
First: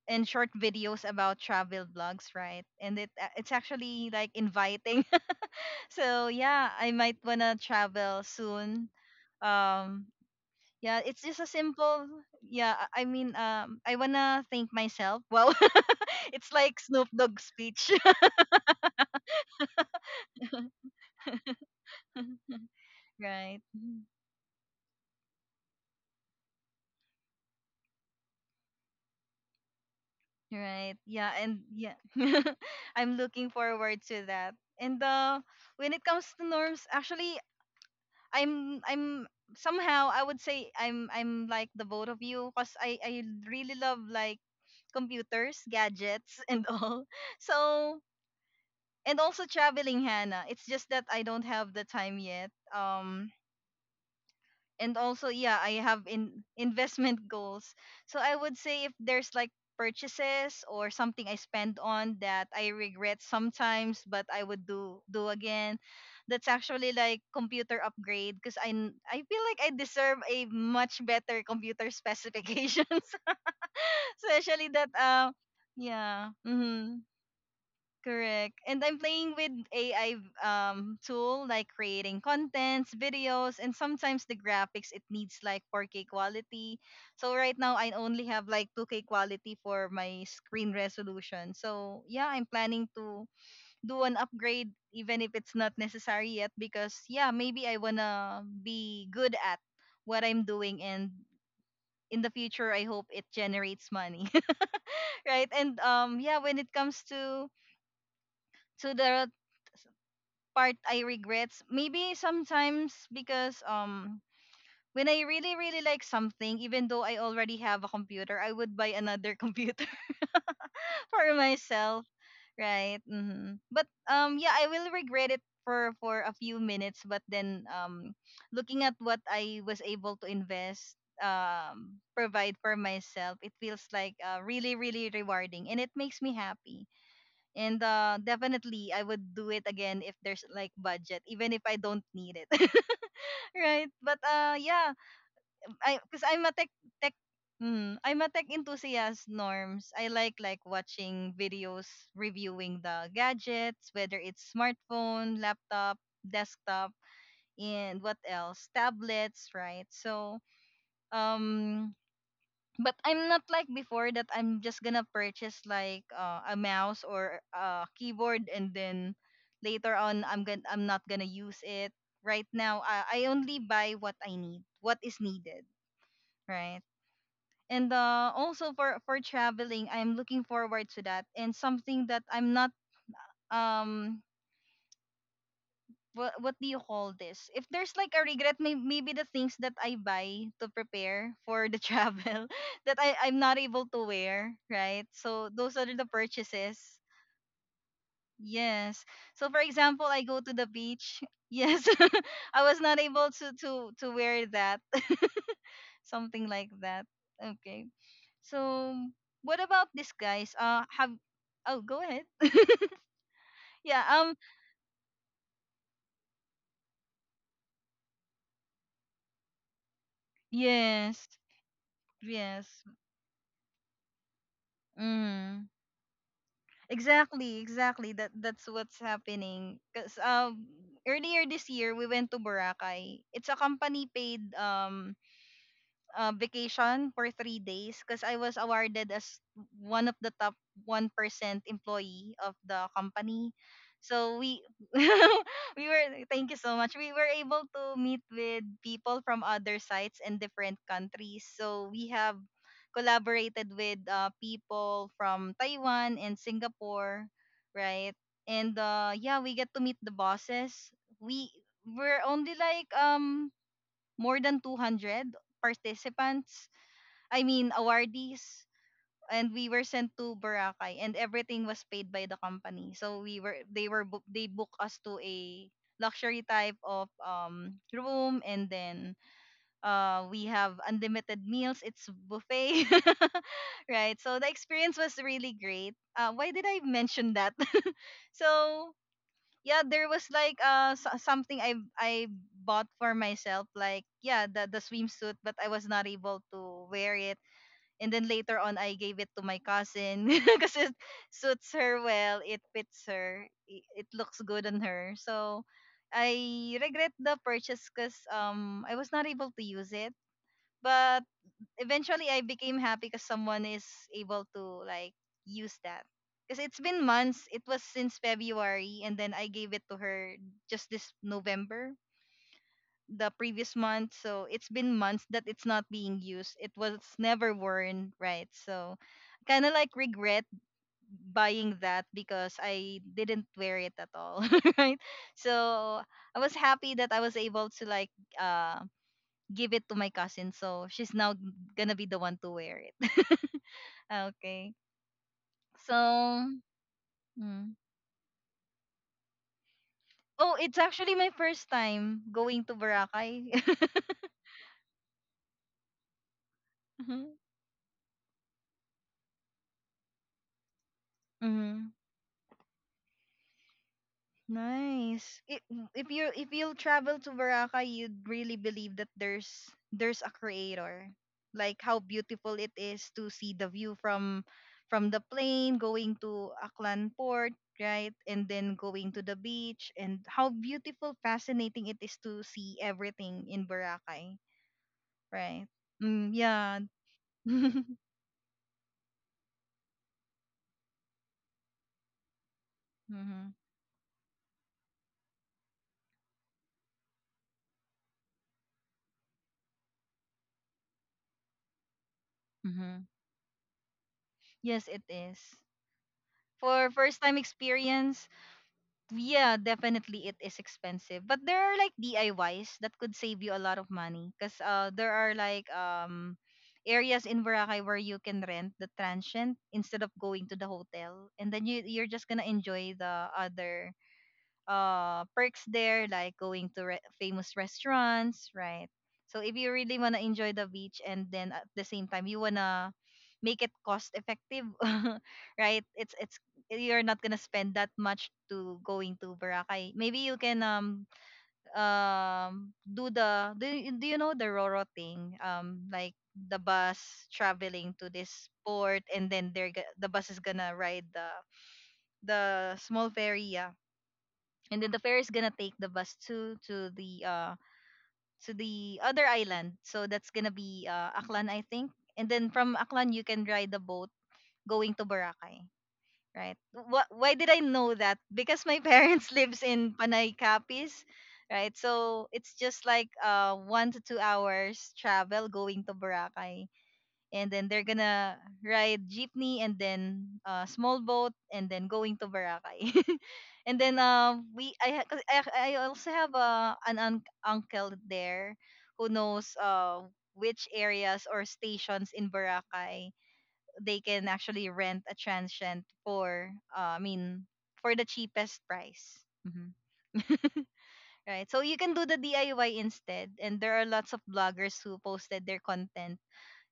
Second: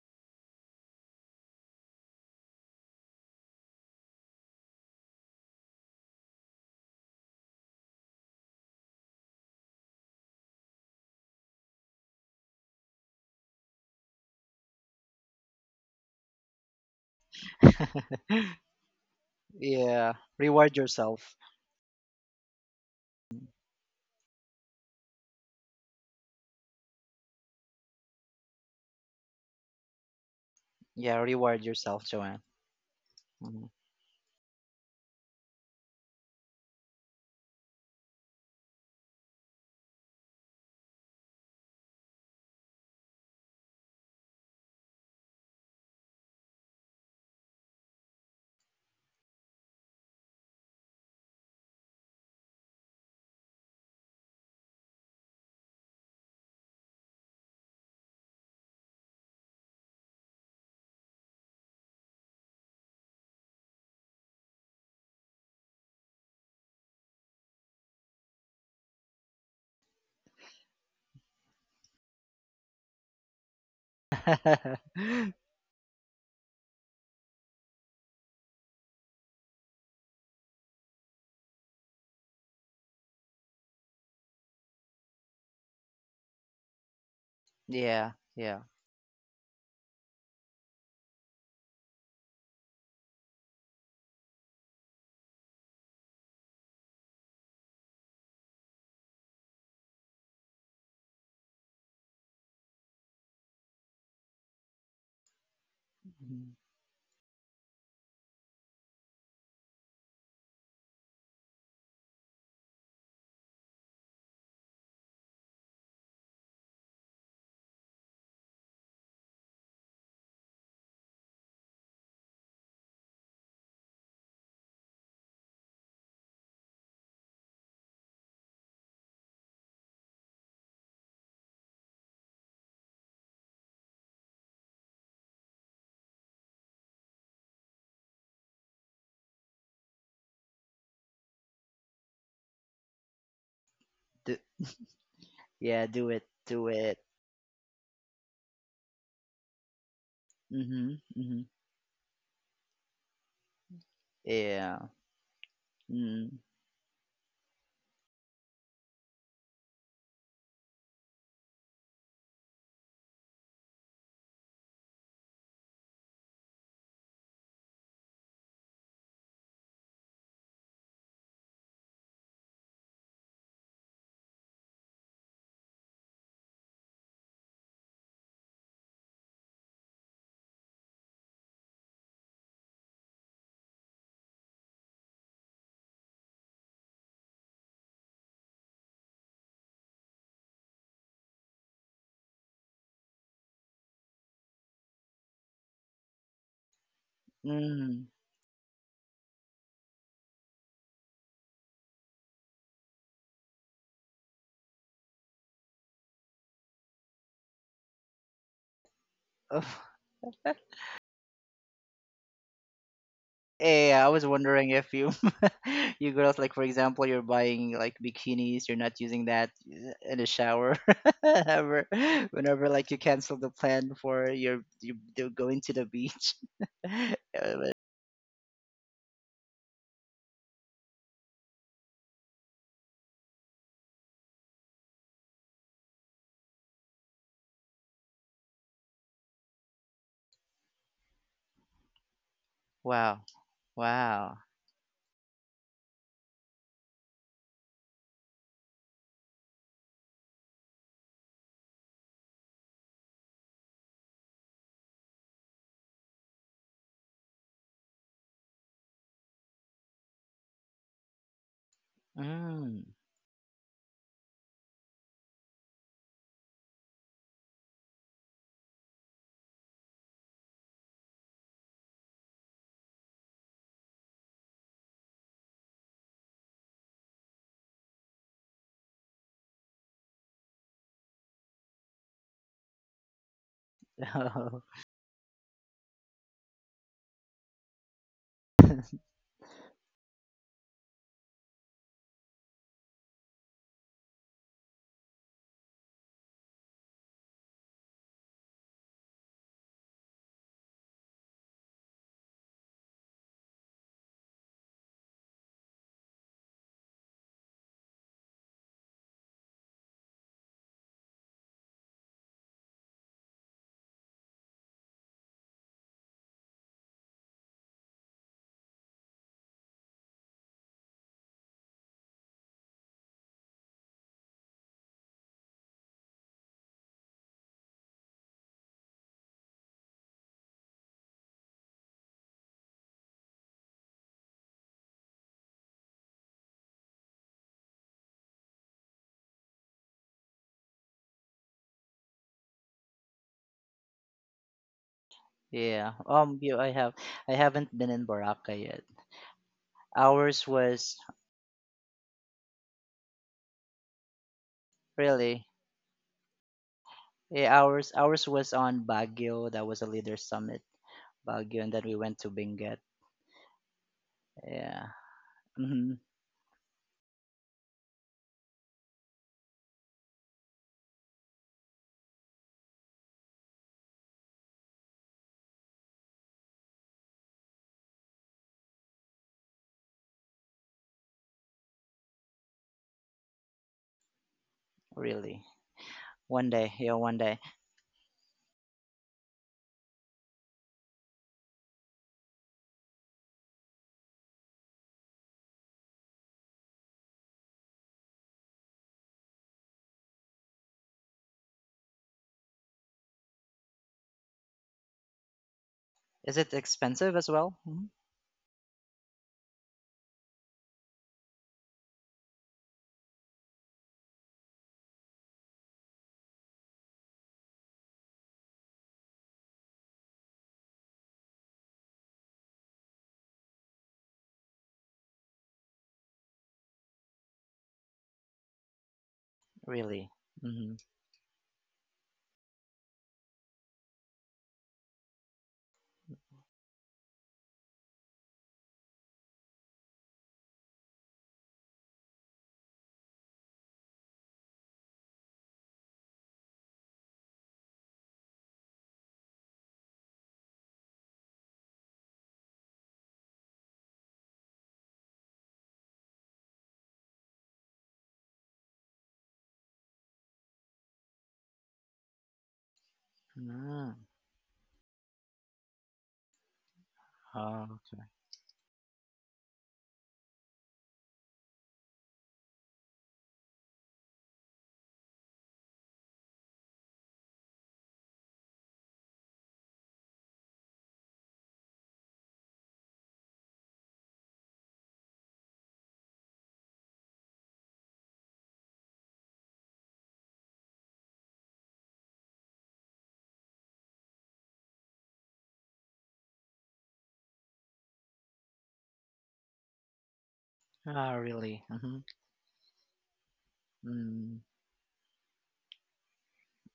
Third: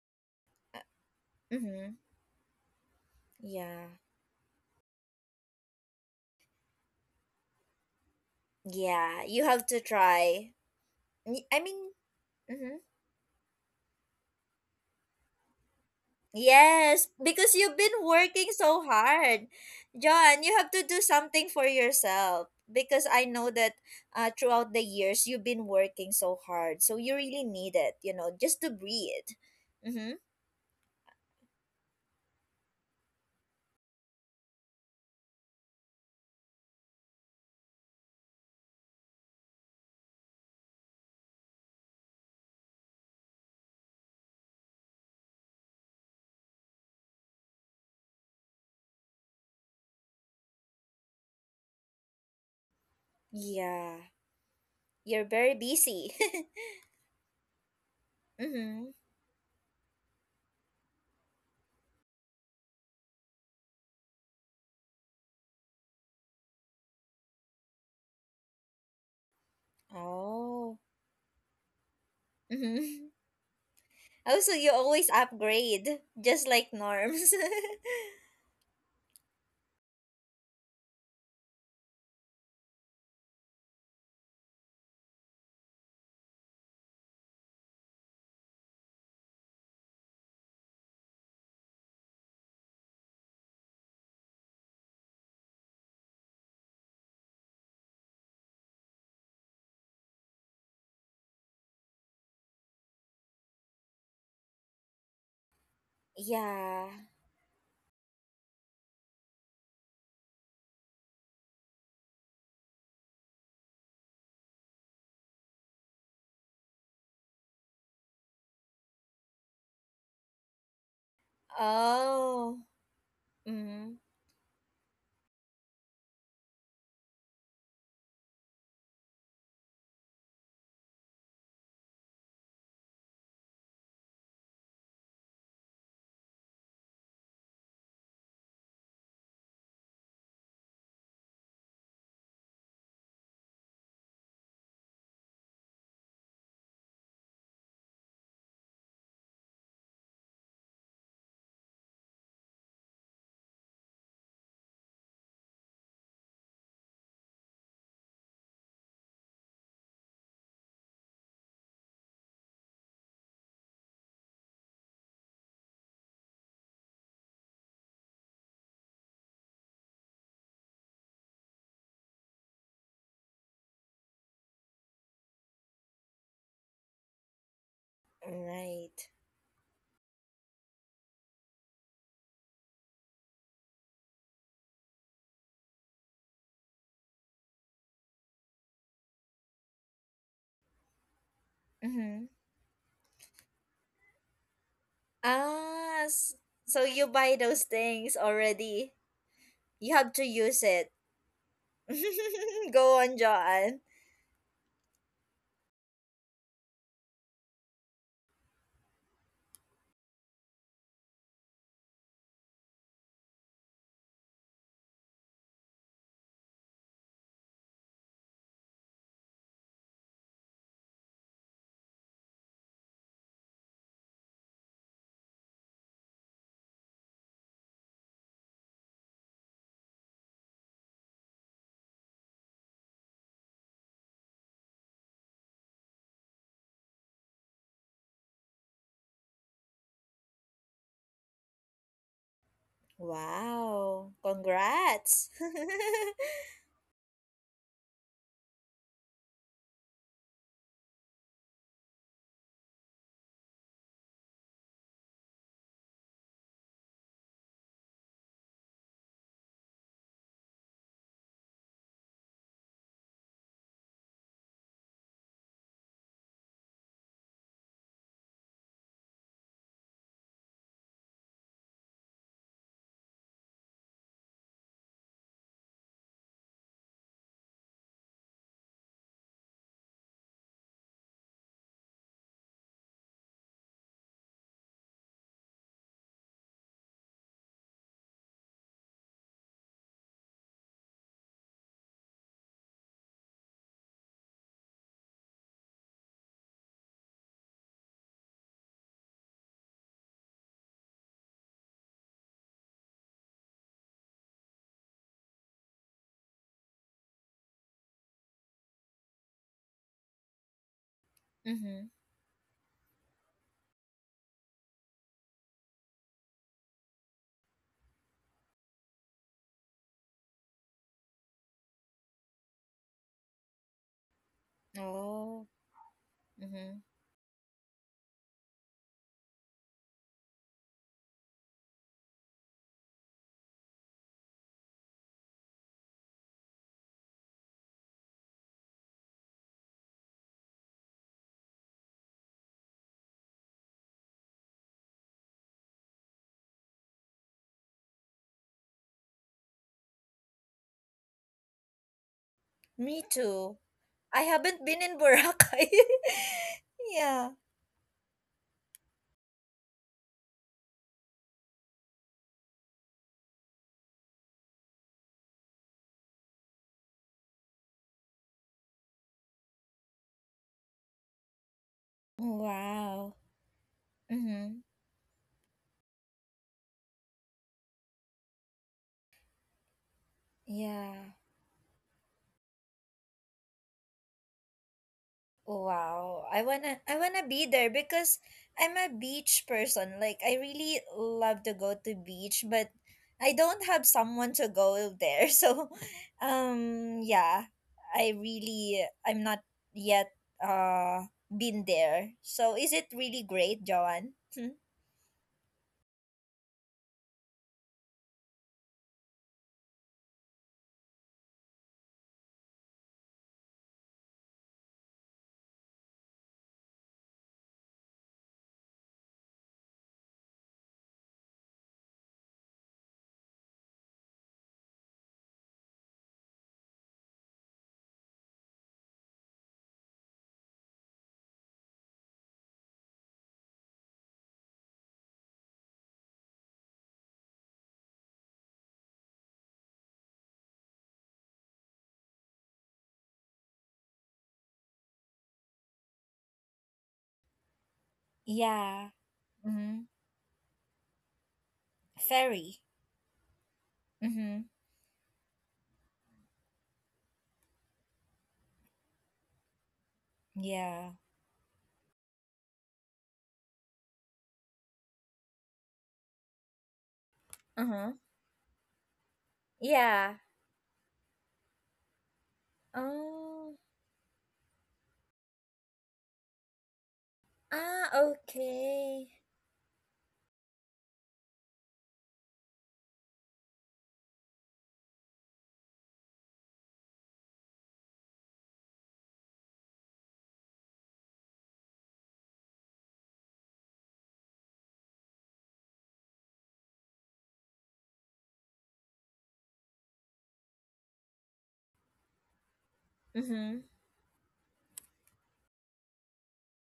and short Uh, videos about travel mm-hmm. vlogs, right? And it a- it's Yeah. actually like inviting. So yeah, I might wanna travel soon Yeah, you have to um. try. Yeah, it's just Y- a I mean, simple. Yeah, mhm. I I mean, um, I wanna thank myself. Well, it's like Snoop Yes, Dogg because you've speech. been working so hard. Yeah, John, you have reward to do yourself. something for yourself, because I know Right. that Mhm. uh, throughout the years you've been working so hard. So you really need it, you know, just to breathe. Mm-hmm. Right. Yeah, Yeah, and reward yeah. yourself, Joanne. I'm looking Mhm. forward to that. And uh when it comes to norms, actually, I'm I'm somehow I would say I'm I'm like the both of you, because I I really love like computers, gadgets and all. So and also traveling, Hannah. It's just that I don't have the time yet. Um Yeah, and also you're yeah, very I have busy. in investment goals. So I would say if Mm-hmm. there's like purchases or something I spend on that I regret sometimes but I would do do again, that's actually like computer upgrade, because I, n- I feel like I deserve a Oh. much better computer specifications. Mm-hmm. Also, Especially you that always uh upgrade, yeah, just like mhm. norms. Correct. And I'm playing with A I um tool like creating contents, videos, and sometimes the graphics it needs like four K quality. So right now I Yeah, only have yeah. like two K quality for my screen resolution. So yeah, I'm planning to do an upgrade even if it's not necessary yet, because yeah, maybe I wanna be good at what I'm doing, and in the future I hope it generates money. Right? And um yeah, when Mhm. it Yeah. comes to to the part I regret. Maybe sometimes because um when I really really like something, even though I already have a computer, I would buy another computer for myself, Oh. right? Hmm. But Mm-hmm. um yeah, I will regret it for for a few minutes, but then um looking at what I was able to invest, um provide for myself, it feels like uh, really really rewarding, and it makes me happy. And uh, definitely, I would do it again if there's like budget, even if I don't need it. Right? But Do, uh, yeah, yeah, I do because it, I'm a tech do it. tech. Mm, I'm a tech enthusiast, Norms. I like like Mm-hmm, watching mm-hmm. videos reviewing the gadgets, whether it's Yeah. smartphone, laptop, desktop, and what else, tablets, right? So um, but I'm not like before, that I'm just gonna purchase like uh, a mouse or a keyboard, and then later on I'm gonna I'm not gonna use it. Right now, I, I only buy what I need, what is needed, right? And uh, also Right. for for traveling, I'm looking forward to that, and something that I'm not um what what do you call this? If there's like a regret, may, maybe the things that I buy to prepare for the Mm-hmm. travel that I I'm not able to wear, right? So those are Ah, the s- purchases. so you buy those Mm-hmm. things already. Yes. So for You example, have to I go to use the it. beach. Yes, I was Go not on, able to to John. to wear that. Something like that. Okay. So what about this, guys? Uh have oh go ahead. Hey, Yeah, I was um wondering, if you you girls, like for example, you're buying like bikinis, you're not using that uh, in the shower yes. ever, whenever Yes. like you cancel the plan for your you you're going Mm. to the beach. Uh, Exactly, but- exactly. That that's what's happening. Cause um earlier this year we went to Boracay. It's a company paid um uh, vacation for three days, because I was awarded as one of the top one percent employee of the Wow. company. Wow. So Wow. we Congrats. we were thank you so much. We were able to meet with people from other sites and different countries. So we have collaborated with uh, people from Taiwan and Singapore, right? And uh, yeah, we get to meet the bosses. We were only Mm. like um more than two hundred participants, I mean awardees, and we were sent to Boracay and everything was paid by the company. So we were they were book they booked us to a luxury type of um room, and then uh we have unlimited meals. It's buffet. Right, so the experience was really great. Uh why did I mention that? So yeah, there was like uh so- something i i bought for myself, like yeah, the the swimsuit, but I was not able to wear it. And then later on I gave it to my cousin because it suits her well, it fits her, i- it looks good on her. So I regret the purchase because um I was not able to use it. But Mm-hmm. eventually I became happy because someone is able to like use that. Because it's been months. It was since February, and then I gave it to her just this November, the previous month. So it's been months that Oh. it's not being used. It Mm-hmm. was never worn, right? So kind of like regret buying that because I didn't wear it at all, right? So I was happy that I was able to like uh, give it to my cousin. So she's now gonna be the one to wear it. Okay. Oh, yeah. Um, So, you, I have I mm. haven't been in Baraka yet. Ours Oh, it's was actually my first time going to Me Boracay. too. I haven't been in really Boracay. Yeah. yeah, ours ours was on Baguio. That was a leader summit, Baguio, and then Mm-hmm. we went to Benguet. Yeah. Nice. If Mm-hmm. if you if you'll travel to Boracay, you'd really believe that there's there's a creator. Like how beautiful it is Wow. to see the view from Mm-hmm. from the plane going to Aklan Port, right? And then going to the beach, and how beautiful, Yeah. fascinating it is to see everything in Boracay, Really? right? Wow, Mm, I One day, wanna yeah. yeah, I one wanna day. be there because I'm a beach person. Like I really love to go to beach, but I Mhm. don't have someone to go there. So, um, yeah, I really I'm not yet uh been there. So is it Mhm. really great, Joanne? Hmm? Yes, it is. Is it For expensive first as time well? Mhm. experience, yeah, definitely it is expensive. But there are like D I Ys that could save you a lot of money, because uh there are like um areas in Boracay where you can rent the transient instead of going to the hotel, and then you you're just going to enjoy the other uh perks there, like going to re- famous restaurants, right? So if you really Really? want to enjoy the Mm-hmm. beach and then at the same time you want to make it cost effective, right, it's it's you're not gonna spend that much to going to Boracay. Maybe you can um um do the do you, do you know the Roro thing? Um like the bus traveling to this Yeah. port, and then they're Mm-hmm. go- the bus is gonna ride the the Ferry. small ferry, yeah. Mm-hmm. And then the fair is gonna take the bus to to the uh to the other island. So that's gonna be Yeah. uh Aklan, I think. And then from Aklan you can ride the Mm. boat going to Boracay, right? Wh- why did I Uh Oh, huh. know okay. that? Because my parents lives in Yeah. Panay, Capiz, right? So it's just like Oh. uh one to two hours travel going to Boracay. And then they're Ah. gonna Okay. ride jeepney and then uh, small boat and then going to Boracay. And then uh, we I, ha- 'cause I I also have uh, an un- uncle there who knows uh, which areas or stations in Boracay they can actually rent a transient for uh, I mean for the cheapest price. Mhm. Ah, Right. So really? you can Mm-hmm. do the D I Y instead, Mm-hmm. and there are lots of Mm. bloggers who posted their content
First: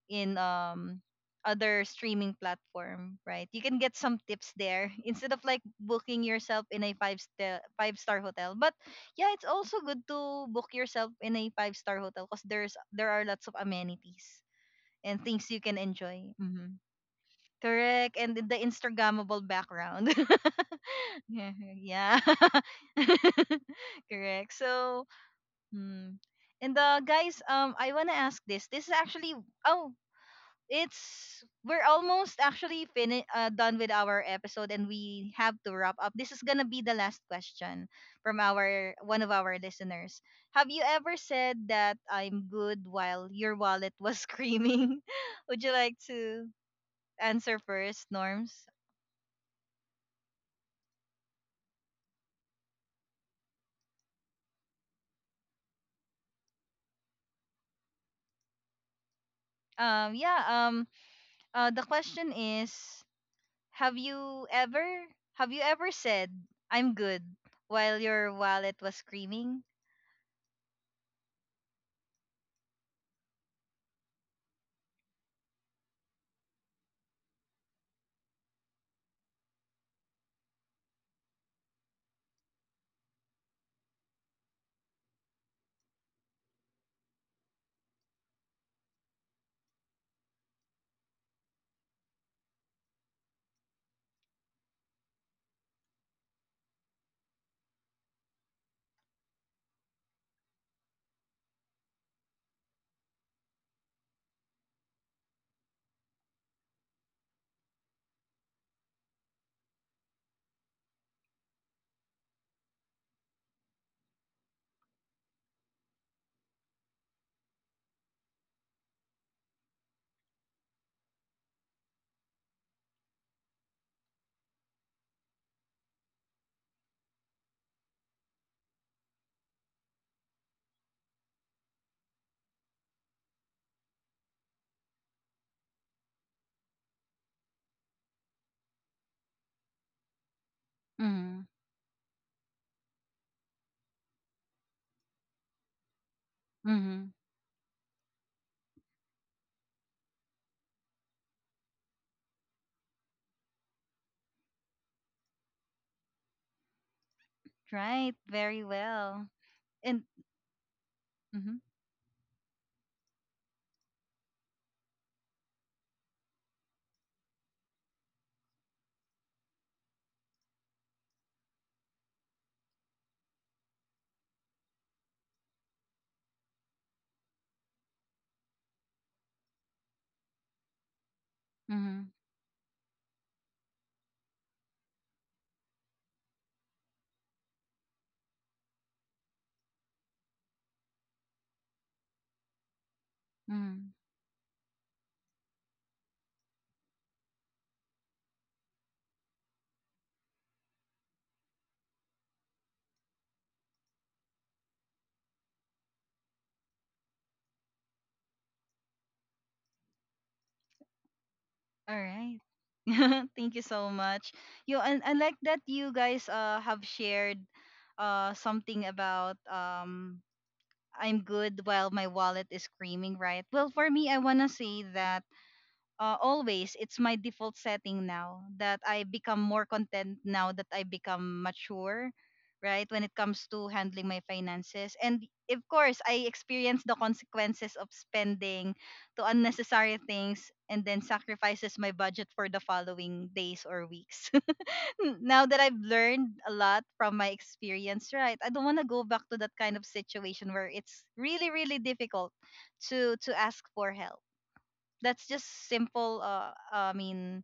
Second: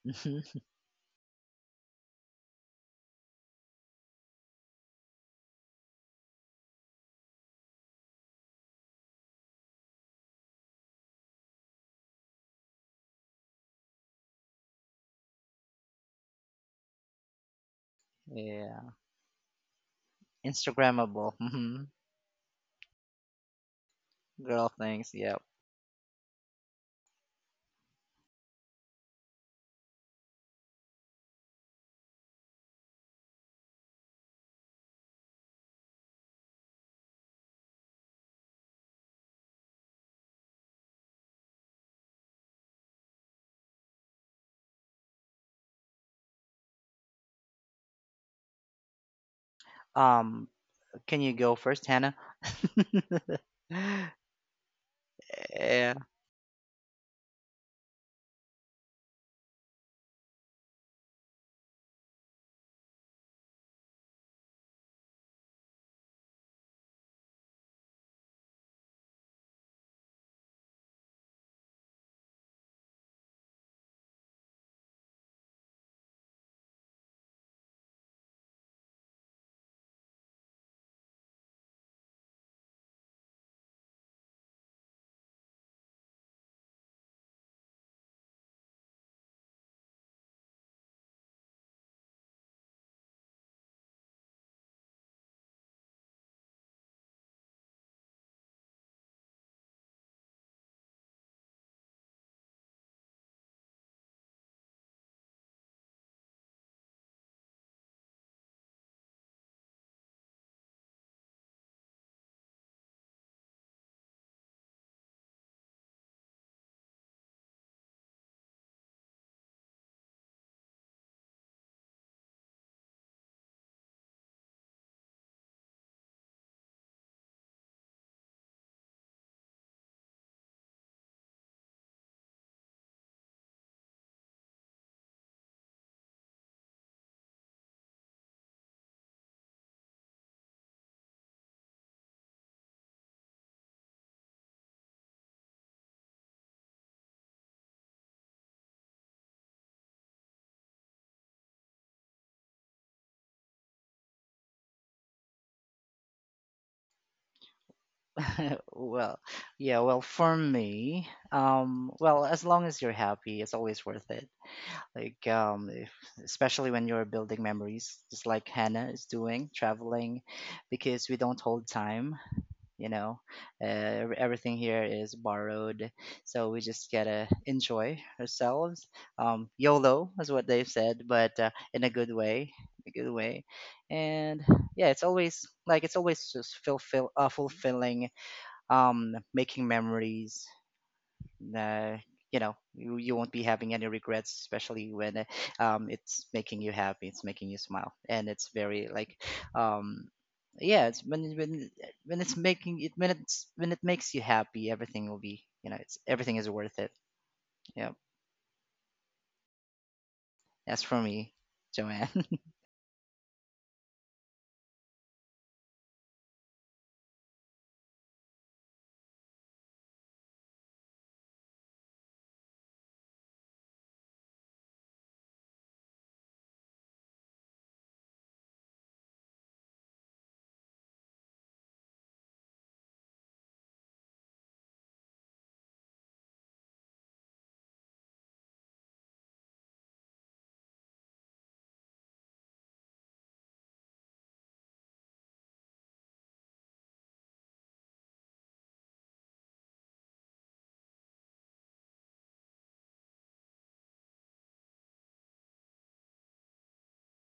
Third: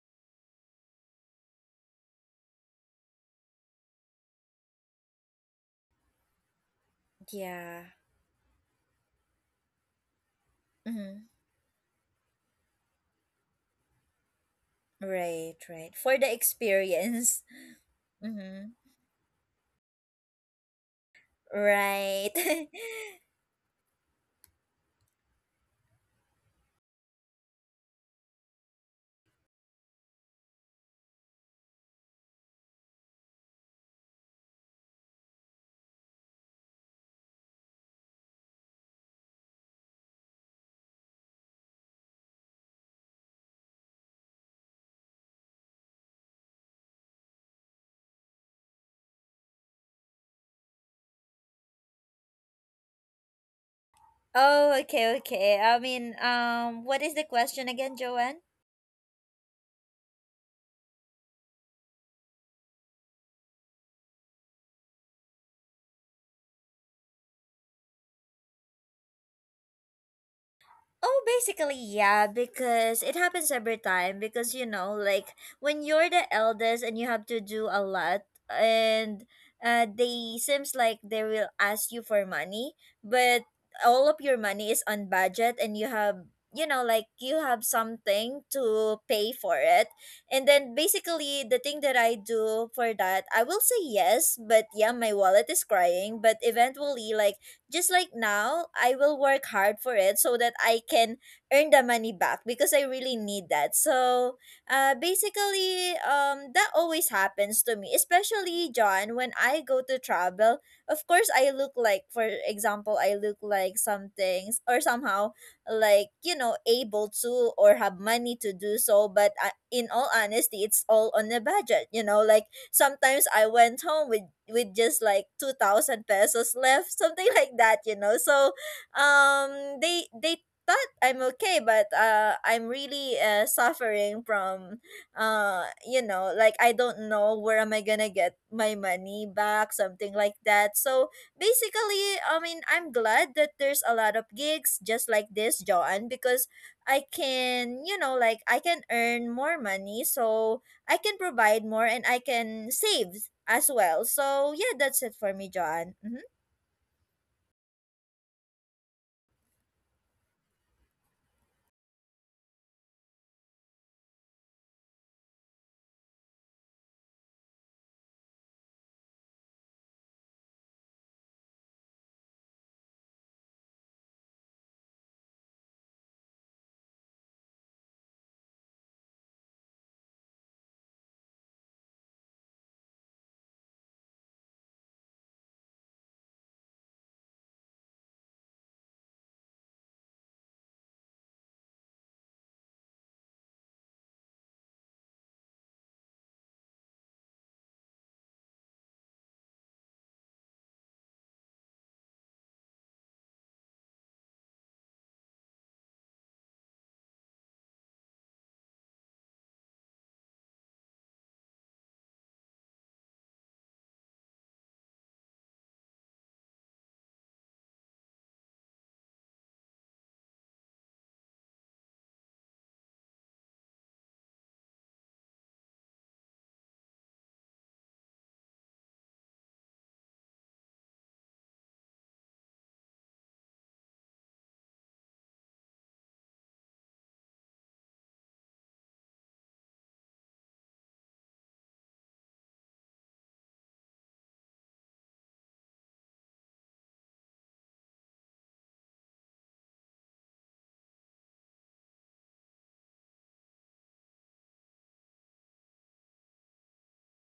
in um other streaming platform, right? You can get some tips there instead of like booking yourself in a five star Yeah. five star hotel. But yeah, it's also good to book yourself Mm-hmm. in a five star hotel because there's there are lots of amenities and things Right, you can right. For enjoy. the Hmm. experience. Correct, and the Mm-hmm. Yeah. Instagrammable background. Instagrammable. Yeah, Mm-hmm. yeah. Right. Correct. Girl So, things. Yep. hmm. And uh, guys, um, I wanna ask this. This is actually oh, it's we're almost actually fini- uh, done with our episode and we have to wrap up. This is gonna be the last question from our one of our listeners. Have you ever said that I'm good while your wallet was screaming? Would you like to answer first, Norms? Um, can you go first, Hannah? Oh, okay, okay. I Yeah. mean, um, what is the question again, Joanne? um yeah um uh, the question is, have you ever have you ever said, I'm good, while your wallet was screaming? Oh, basically, yeah, because it happens every time. Because, you know, like when you're the eldest and you have to do a lot, and uh, they seems like they will ask you for money, but all of your money is on budget, and you have, you know, like you have something to pay for it. And then basically, the thing that I do for that, I will say yes, but yeah, my wallet is crying. But eventually, like, just like now, I will work hard for it so that I can earn the money back, because I really need that. So, uh, basically, um, that always happens to me, especially John, when I go to travel. Of course, I look like, for example, I look like something or somehow like, you know, able to or have money to do so. But uh, in all honesty, it's all on a budget, you know, like sometimes I went home with with just like two thousand pesos left, something like that, you know. So, um they they thought I'm okay, but uh I'm really uh, suffering from uh you know, like I don't know where am I going to get my money back, something like that. So, Mm-hmm. basically, I mean, I'm glad that there's a lot of gigs just like this, John, because I can, you know, like I can earn more money. So I can provide more, and I can save as well. So yeah, that's it for me, John. Mm-hmm. Right, very Well, well. yeah. And Well, for me, mhm, um, well, as long as you're happy, it's always worth it. Like um if, especially when you're building memories, just like Hannah is doing, traveling, because we don't hold time you know uh, ev- Everything here is borrowed, so we just gotta enjoy ourselves. um YOLO is what they've said, but uh, in a mhm, good way, a good way. And yeah, it's always like it's always just fulfill uh, fulfilling, um making memories, uh, you know you, you won't be having mhm. any regrets, especially when uh, um, it's making you happy, it's making you smile. And it's very, like um, yeah it's when when when it's making it, when it's, when it makes you happy, everything will be, you know it's everything is worth it. Yeah, that's for me, All Joanne. right. Thank you so much. You and I like that you guys uh have shared uh something about um I'm good while my wallet is screaming, right? Well, for me, I wanna say that uh, always it's my default setting now that I become more content, now that I become mature, right, when it comes to handling my finances. And of course I experience the consequences of spending to unnecessary things and then sacrifices my budget for the following days or weeks. Now that I've learned a lot from my experience, right, I don't want to go back to that kind of situation where it's really really difficult to to ask for help. That's just simple uh i mean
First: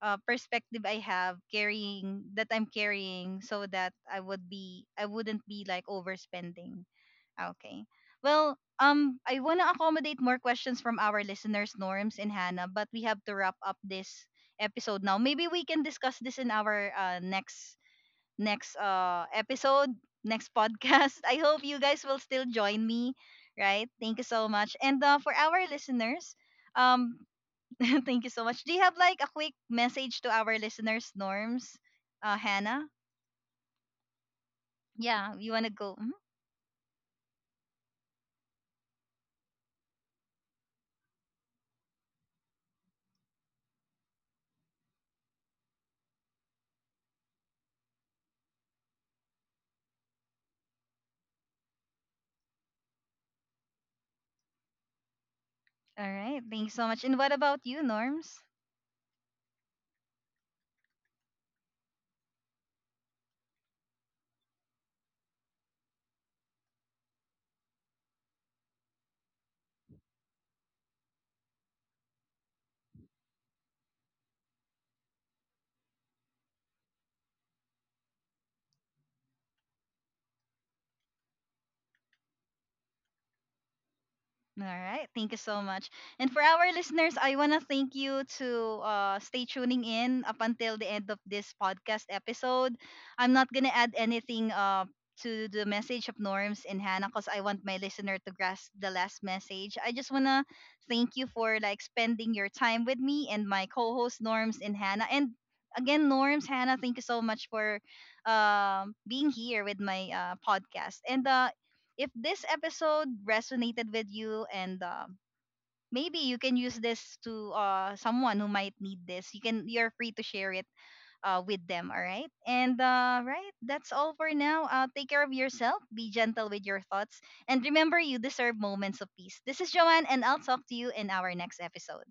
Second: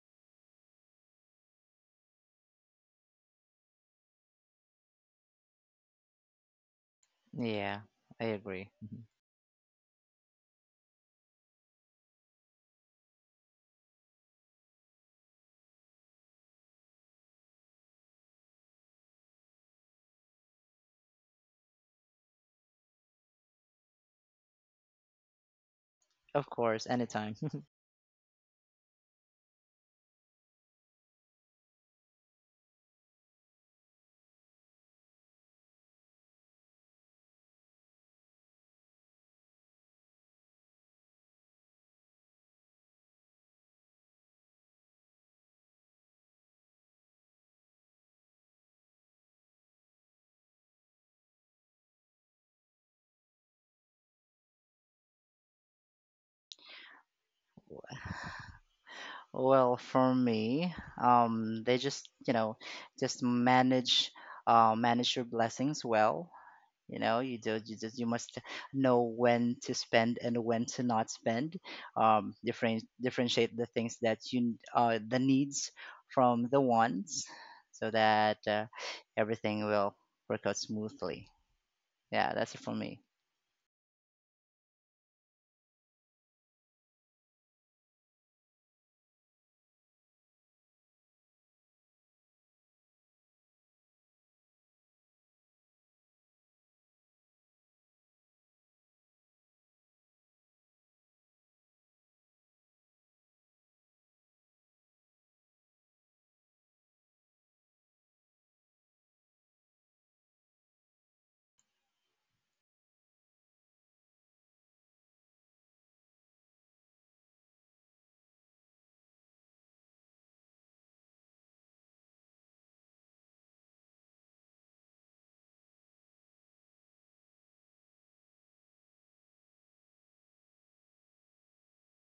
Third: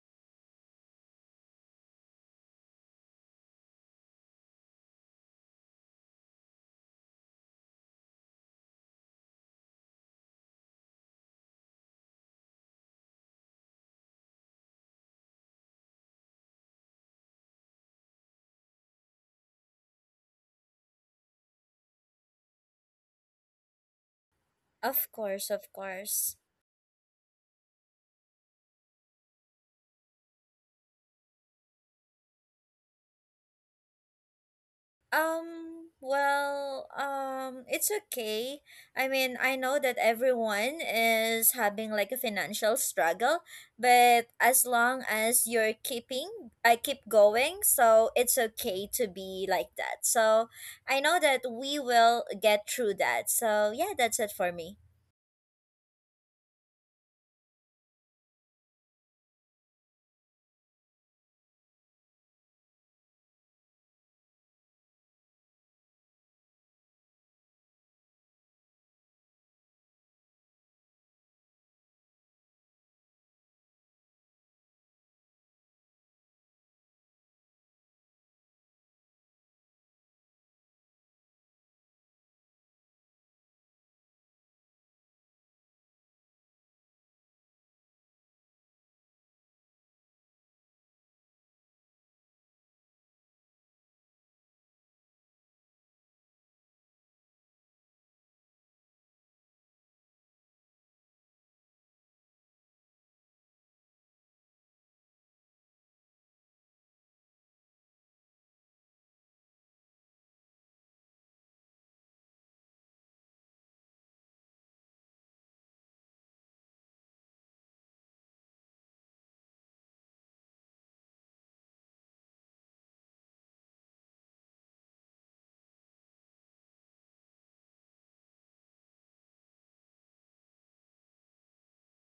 uh perspective i have carrying that I'm carrying, so that i would be I wouldn't be like overspending. Yeah, Okay. I Well, agree. Mhm. um I want to accommodate more questions from our listeners, Norms and Hannah, but we have to wrap up this episode now. Maybe we can discuss this in our uh, next next uh episode, next podcast. I hope you guys will still join me, right? Thank you so much. And Of uh, for course, our of listeners, course. Of course, um anytime. thank you so much. Do you have like a quick message to our listeners, Norms? Uh, Hannah? Yeah, you want to Um, go? Mhm. well, um, it's okay. I mean, I know that everyone is having like a financial struggle, but as long as you're keeping, I keep going, so it's okay to be like that. So I know that we will get through that. So yeah, that's it for me. All right. Thank you so much. And what about you, Norms? Well, for me, um, they just, you know, just manage, uh, manage your blessings well. You know you do you just You must know when to spend and when to not spend. Um different differentiate the things that you uh the needs from the wants, so that uh, everything will work out smoothly. Yeah, that's it for me. All right. Thank you so much. And for our listeners, I want to thank you to uh, stay tuning in up until the end of this podcast episode. I'm not going to add anything uh, to the message of Norms and Hannah, because I want my listener to grasp the last message. I just want to thank you for like spending your time with me and my co-host Norms and Hannah. And again, Norms, Hannah, thank you so much for um, being here with my uh, podcast. And uh, if this episode resonated with you, and um, maybe you can use this to uh, someone who might need this, you can you're free to share it uh, with them. All right. And uh, right that's all for now. Uh, take care of yourself, be gentle with your thoughts, and remember, you deserve moments of peace. This is Joanne, and I'll talk to you in our next episode.